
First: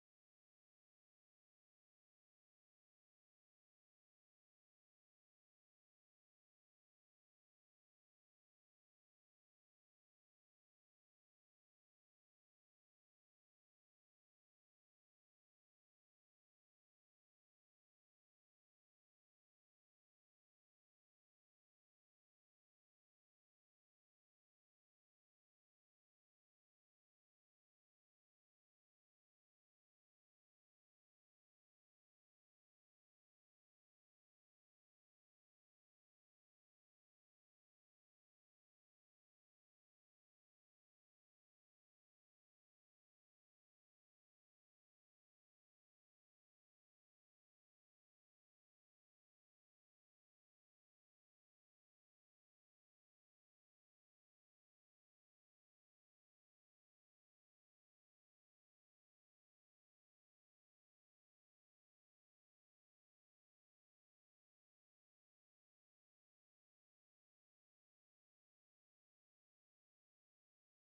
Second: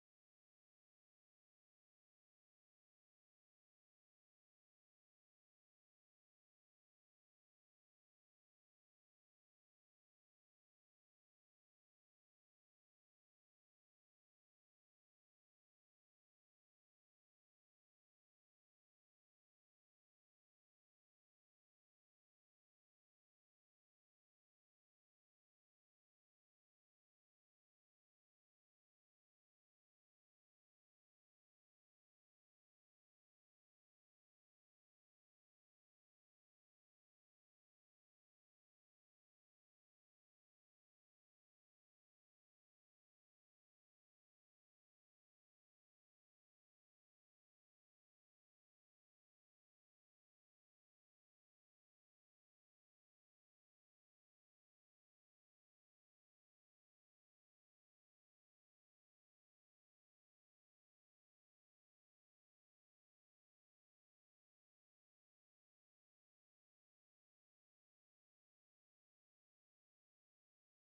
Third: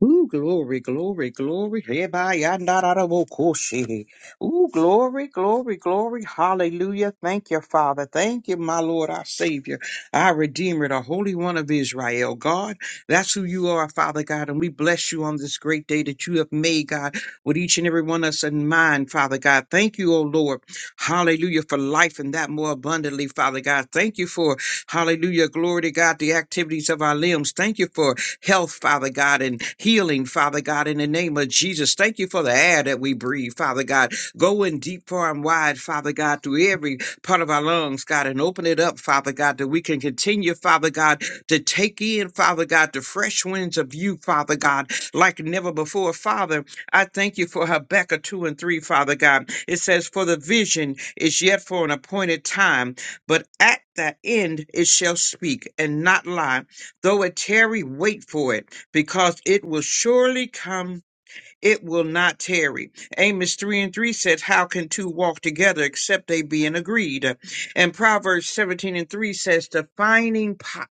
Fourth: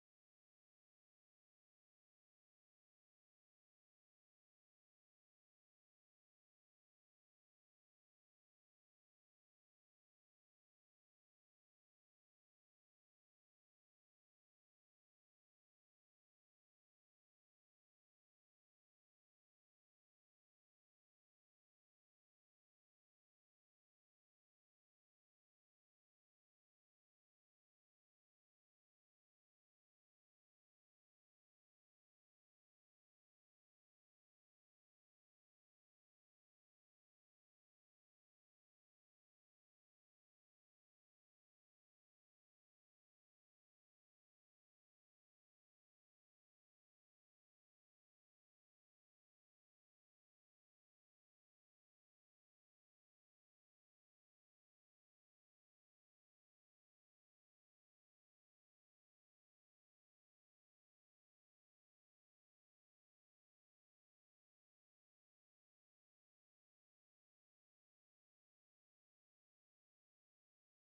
D: Ooh, glory, glory, glory. Hebayandarabokoshe. Ooh, glory, glory, glory. Hallelujah. Thank you, Father. Thank you, my Lord, our Savior, our Redeemer, the Holy One of Israel. God, that's who you are, Father God. And we bless you on this great day that you have made, God, with each and every one of us in mind, Father God. Thank you, O Lord. Hallelujah for life and that more abundantly, Father God. Thank you for, hallelujah, glory to God, the activities of our limbs. Thank you for health, Father God, and healing, Father God, in the name of Jesus. Thank you for the air that we breathe, Father God. Go in deep, far, and wide, Father God, through every part of our lungs, God, and open it up, Father God, that we can continue, Father God, to take in, Father God, the fresh winds of you, Father God, like never before. Father, I thank you for Habakkuk 2 and 3, Father God. It says, For the vision is yet for an appointed time, but at the end it shall speak and not lie. Though it tarry, wait for it, because it will surely come. It will not tarry. Amos 3 and 3 says, How can two walk together except they be in agreed? And Proverbs 17 and 3 says, The finding pot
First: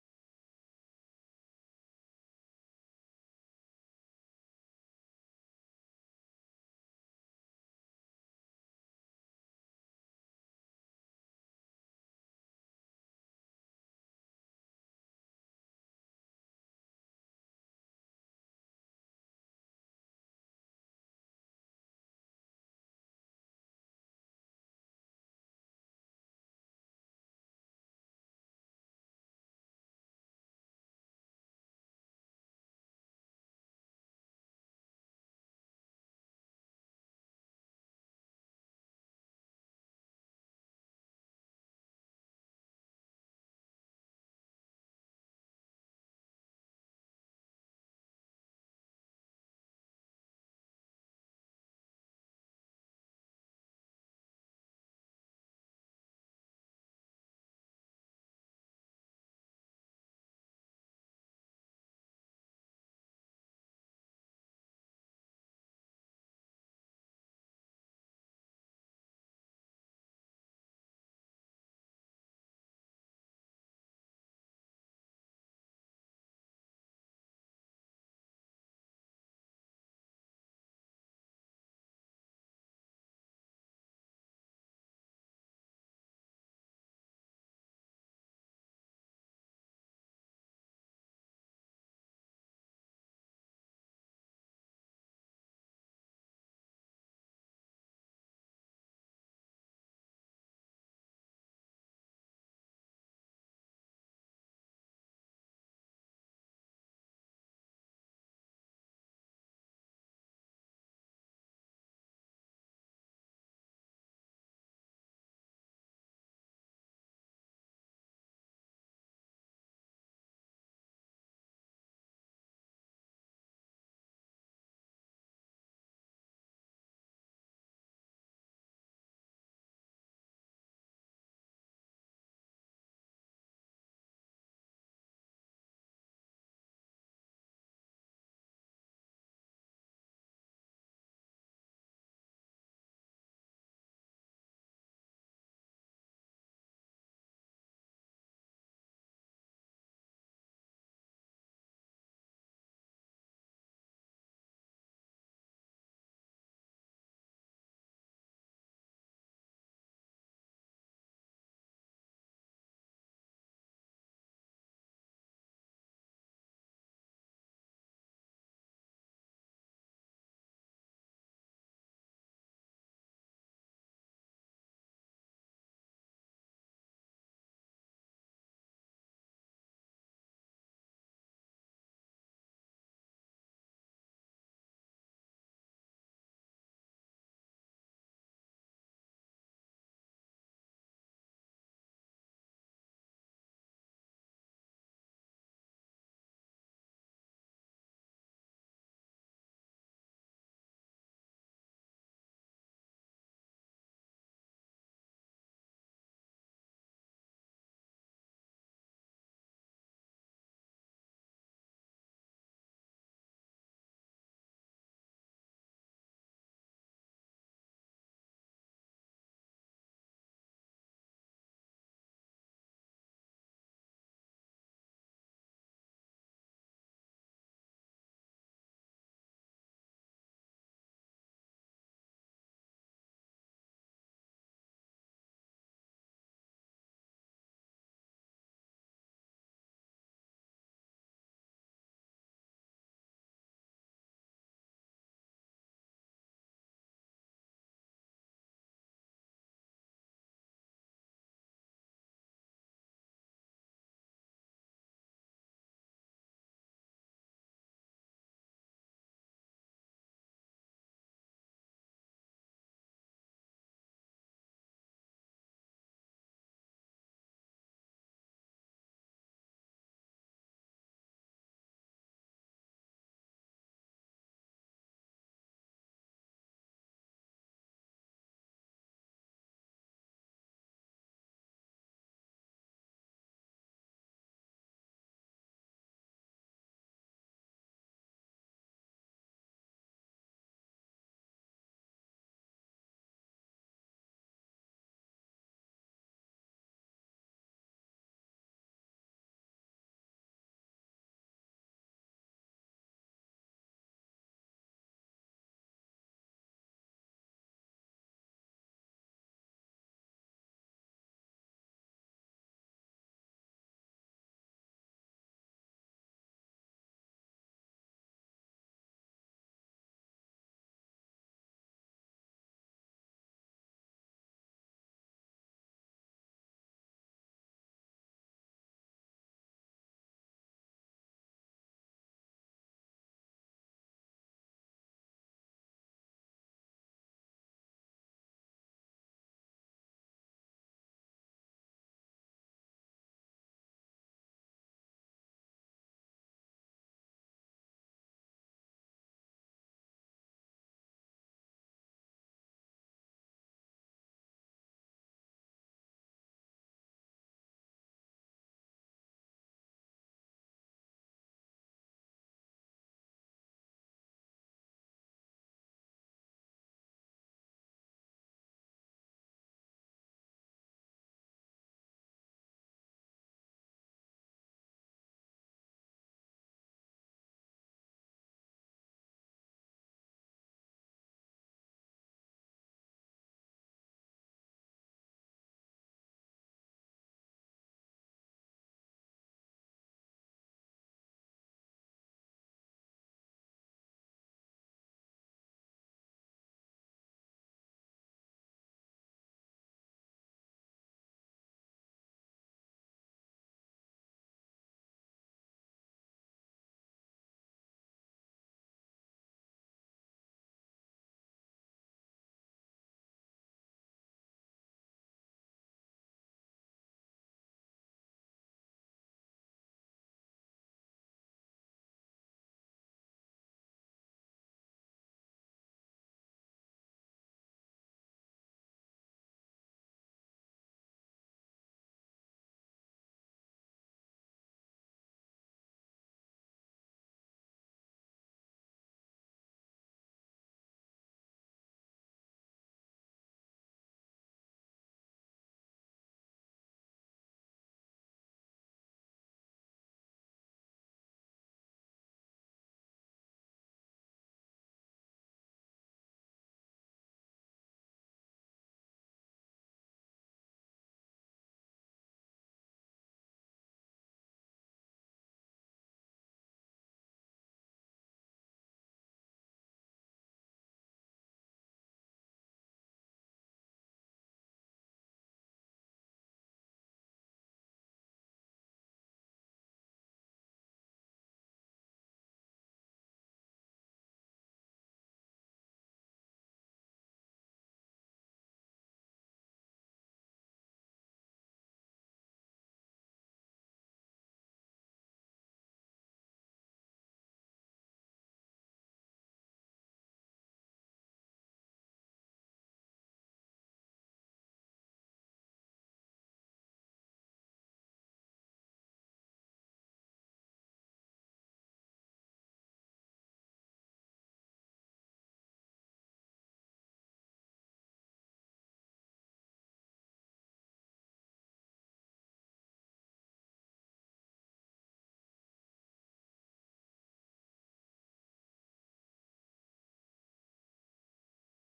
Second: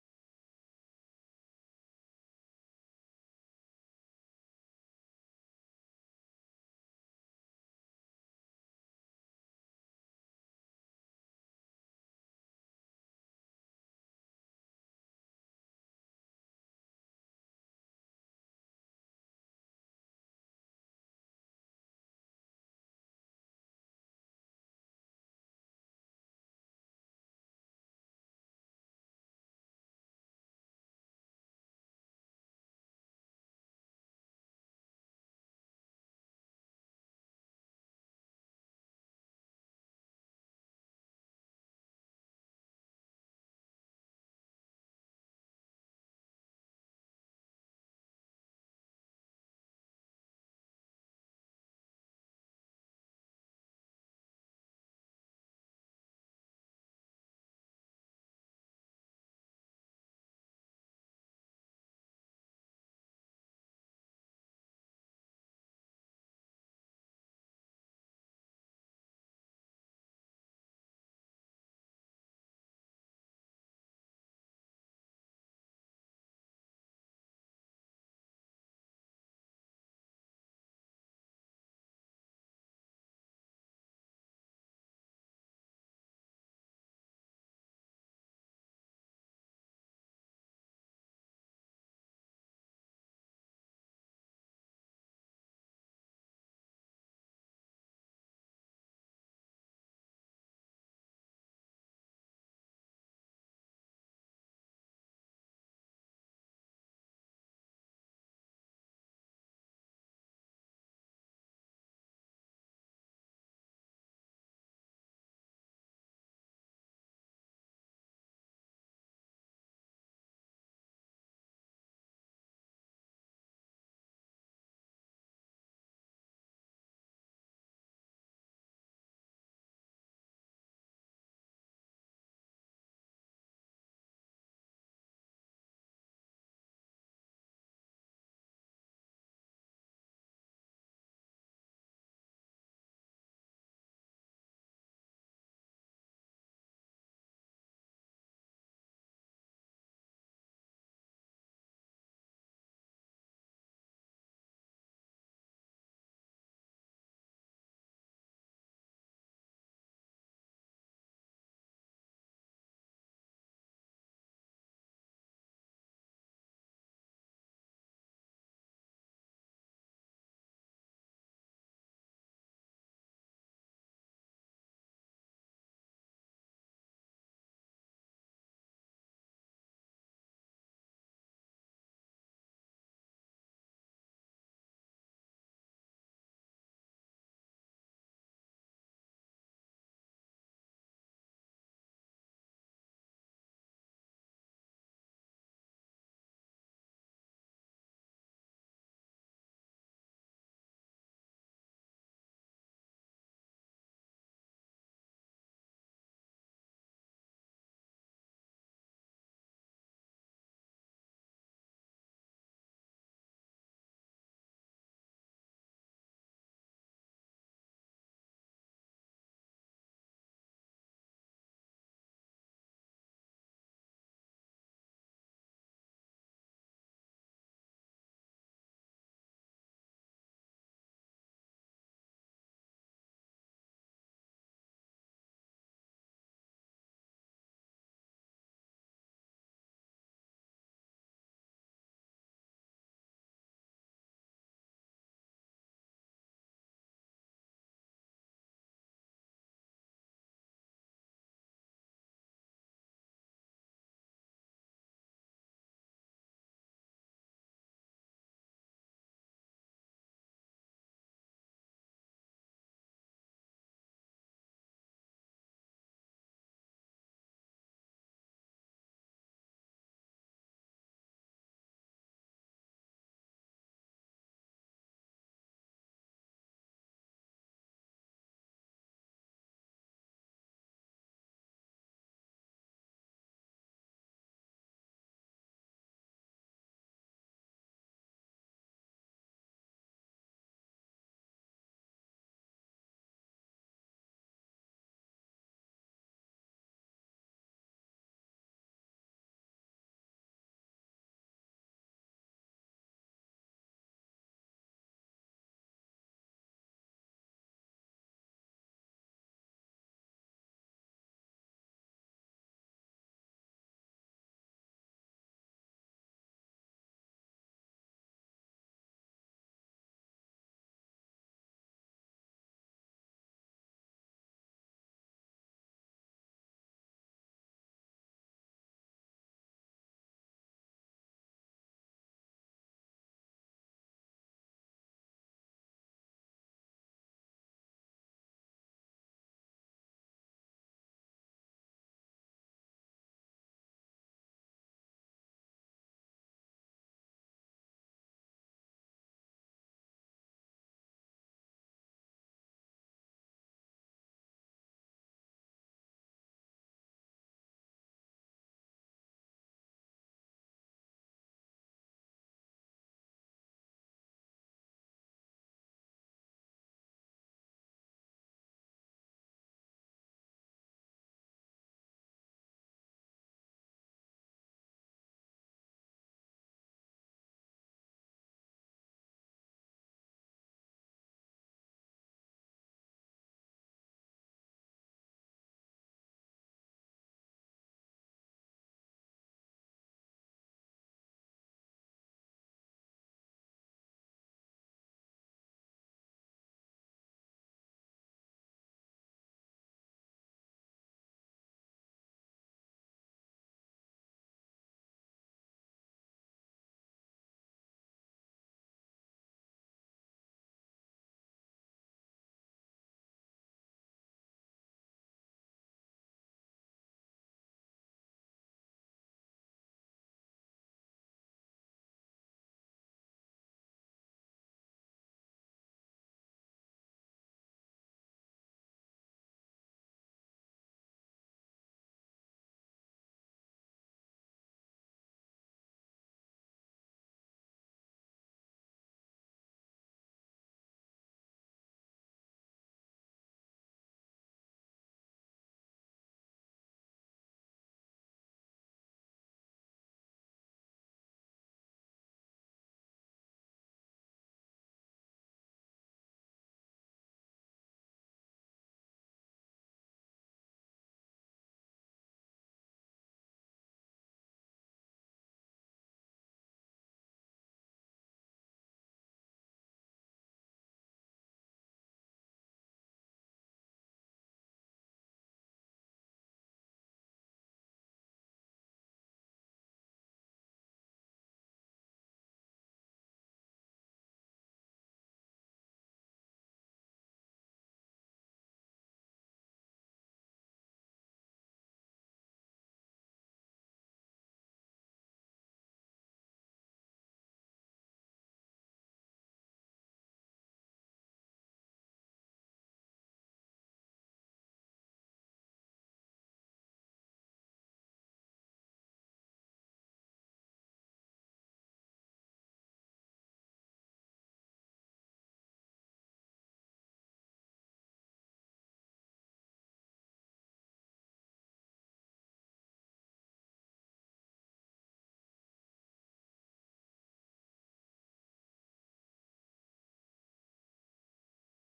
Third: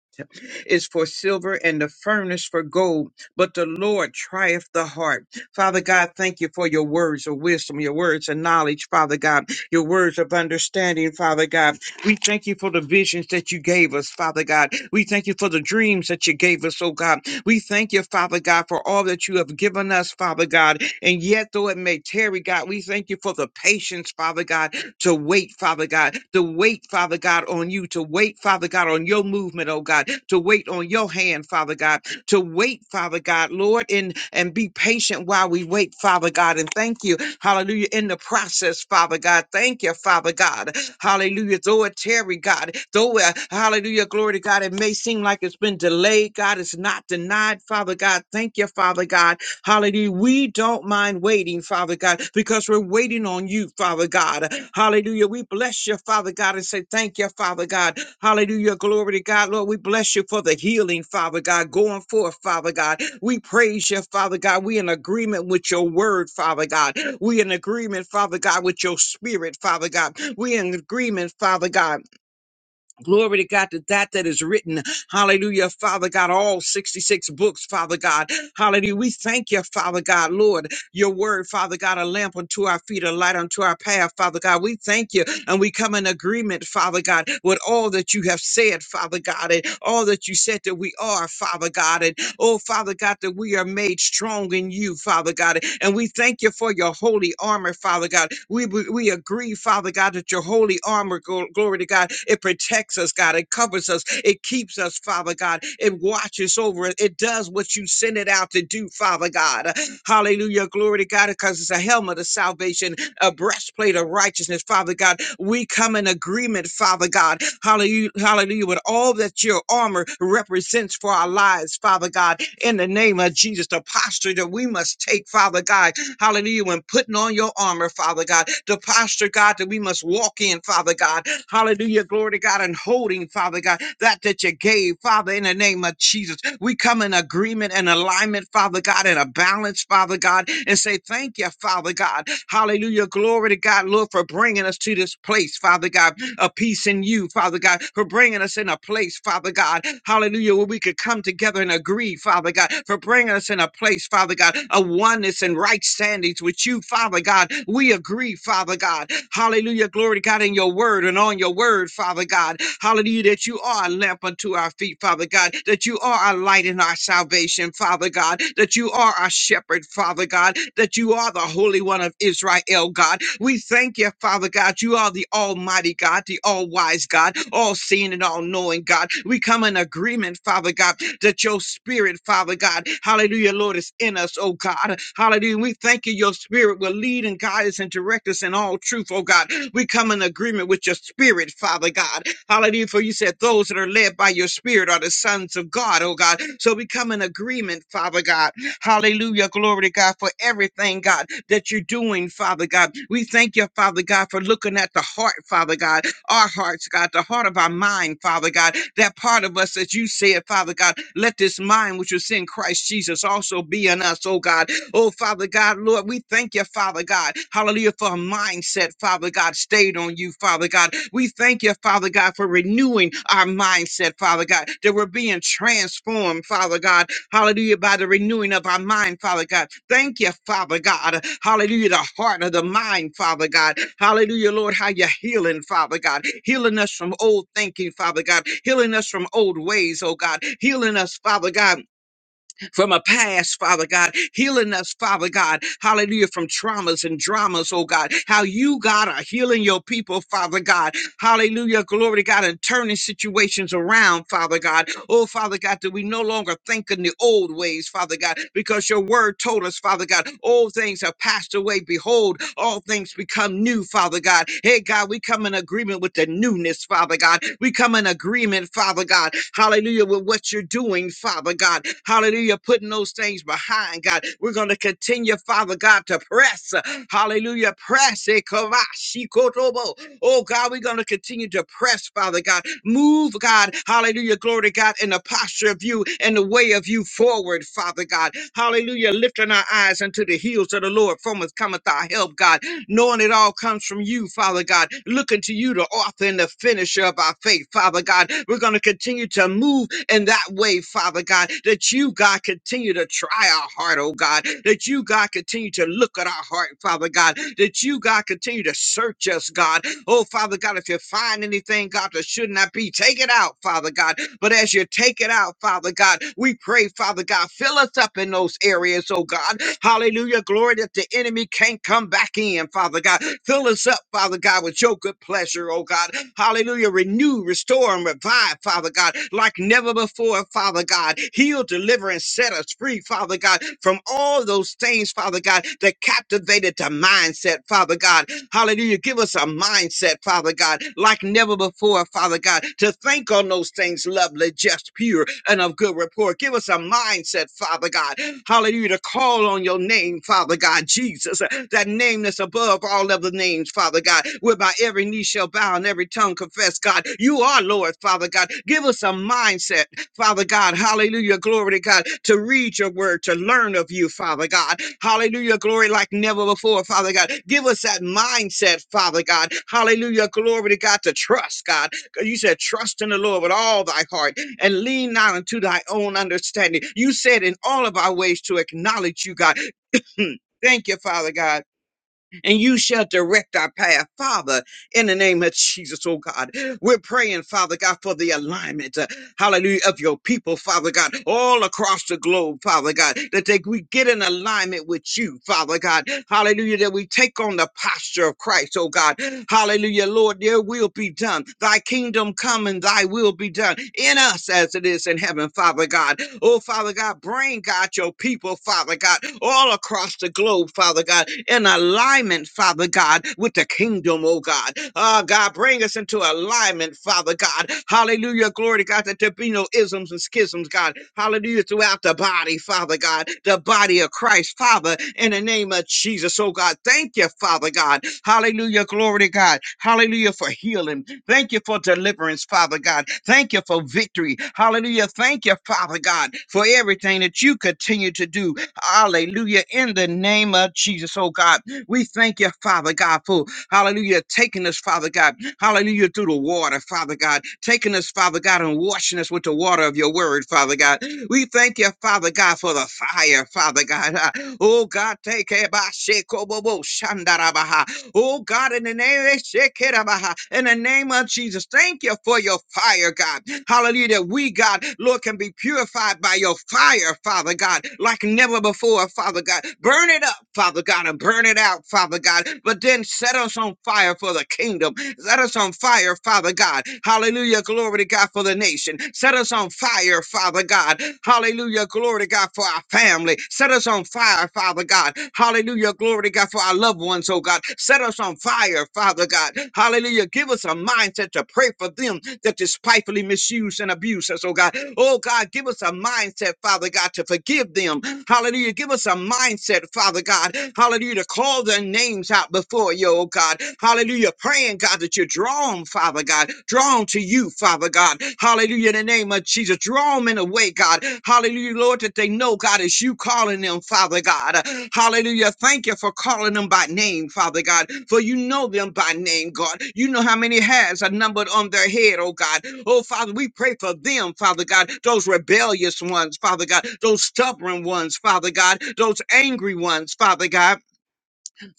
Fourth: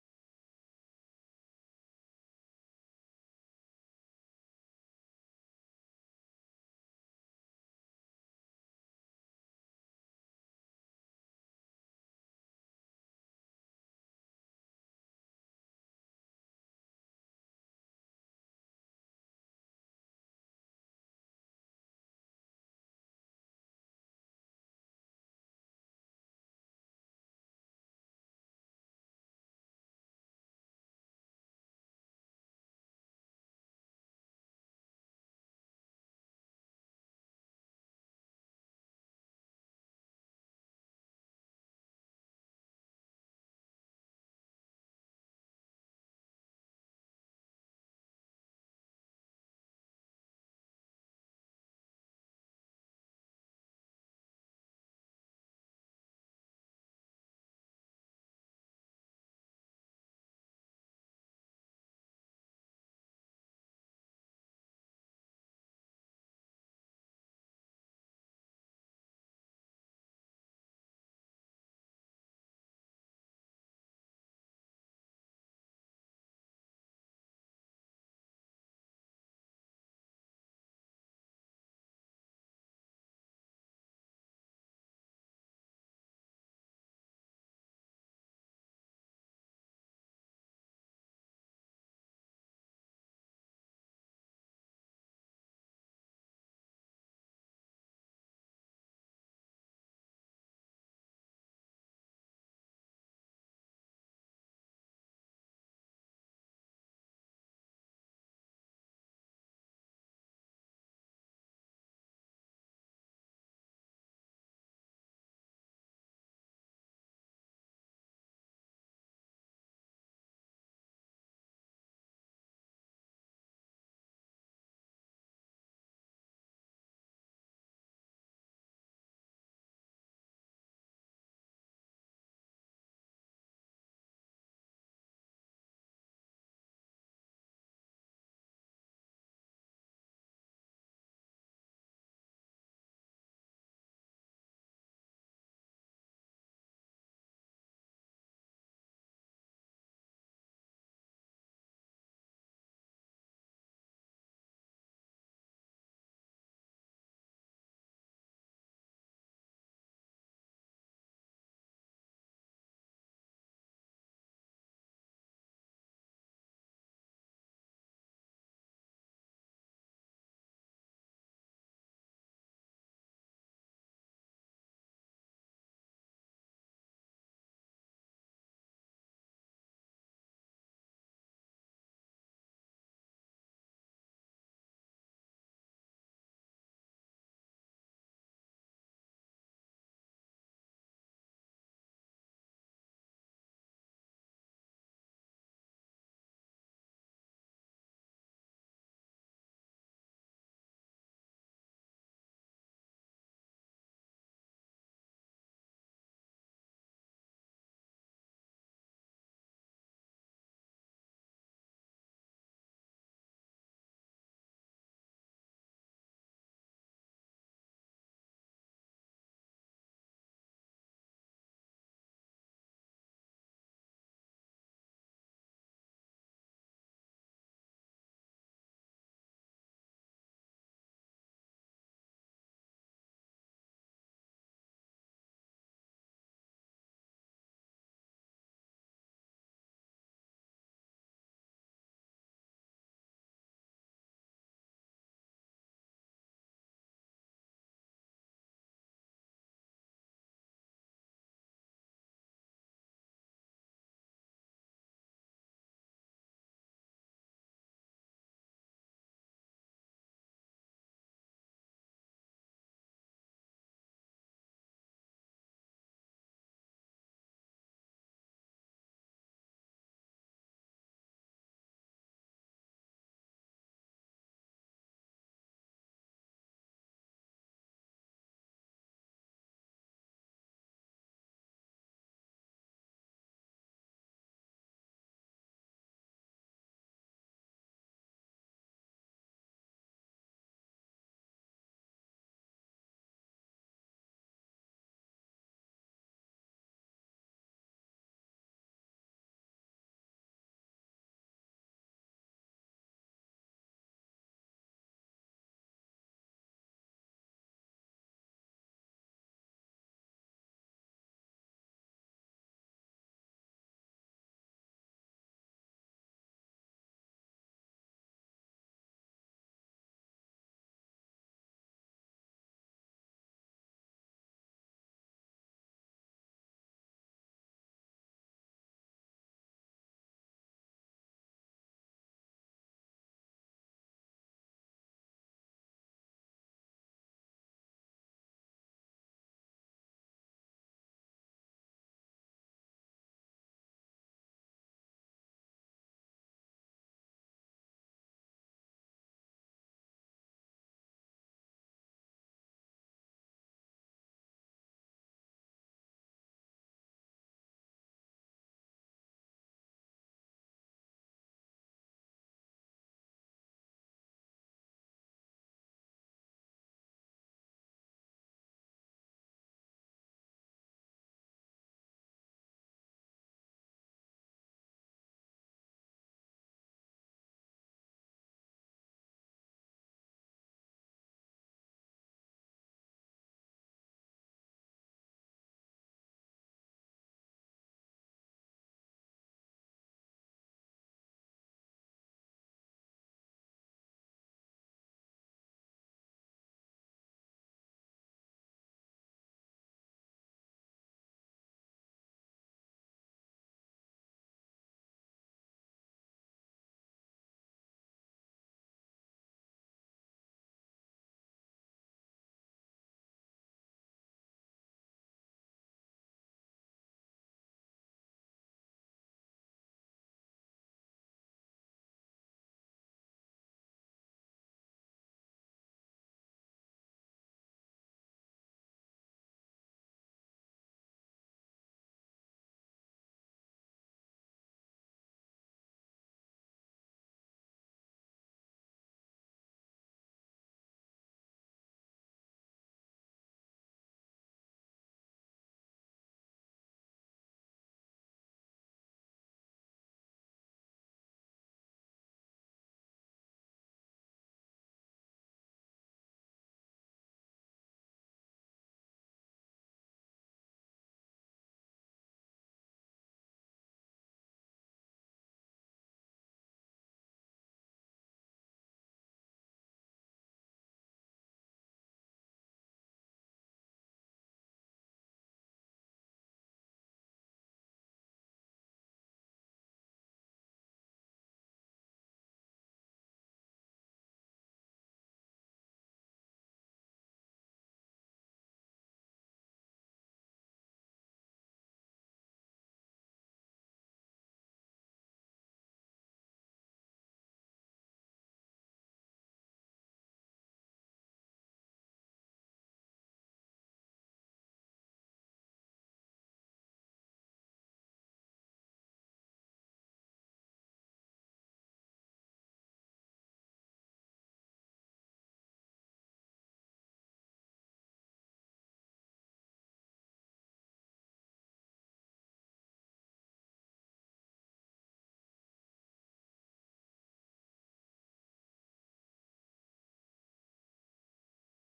D: is for silver and the furnace for gold, but the Lord trieth the heart. Father God, thank you for your words of wisdom, your words of knowledge, Father God, your words of understanding, Father God. We thank you for the visions that you gave us, Father God. We thank you for the dreams that you gave us, oh God. We thank you, Father God, for all that you have given us, Father God. And yet, though it may tarry, God, we thank you for the patience, Father God, to wait, Father God, to wait, Father God, on you, to wait, Father God, on your movement, oh God, to wait on your hand, Father God, to wait, Father God, Lord, and, and be patient while we wait, Father God. And thank you, hallelujah, in the process, Father God. Thank you, Father God. Hallelujah. Though it tarry, God, though, uh, hallelujah, glory to God, it may seem like it's been delayed, God, it's not denied, Father God. Thank you, Father God. Hallelujah. We don't mind waiting, Father God, because we're waiting on you, Father God. Hallelujah. We bless you, Father God, and say thank you, Father God. Hallelujah. Glory to God. Lord, we bless you for the healing, Father God, going forth, Father God. We praise you, Father God. We in agreement with your word, Father God. We in agreement, Father God, with your spirit, Father God. We in agreement, Father God Glory to God to that that is written. Hallelujah, Father God, all 66 books, Father God. Hallelujah. We thank you, Father God, Lord. Your word, Father God, a lamp unto our feet, a light unto our path, Father God. We thank you and we come in agreement, Father God, with all that you have said, Father God, and all that you said that we are, Father God. And Oh, Father God, that we are made strong in you, Father God. And we thank you for your holy armor, Father God. We, we we agree, Father God, that your holy armor, gl- glory to God, it protects us, God. It covers us. It keeps us, Father God. It watches over us. It does what you send it out to do, Father God. Hallelujah. Glory to God, because it's a helmet of salvation a breastplate of righteousness, Father God. We come in agreement, Father God. Hallelujah, hallelujah, with all that your armor represents for our lives, Father God. In the name of Jesus, the posture that we must take, Father God hallelujah, when putting on your armor, Father God, the posture, God, that we must walk in, Father God, hallelujah, glory to God, and holding, Father God, that that you gave, Father, in the name of Jesus. We come in agreement and alignment, Father God, and a balance, Father God, and say thank you, Father God, hallelujah, glory to God, Lord, for bringing us to this place, Father God, a peace in you, Father God, for bringing bringing us in a place, Father God, hallelujah, where we could come together and agree, Father God, for bringing us in a place, Father God, of oneness and right standings with you, Father God. We agree, Father God, hallelujah, glory to God, in your word and on your word, Father God, hallelujah, that you are a lamp unto our feet, Father God, that you are our light and our salvation, Father God, that you are our shepherd, Father. Father God, that you are the Holy One of Israel, God. We thank you, Father God. You are the Almighty God, the all wise God, all seeing and all knowing God. We come in agreement, Father God, that your spirit, Father God, hallelujah, Lord, is in us, oh God. Hallelujah. We thank you, your spirit will lead and guide us and direct us in all truth, oh God. We come in agreement with your spirit, Father God. Hallelujah. For you said those that are led by your spirit are the sons of God, oh God. So we come in agreement, Father God Hallelujah. Glory to God for everything, God, that you're doing, Father God. We thank you, Father God, for looking at the heart, Father God, our hearts, God, the heart of our mind, Father God, that part of us that you said, Father God, let this mind which was in Christ Jesus also be in us, oh God. Oh, Father God, Lord, we thank you, Father God. Hallelujah, for a mindset, Father God, stayed on you, Father God. We thank you, Father God, for renewing our mindset, Father God, that we're being transformed, Father God, Hallelujah. By the renewing of our mind, Father God. Thank you, Father God. Hallelujah. The heart of the mind, Father God. Hallelujah, Lord, how you're healing, Father God. Healing us from old thinking, Father God. Healing us from old ways, oh God. Healing us, Father God, from a past, Father God, healing us, Father God, hallelujah, from traumas and dramas, oh God, how you, God, are healing your people, Father God, Hallelujah. Glory to God. And turning situations around, Father God. Oh, Father God, that we no longer think in the old ways, Father God, because your word told us, Father God, old things have passed away. Behold, all things become new, Father God. Hey, God, we come in agreement with the newness, Father God. We come in agreement, Father God. Hallelujah, with what you're doing, Father God. Hallelujah, putting those things behind, God. We're going to continue, Father God, to press. Hallelujah, press. eh, kavashi kotobo. Oh God, we're going to continue to press, Father God. Move, God, hallelujah, glory to God, in the posture of you and the way of you forward, Father God. Hallelujah, lifting our eyes unto the heels of the Lord, from us cometh our help, God knowing it all comes from you, Father God. Looking to you, the author and the finisher of our faith, Father God. We're going to continue to move in that way, Father God, that you, God, continue to try our heart, oh God, that you, God, continue to look at our heart, Father God, that you, God, continue to search us, God. Oh, Father God, if you find anything, God, that should not be, take it out, Father God. But as you take it out, Father God, we pray, Father God, fill us up in those areas, oh God. Hallelujah glory that the enemy can't come back in, Father God. Fill us up, Father God, with your good pleasure, oh God. Hallelujah. Renew, restore, and revive, Father God, like never before, Father God. Heal, deliver, and set us free, Father God, from all those things, Father God, that captivated the mindset, Father God. Hallelujah. Give us a mindset, Father God, like never before, Father God, to think on those things lovely, just, pure, and of good report. Give us a mindset, Father God, Hallelujah. To call on your name, Father God, Jesus, uh, that name that's above all other names, Father God, whereby every knee shall bow and every tongue confess, God. You are Lord, Father God. Give us a mindset, Father God. Hallelujah. Glory to God. To read your word, to learn of you, Father God. Hallelujah. Glory like never before, Father God. Give us that mindset, Father God. Hallelujah. Glory to God. To trust, God. You said, trust in the Lord with all thy heart and lean not unto thy own understanding. You said in all of our ways to acknowledge you, God. Hmm. Thank you, Father God, and you shall direct our path, Father, in the name of Jesus, oh God. We're praying, Father God, for the alignment hallelujah, of your people, Father God, all across the globe, Father God, that they, we get in alignment with you, Father God, hallelujah, that we take on the posture of Christ, oh God, hallelujah, Lord, your will be done, thy kingdom come and thy will be done in us as it is in heaven, Father God, oh Father God, bring God your people, Father God, all across the globe, Father God, in alignment, Father God, with the kingdom kingdom, oh God. Ah, God, bring us into alignment, Father God. Hallelujah. Glory to God that there be no isms and schisms, God. Hallelujah. Throughout the body, Father God, the body of Christ, Father, in the name of Jesus, oh God. Thank you, Father God. Hallelujah. Glory to God. Hallelujah for healing. Thank you for deliverance, Father God. Thank you for victory. Hallelujah. Thank you, Father God, for everything that you continue to do. Hallelujah. In the name of Jesus, oh God. We thank you, Father God, for hallelujah, taking us, Father God, hallelujah, through the water, Father God, taking us, Father God, and washing us with the water of your word, Father God. We thank you, Father God, for the fire, Father God. Ah, Oh God, take care by Oh God, in the name of Shekerabaha, in the name of Jesus, thank you for your fire, God. Hallelujah. That we, God, Lord, can be purified by your fire, Father God, like never before, Father God. Burn it up, Father God, and burn it out, Father God. But then set us on fire for the kingdom. Set us on fire, Father God. Hallelujah. Glory to God for the nation. Set us on fire, Father God. Hallelujah. Glory to God, for our family. Set us on fire, Father God. Hallelujah. Glory to God for our loved ones, oh God. Set us on fire, Father God. Hallelujah. Give us a mindset to pray for them that despitefully misuse and abuse us, oh God. Oh God, give us a mindset, Father God, to forgive them. Hallelujah. Give us a mindset, Father God. Hallelujah. To call their names out before you, oh God. Hallelujah. Praying, God, that you draw them, Father God. Draw 'em to you, Father God. Hallelujah. In the name of Jesus, draw them in a way, God. Hallelujah, Lord, that they know, God, is you calling them, Father God. Hallelujah. Thank you for calling them by name, Father God, for you know them by name, God. You know how many hairs are numbered on their head, oh God. Oh, Father, we pray for them, Father God, those rebellious ones, Father God, those stubborn ones, Father God, those angry ones, Father God.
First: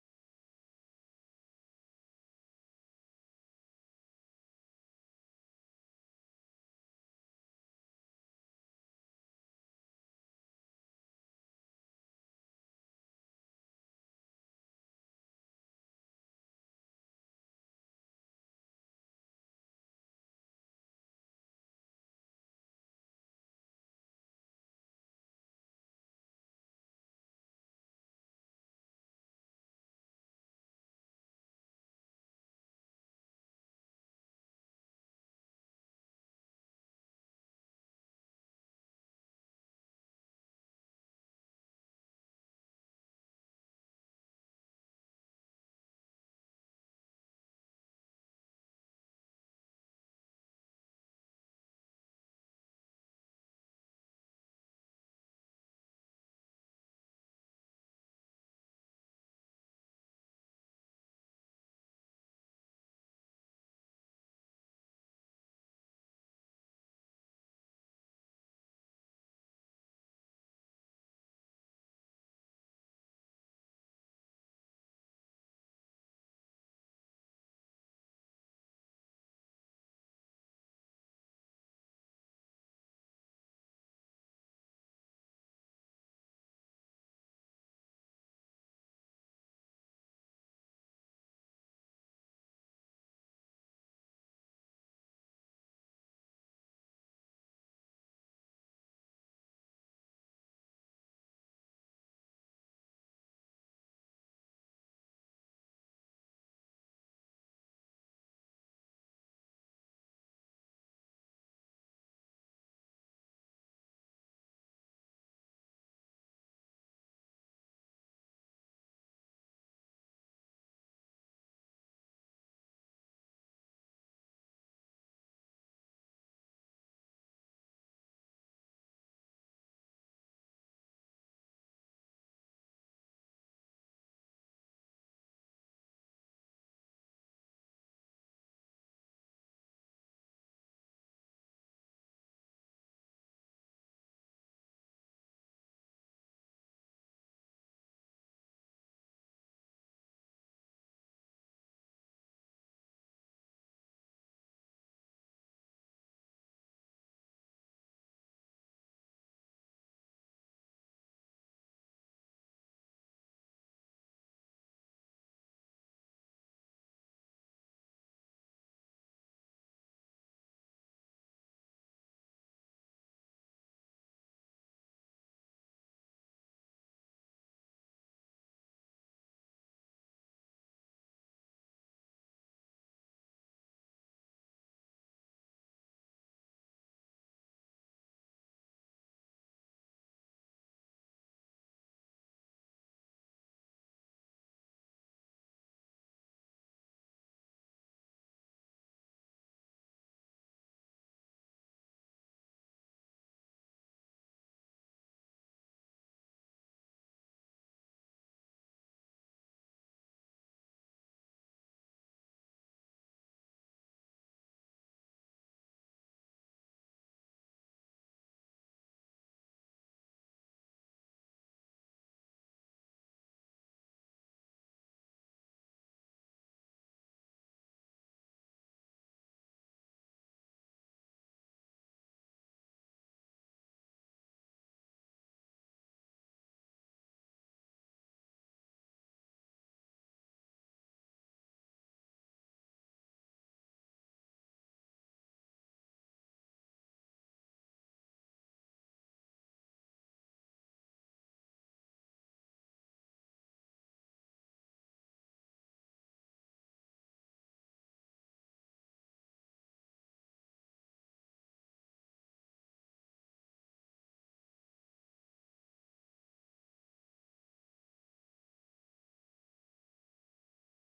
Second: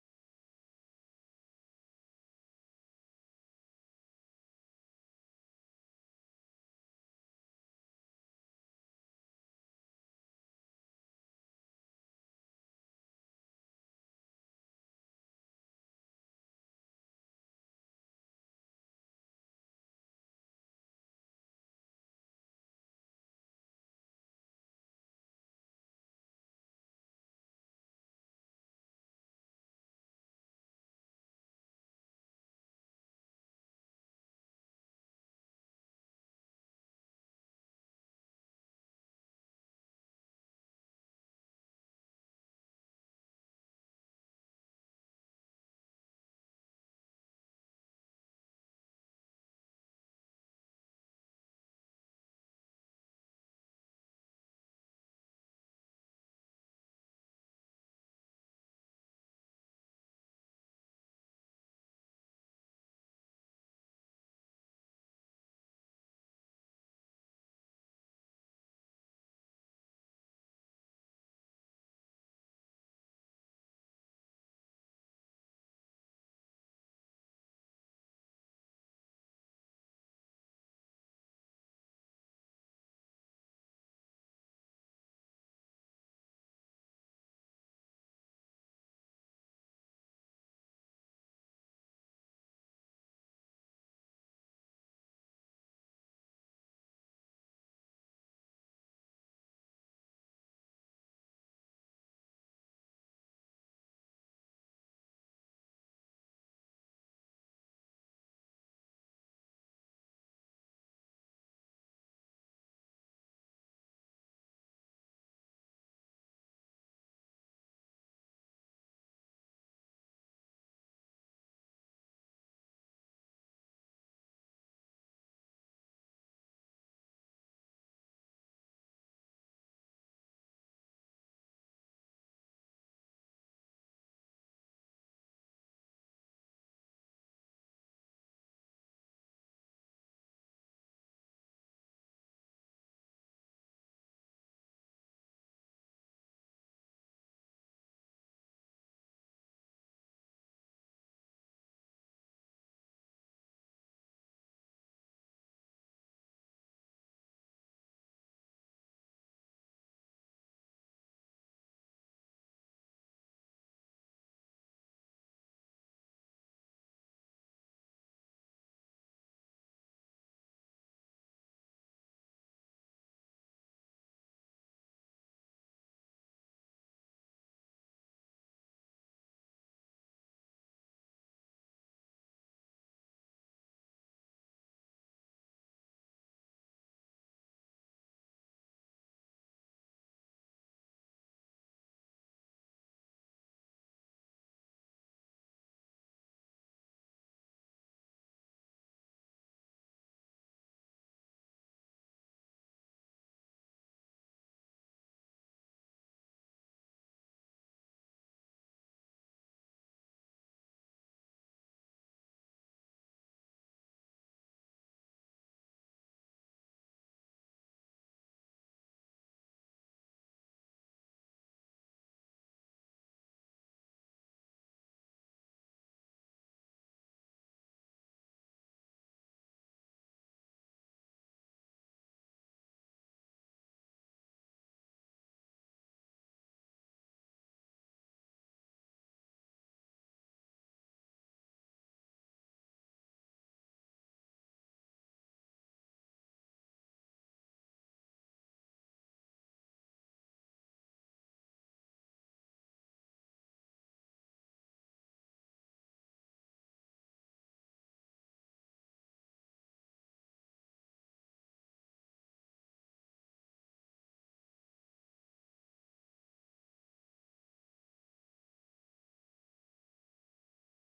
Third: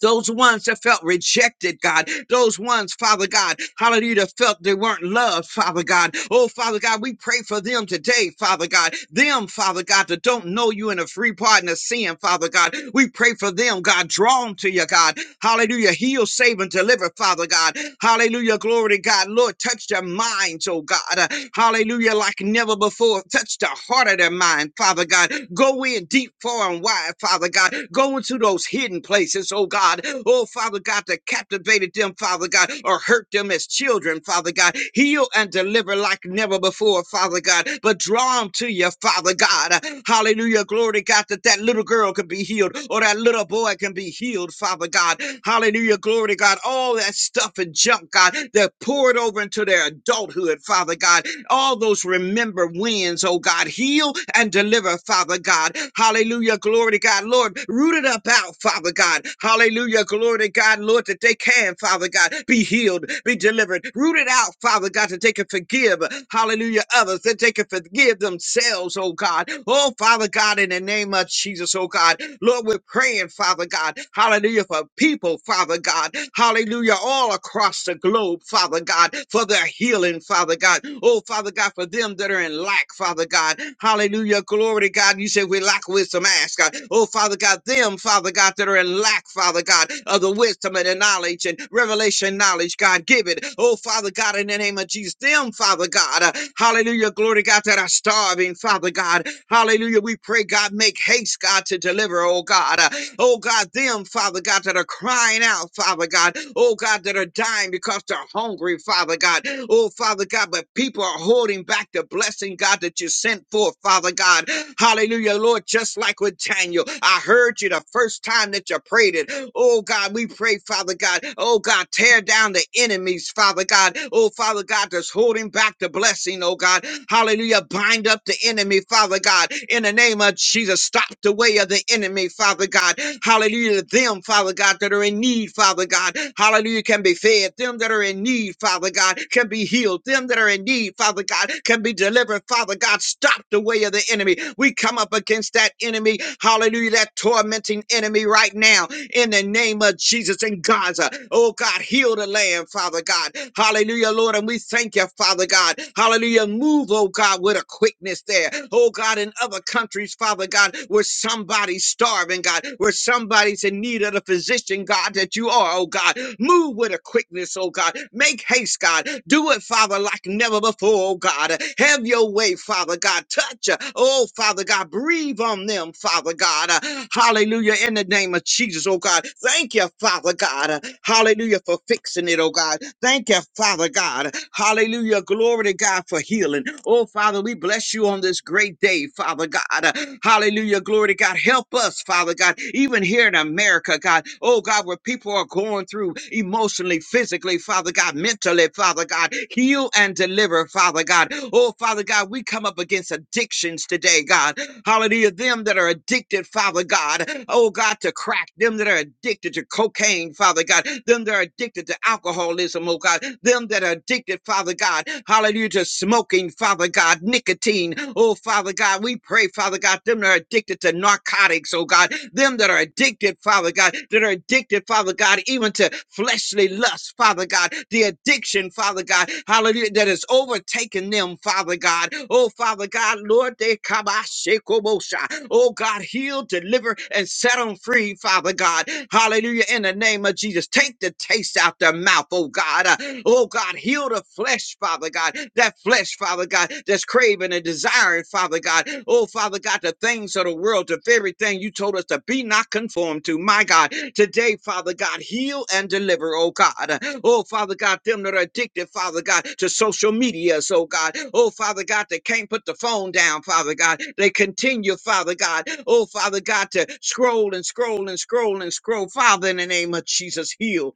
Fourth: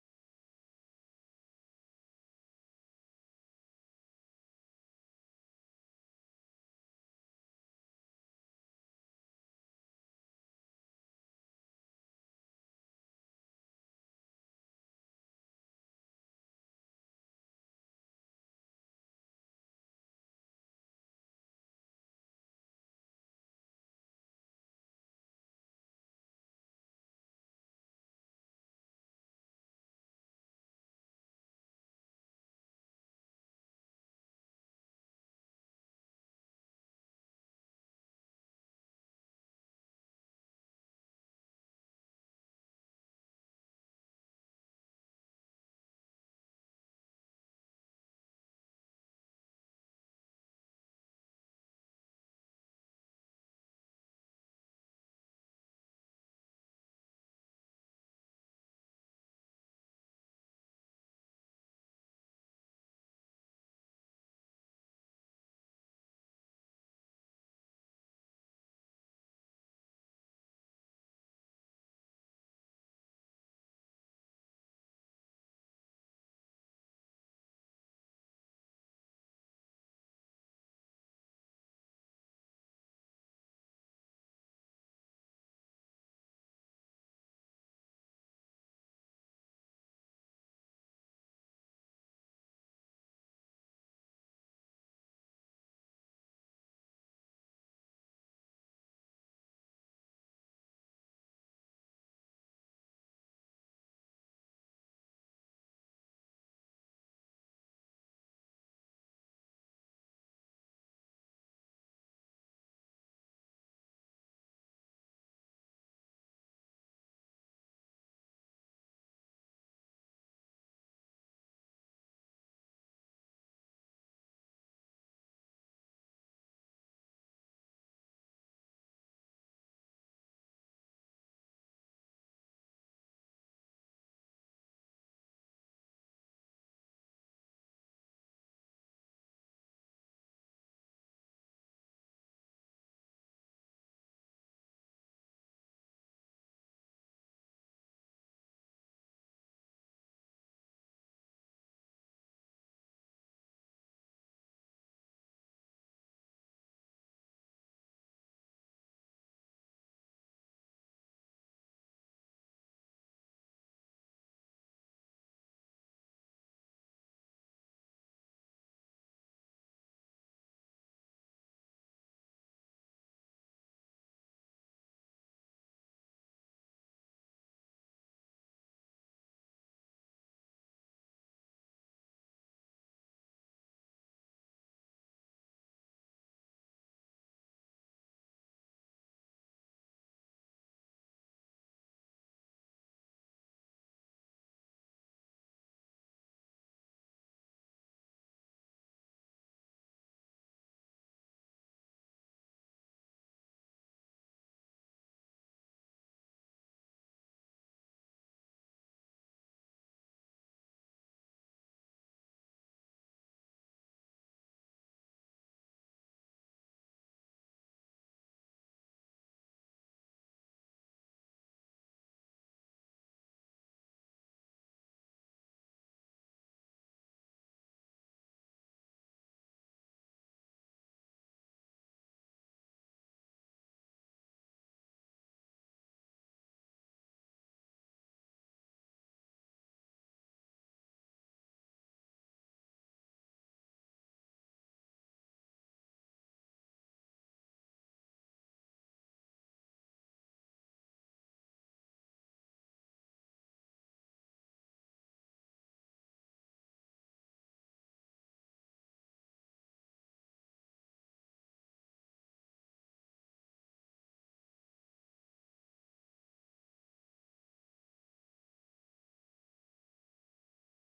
D: Those ones that felt rejected, God. Those ones, Father God, hallelujah, that felt they weren't loved, Father God. Oh, Father God, we pray for them today, Father God. Them, Father God, that don't know you in a free pardon of sin, Father God. We pray for them, God. Draw them to you, God. Hallelujah. Heal, save, and deliver, Father God. Hallelujah. Glory to God. Lord, touch their minds, oh God. Uh, Hallelujah. Like never before. Touch the heart of their mind, Father God. Go in deep, far, and wide, Father God. Go into those hidden places, oh God. Oh, Father God, that captivated them, Father God, or hurt them as children, Father God. Heal and deliver like never before, Father God. But draw them to you, Father God. Hallelujah. Glory to God that that little girl can be healed or that little boy can be healed, Father God. Hallelujah. Glory to God. All that stuff and junk, God, that poured over into into their adulthood, Father God. All those remember wins, oh God. Heal and deliver, Father God. Hallelujah. Glory to God, Lord. Root it up out, Father God. Hallelujah. Glory to God, Lord, that they can, Father God, be healed, be delivered. Root it out, Father God, that they can forgive. Hallelujah. Others, that they can forgive themselves, oh God. Oh, Father God, in the name of Jesus, oh God. Lord, we're praying, Father God. Hallelujah hallelujah, for people, Father God, hallelujah, all across the globe, Father God, for their healing, Father God. Oh, Father God, for them that are in lack, Father God, hallelujah, glory to God. You said we lack wisdom, ask God. Oh, Father God, them, Father God, that are in lack, Father God, of the wisdom and the knowledge and revelation knowledge, God, give it. Oh, Father God, in the name of Jesus, them, Father God, uh, hallelujah, glory to God, that are starving, Father God, Hallelujah. We pray, God, make haste, God, to deliver, oh God. Uh, oh God, them, Father God, that are crying out, Father God. Oh God, that are dying because they're hungry, Father God. Oh Father God, but people are holding back the blessing, God, that you sent forth, Father God. Hallelujah, Lord, just like with Daniel. I heard you the first time that you prayed it. Oh God, we pray, Father God. Oh God, tear down the enemies, Father God. Oh Father God, that's holding back the blessing, oh God. Hallelujah, bind bind up the enemy, Father God, in the name of Jesus. Stop the way of the enemy, Father God. Hallelujah. Them, Father God, that are in need, Father God. Hallelujah, can be fed. Them that are in need, Father God, can be healed. Them that are in need, Father God, can be delivered, Father God. Stop the way of the enemy. We come up against that enemy, hallelujah, that tormenting enemy right now in the name of Jesus in Gaza. Oh God, heal the land, Father God. Hallelujah, Lord. And we thank you, Father God. Hallelujah move, oh God, with a quickness there. Oh God, in other countries, Father God, where somebody's starving, God, where somebody's in need of the physician, God, that you are, oh God. Move with a quickness, oh God. Make haste, God. Do it, Father, like never before, oh God. Have your way, Father God. Touch, uh, oh Father God. Breathe on them, Father God. Uh, Hallelujah. In the name of Jesus, oh God. Thank you, Father God. Uh, Hallelujah, for fixing it, oh God. Thank you, Father God. Hallelujah Hallelujah. Glory to God for healing. Oh, Father, we bless you on this great day, Father God. Uh, Hallelujah. Glory to God. Help us, Father God, even here in America, God. Oh, God, where people are going through emotionally, physically, Father God, mentally, Father God. Heal and deliver, Father God. Oh, Father God, we come up against addictions today, God. Hallelujah. Them that are addicted, Father God. Oh, God, to crack. Them that are addicted to cocaine, Father God. Them that are addicted to alcoholism, oh, God. Them that are addicted, Father God. Hallelujah to smoking, Father God, nicotine. Oh, Father God, we pray, Father God, them that are addicted to narcotics, oh God, them that are addicted, Father God, that are addicted, Father God, even to fleshly lust, Father God, the addiction, Father God, hallelujah, that has overtaken them, Father God. Oh, Father God, Lord, they come, I shake, oh, most high. Oh, God, heal, deliver, and set them free, Father God. Hallelujah, in the name of Jesus. Take the taste out their mouth, oh God. Uh, Oh God, heal the flesh, Father God. That flesh, Father God, that's craving and desiring, Father God. Oh Father God, the things of the world, the very thing you told us to be not conformed to. My God, today, Father God, heal and deliver, oh God. Uh, Oh Father God, them that are addicted, Father God, to social media, oh God. Oh Father God, they can't put the phone down, Father God. They continue, Father God. Oh Father God, to scroll and scroll and scroll and scroll. Father, in the name of Jesus, heal.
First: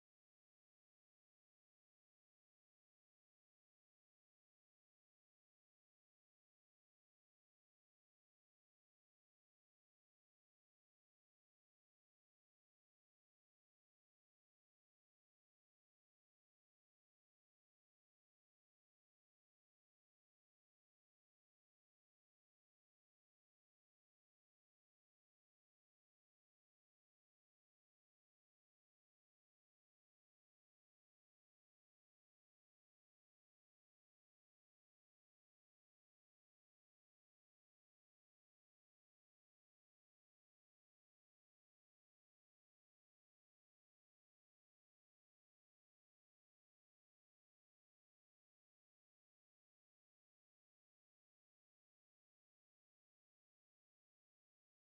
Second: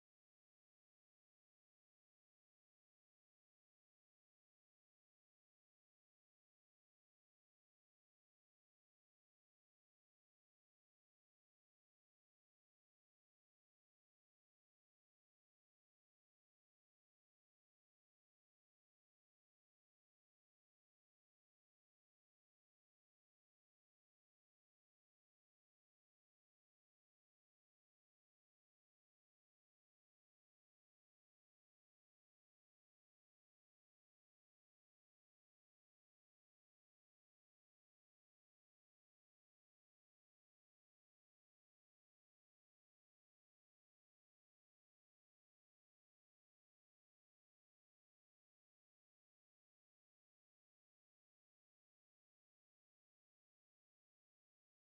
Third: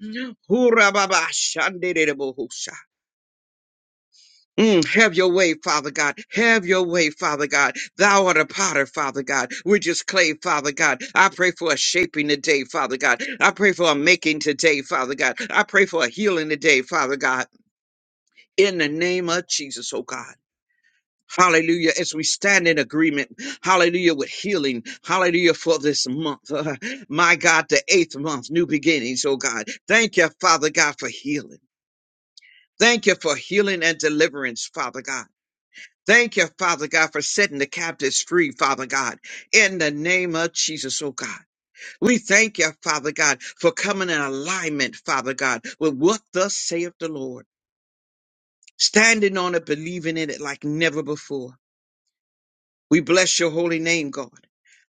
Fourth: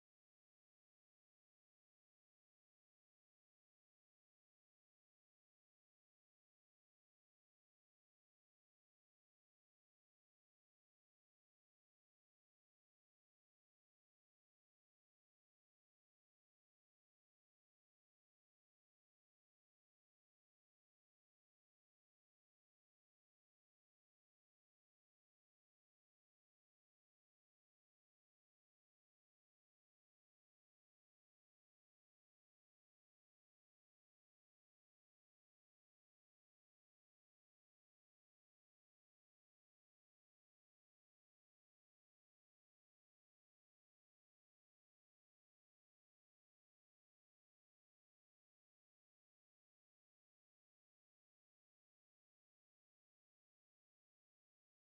D: Hurababashandididibusha. Mm, have your way, Father God. Have your way, Father God. Thou art a potter, Father God. We're just clay, Father God. I pray for a shaping today, Father God. I pray for a making today, Father God. I pray for a healing today, Father God. In the name of Jesus, oh God. Hallelujah. As we stand in agreement, hallelujah, with healing, hallelujah, for this month. my God, the eighth month, new beginnings, oh God. Thank you, Father God, for healing. Thank you for healing and deliverance, Father God. Thank you, Father God, for setting the captives free, Father God, in the name of Jesus, oh God. We thank you, Father God, for coming in alignment, Father God, with what thus saith the Lord, standing on it, believing in it like never before. We bless your holy name, God.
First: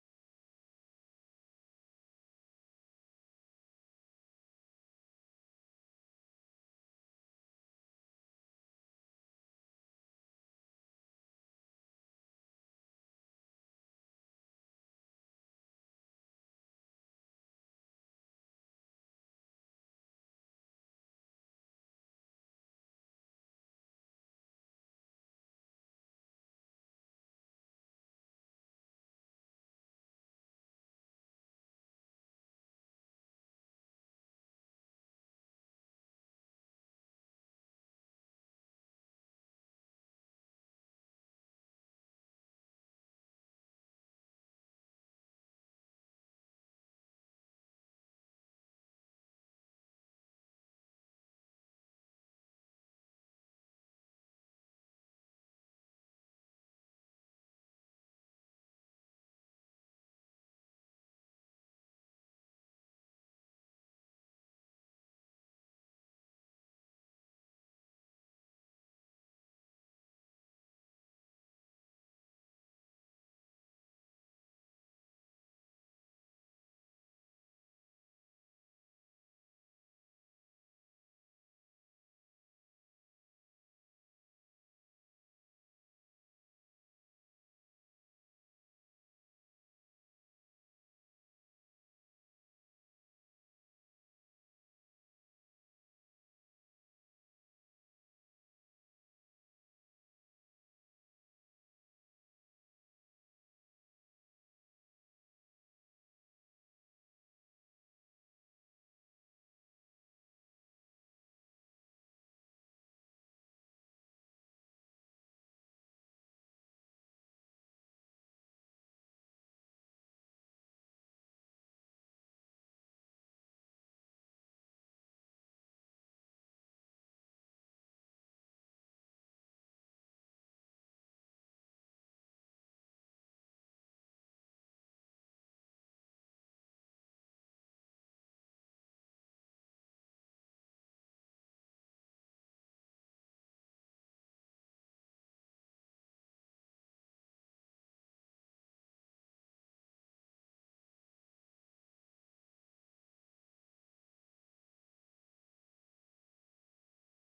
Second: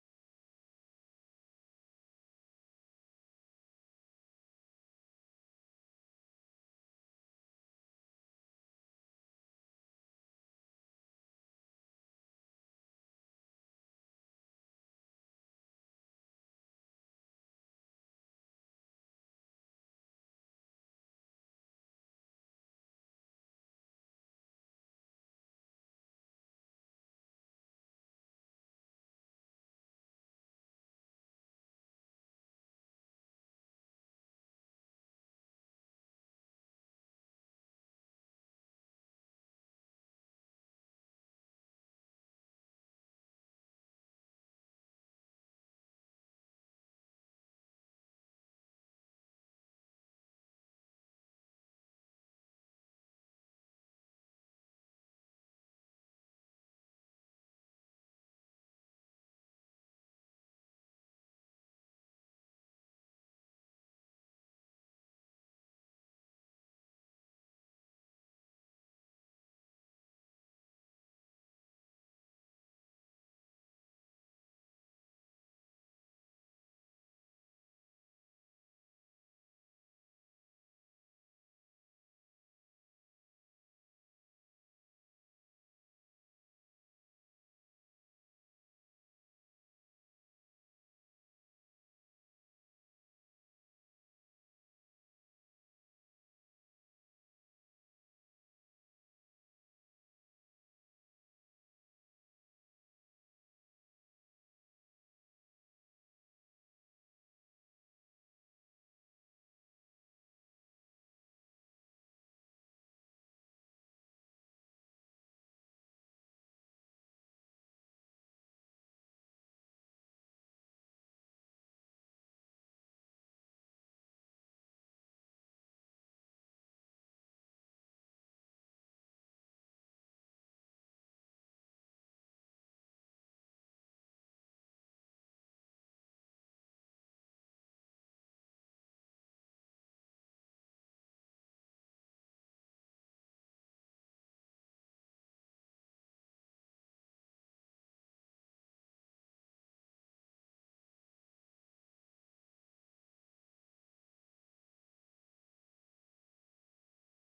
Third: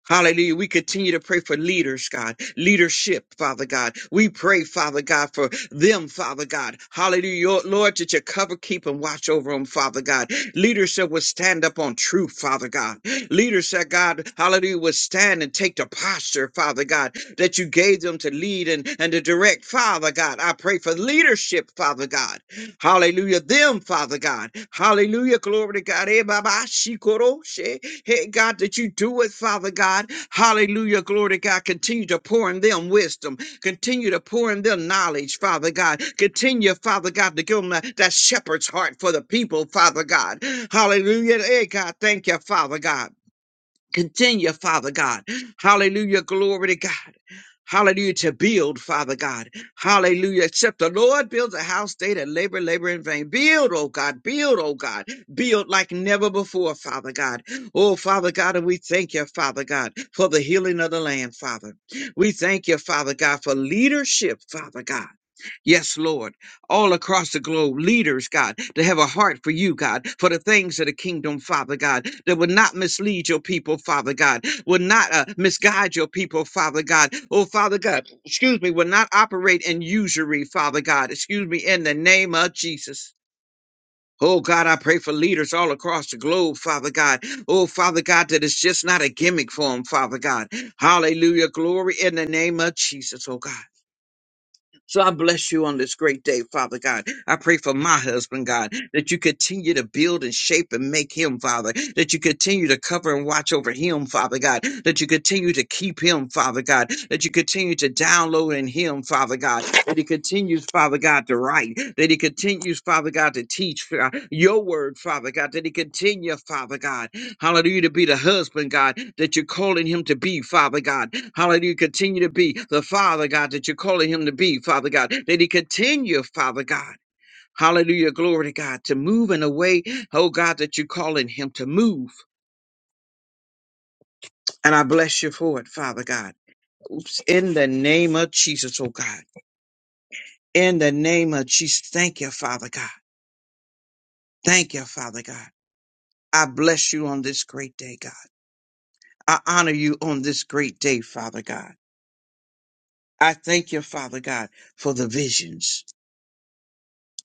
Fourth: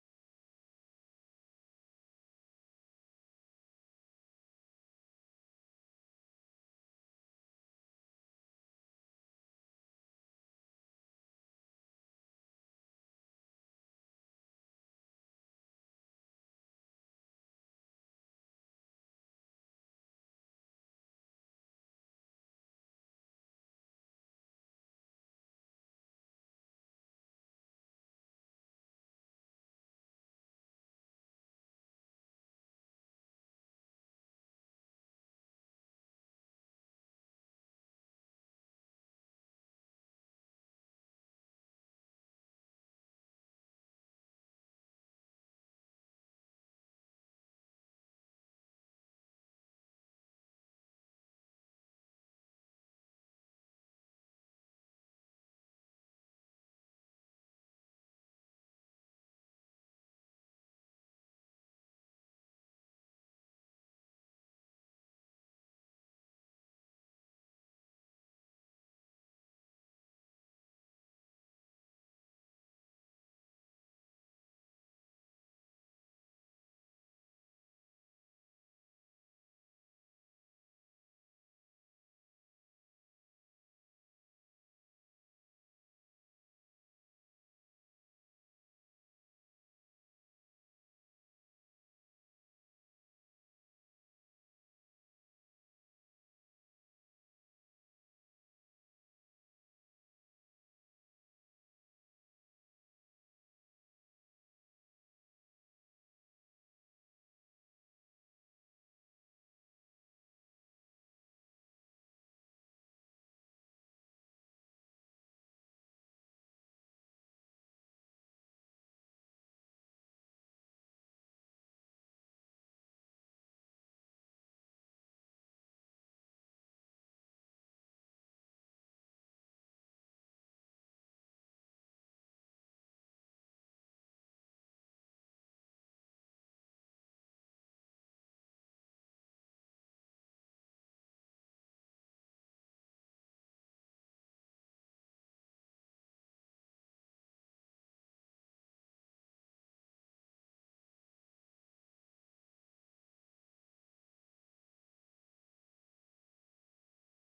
D: Hallelujah. We continue to pray for leaders, God, leadership, Father God. We pray, Father God, for them, Father God. Hallelujah. Lord, that you cover, keep, and watch over them, Father God. Leadership will stand up on truth, Father God. Leadership, God, hallelujah, will stand and take the posture, Father God, that you gave them to lead and, and to direct, Father God. I pray for leadership, Father God. Hallelujah. Them, Father God. Hallelujah. Glory to God. Eh, ba, ba, shi, she. Hey, God, that you do it, Father God. Hallelujah. Glory to God. Continue to pour in them wisdom. Continue to pour in them knowledge, Father God. Continue, Father God, to give them that, that shepherd's heart for the people, Father God. Hallelujah. Hey, God, thank you, Father God. Continue, Father God. Hallelujah. Glory to God. Hallelujah, to build, Father God. Hallelujah. Except the Lord builds a house, they that labor, labor in vain. Build, oh God, build, oh God. Build like never before, Father God. Oh, Father God, and we thank you, Father God, for the healing of the land, Father. We thank you, Father God, for leadership, Father God. Yes, Lord. All across the globe, leaders, God, to have a heart for you, God, for the things of the kingdom, Father God, that will not mislead your people, Father God, will not uh, misguide your people, Father God. Oh, Father God, excuse me, will not operate in usury, Father God. Excuse me, in the name of Jesus. Oh God, I pray for leaders all across the globe, Father God. Oh Father God, that it's just not a gimmick for them, Father God. Hallelujah. Glory in the name of Jesus, oh God. So I bless you on this great day, Father God. I pray for my husband, God, that you continue to build and shape and make him, Father, that you continue to cover and watch over him, Father God, that you continue to keep him, Father God, that you continue to download in him, Father God, that he continues, Father God, to write, that he continues, Father God, to teach uh, your word, Father God, that he continue, Father God. Hallelujah, to be the husband, God, that you're calling him to be, Father God. Hallelujah, continue to be the Father, God, that you're calling him to be, Father God. That he continue, Father God. Hallelujah, glory to God, to move in a way, oh God, that you're calling him to move. And I bless you for it, Father God. In the name of Jesus, oh God. In the name of Jesus, thank you, Father God. Thank you, Father God. I bless you on this great day, God. I honor you on this great day, Father God. I thank you, Father God, for the visions.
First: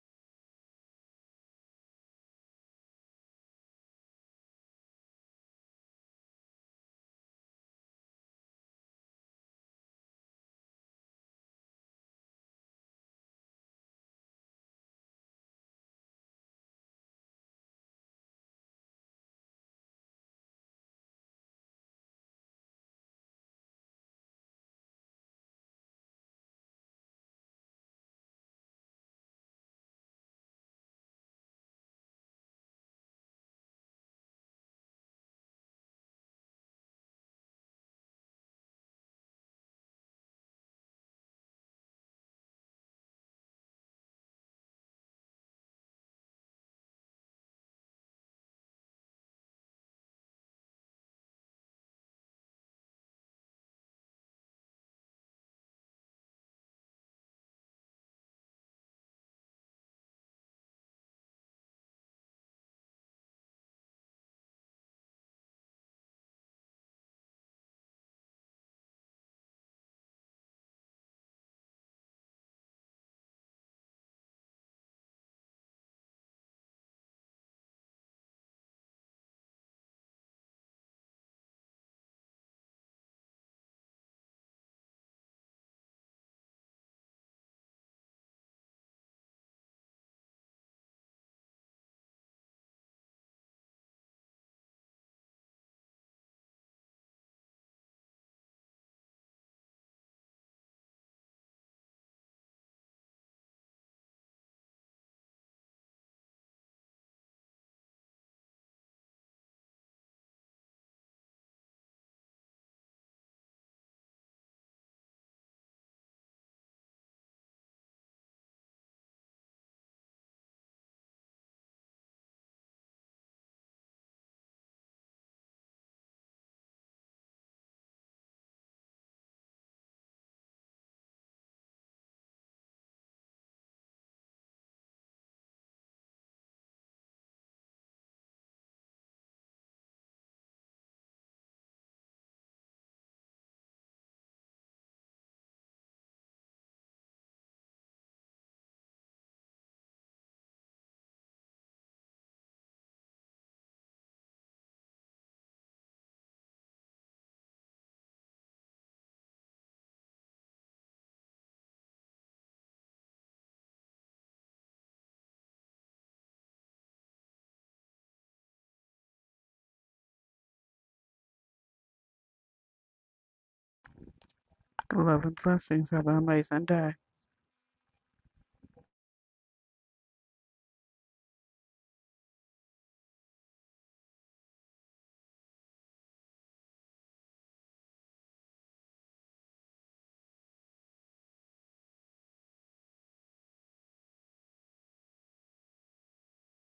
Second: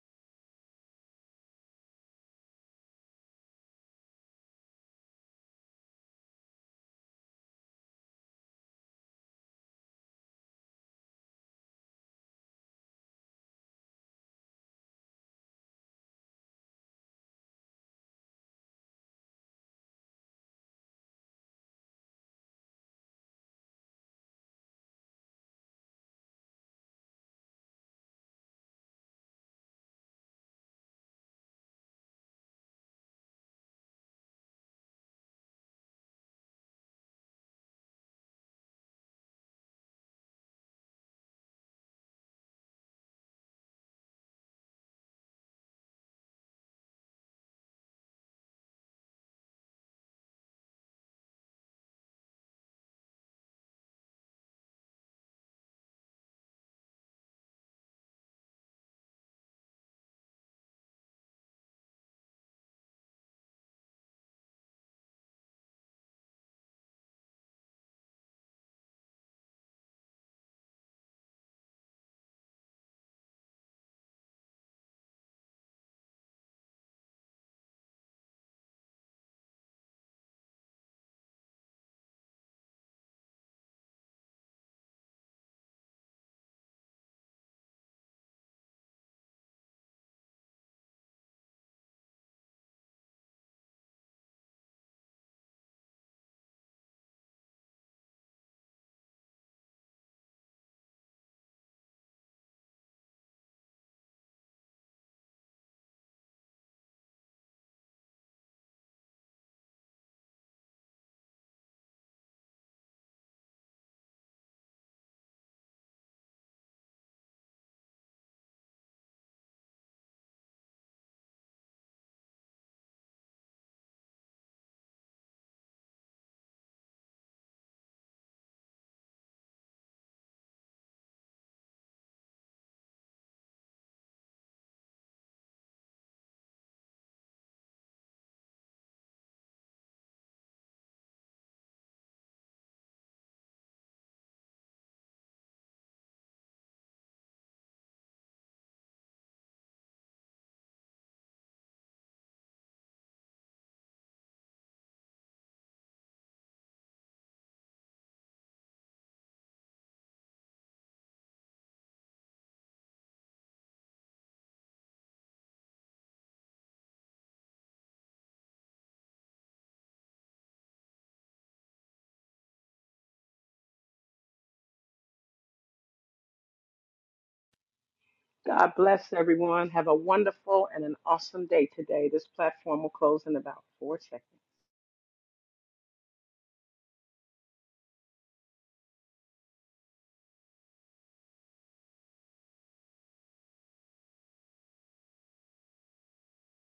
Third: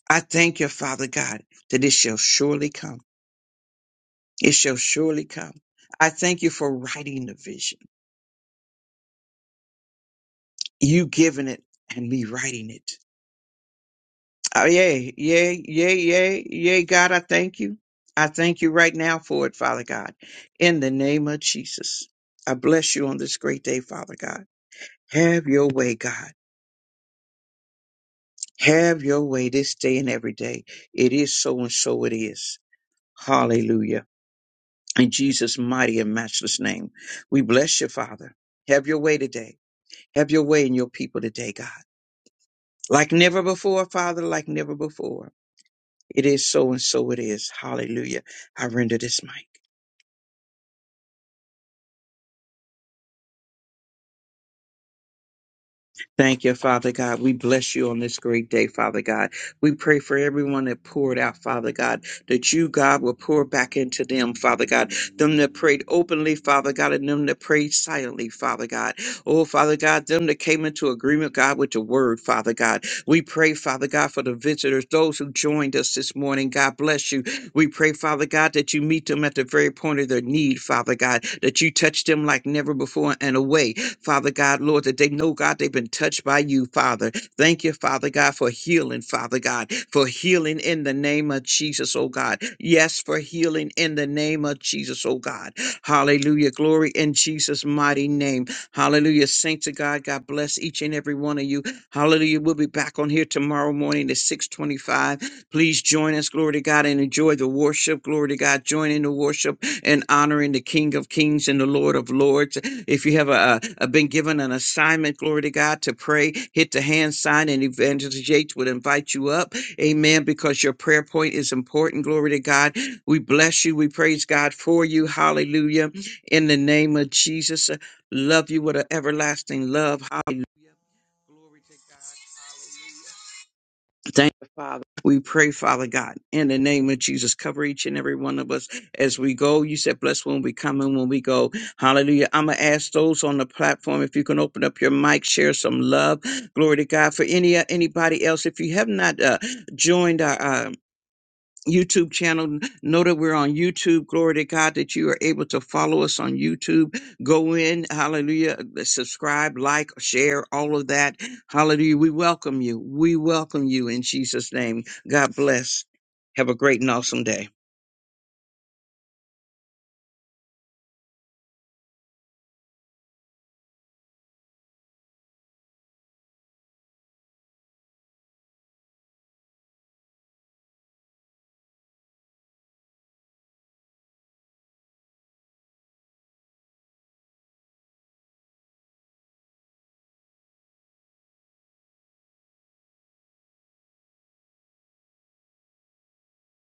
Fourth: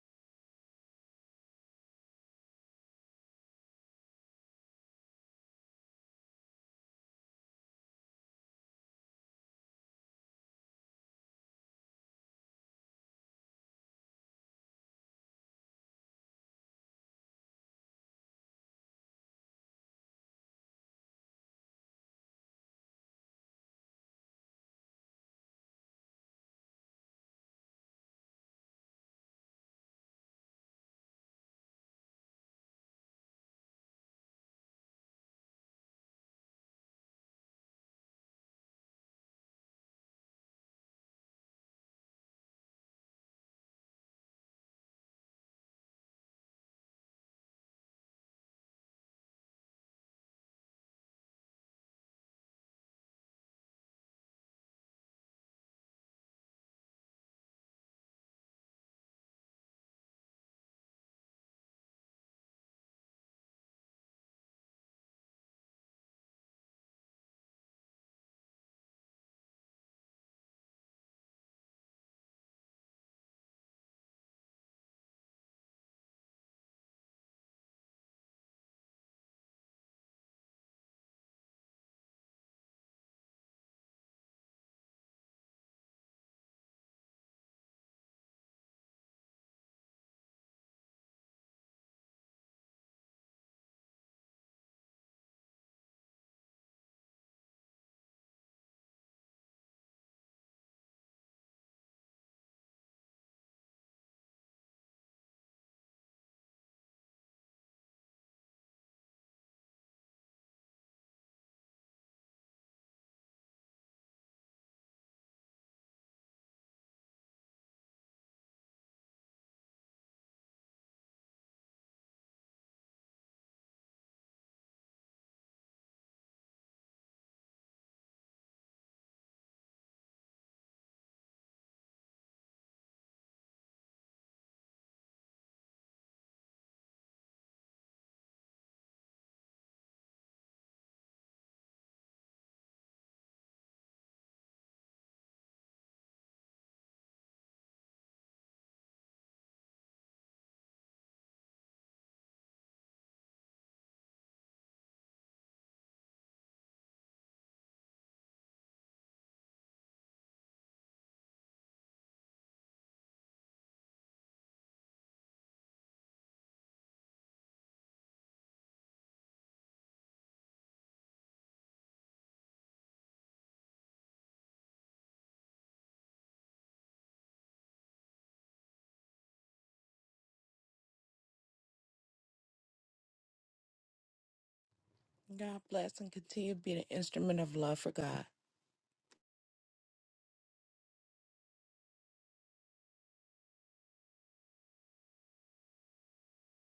D: I thank you, Father God, that it shall surely come. It shall surely come. I thank you for writing the vision, you giving it and me writing it. Oh, yay, yay, yay, yay, yay, God, I thank you. I thank you right now for it, Father God, in the name of Jesus. I bless you on this great day, Father God. Have your way, God. Have your way this day and every day. It is so and so it is. Hallelujah. In Jesus' mighty and matchless name, we bless you, Father. Have your way today. Have your way in your people today, God. Like never before, Father, like never before. It is so and so it is. Hallelujah. I render this mic. Thank you, Father God. We bless you on this great day, Father God. We pray for everyone that poured out, Father God, that you, God, will pour back into them, Father God. Them that prayed openly, Father God, and them that prayed silently, Father God. Oh, Father God, them that came into agreement, God, with the word, Father God. We pray, Father God, for the visitors, those who joined us this morning. God bless you. We pray, Father God, that you meet them at the very point of their need, Father God, that you touch them like never before and away. Father God, Lord, that they know, God, they've been touched by you, Father. Thank you, Father God, for healing, Father God, for healing in the name of Jesus, oh God. Yes, for healing in the name of Jesus, oh God. Hallelujah. Glory in Jesus' mighty name. Hallelujah. Saints of God, God bless each and every one of you. Hallelujah. We'll be back on here tomorrow morning at 625. Please join us, glory to God, and enjoy the worship. Glory to God. Join in the worship and honoring the King of Kings and the Lord of Lords. If you have uh uh uh, been given an assignment, glory to God, to pray, hit the hand sign, and Evangelist Yates would invite you up. Amen. Because your prayer point is important. Glory to God. We bless you. We praise God for you. Hallelujah. In the name of Jesus, uh, love you with an everlasting love. Hallelujah. Glory to God. Hallelujah. Thank you, Father. We pray, Father God, in the name of Jesus, cover each and every one of us as we go. You said, bless when we come and when we go. Hallelujah. I'm going to ask those on the platform if you can open up your mic, share some love. Glory to God. For any uh, anybody else, if you have not uh, joined our, uh, YouTube channel. Know that we're on YouTube. Glory to God that you are able to follow us on YouTube. Go in, hallelujah, uh, subscribe, like, share, all of that. Hallelujah. We welcome you. We welcome you in Jesus' name. God bless. Have a great and awesome day.
B: Love and blessings. Have an amazing day.
A: God bless everyone. Have a wonderful and an awesome day today. This platform will close in about four seconds.
C: God bless and continue to be an instrument of love for God.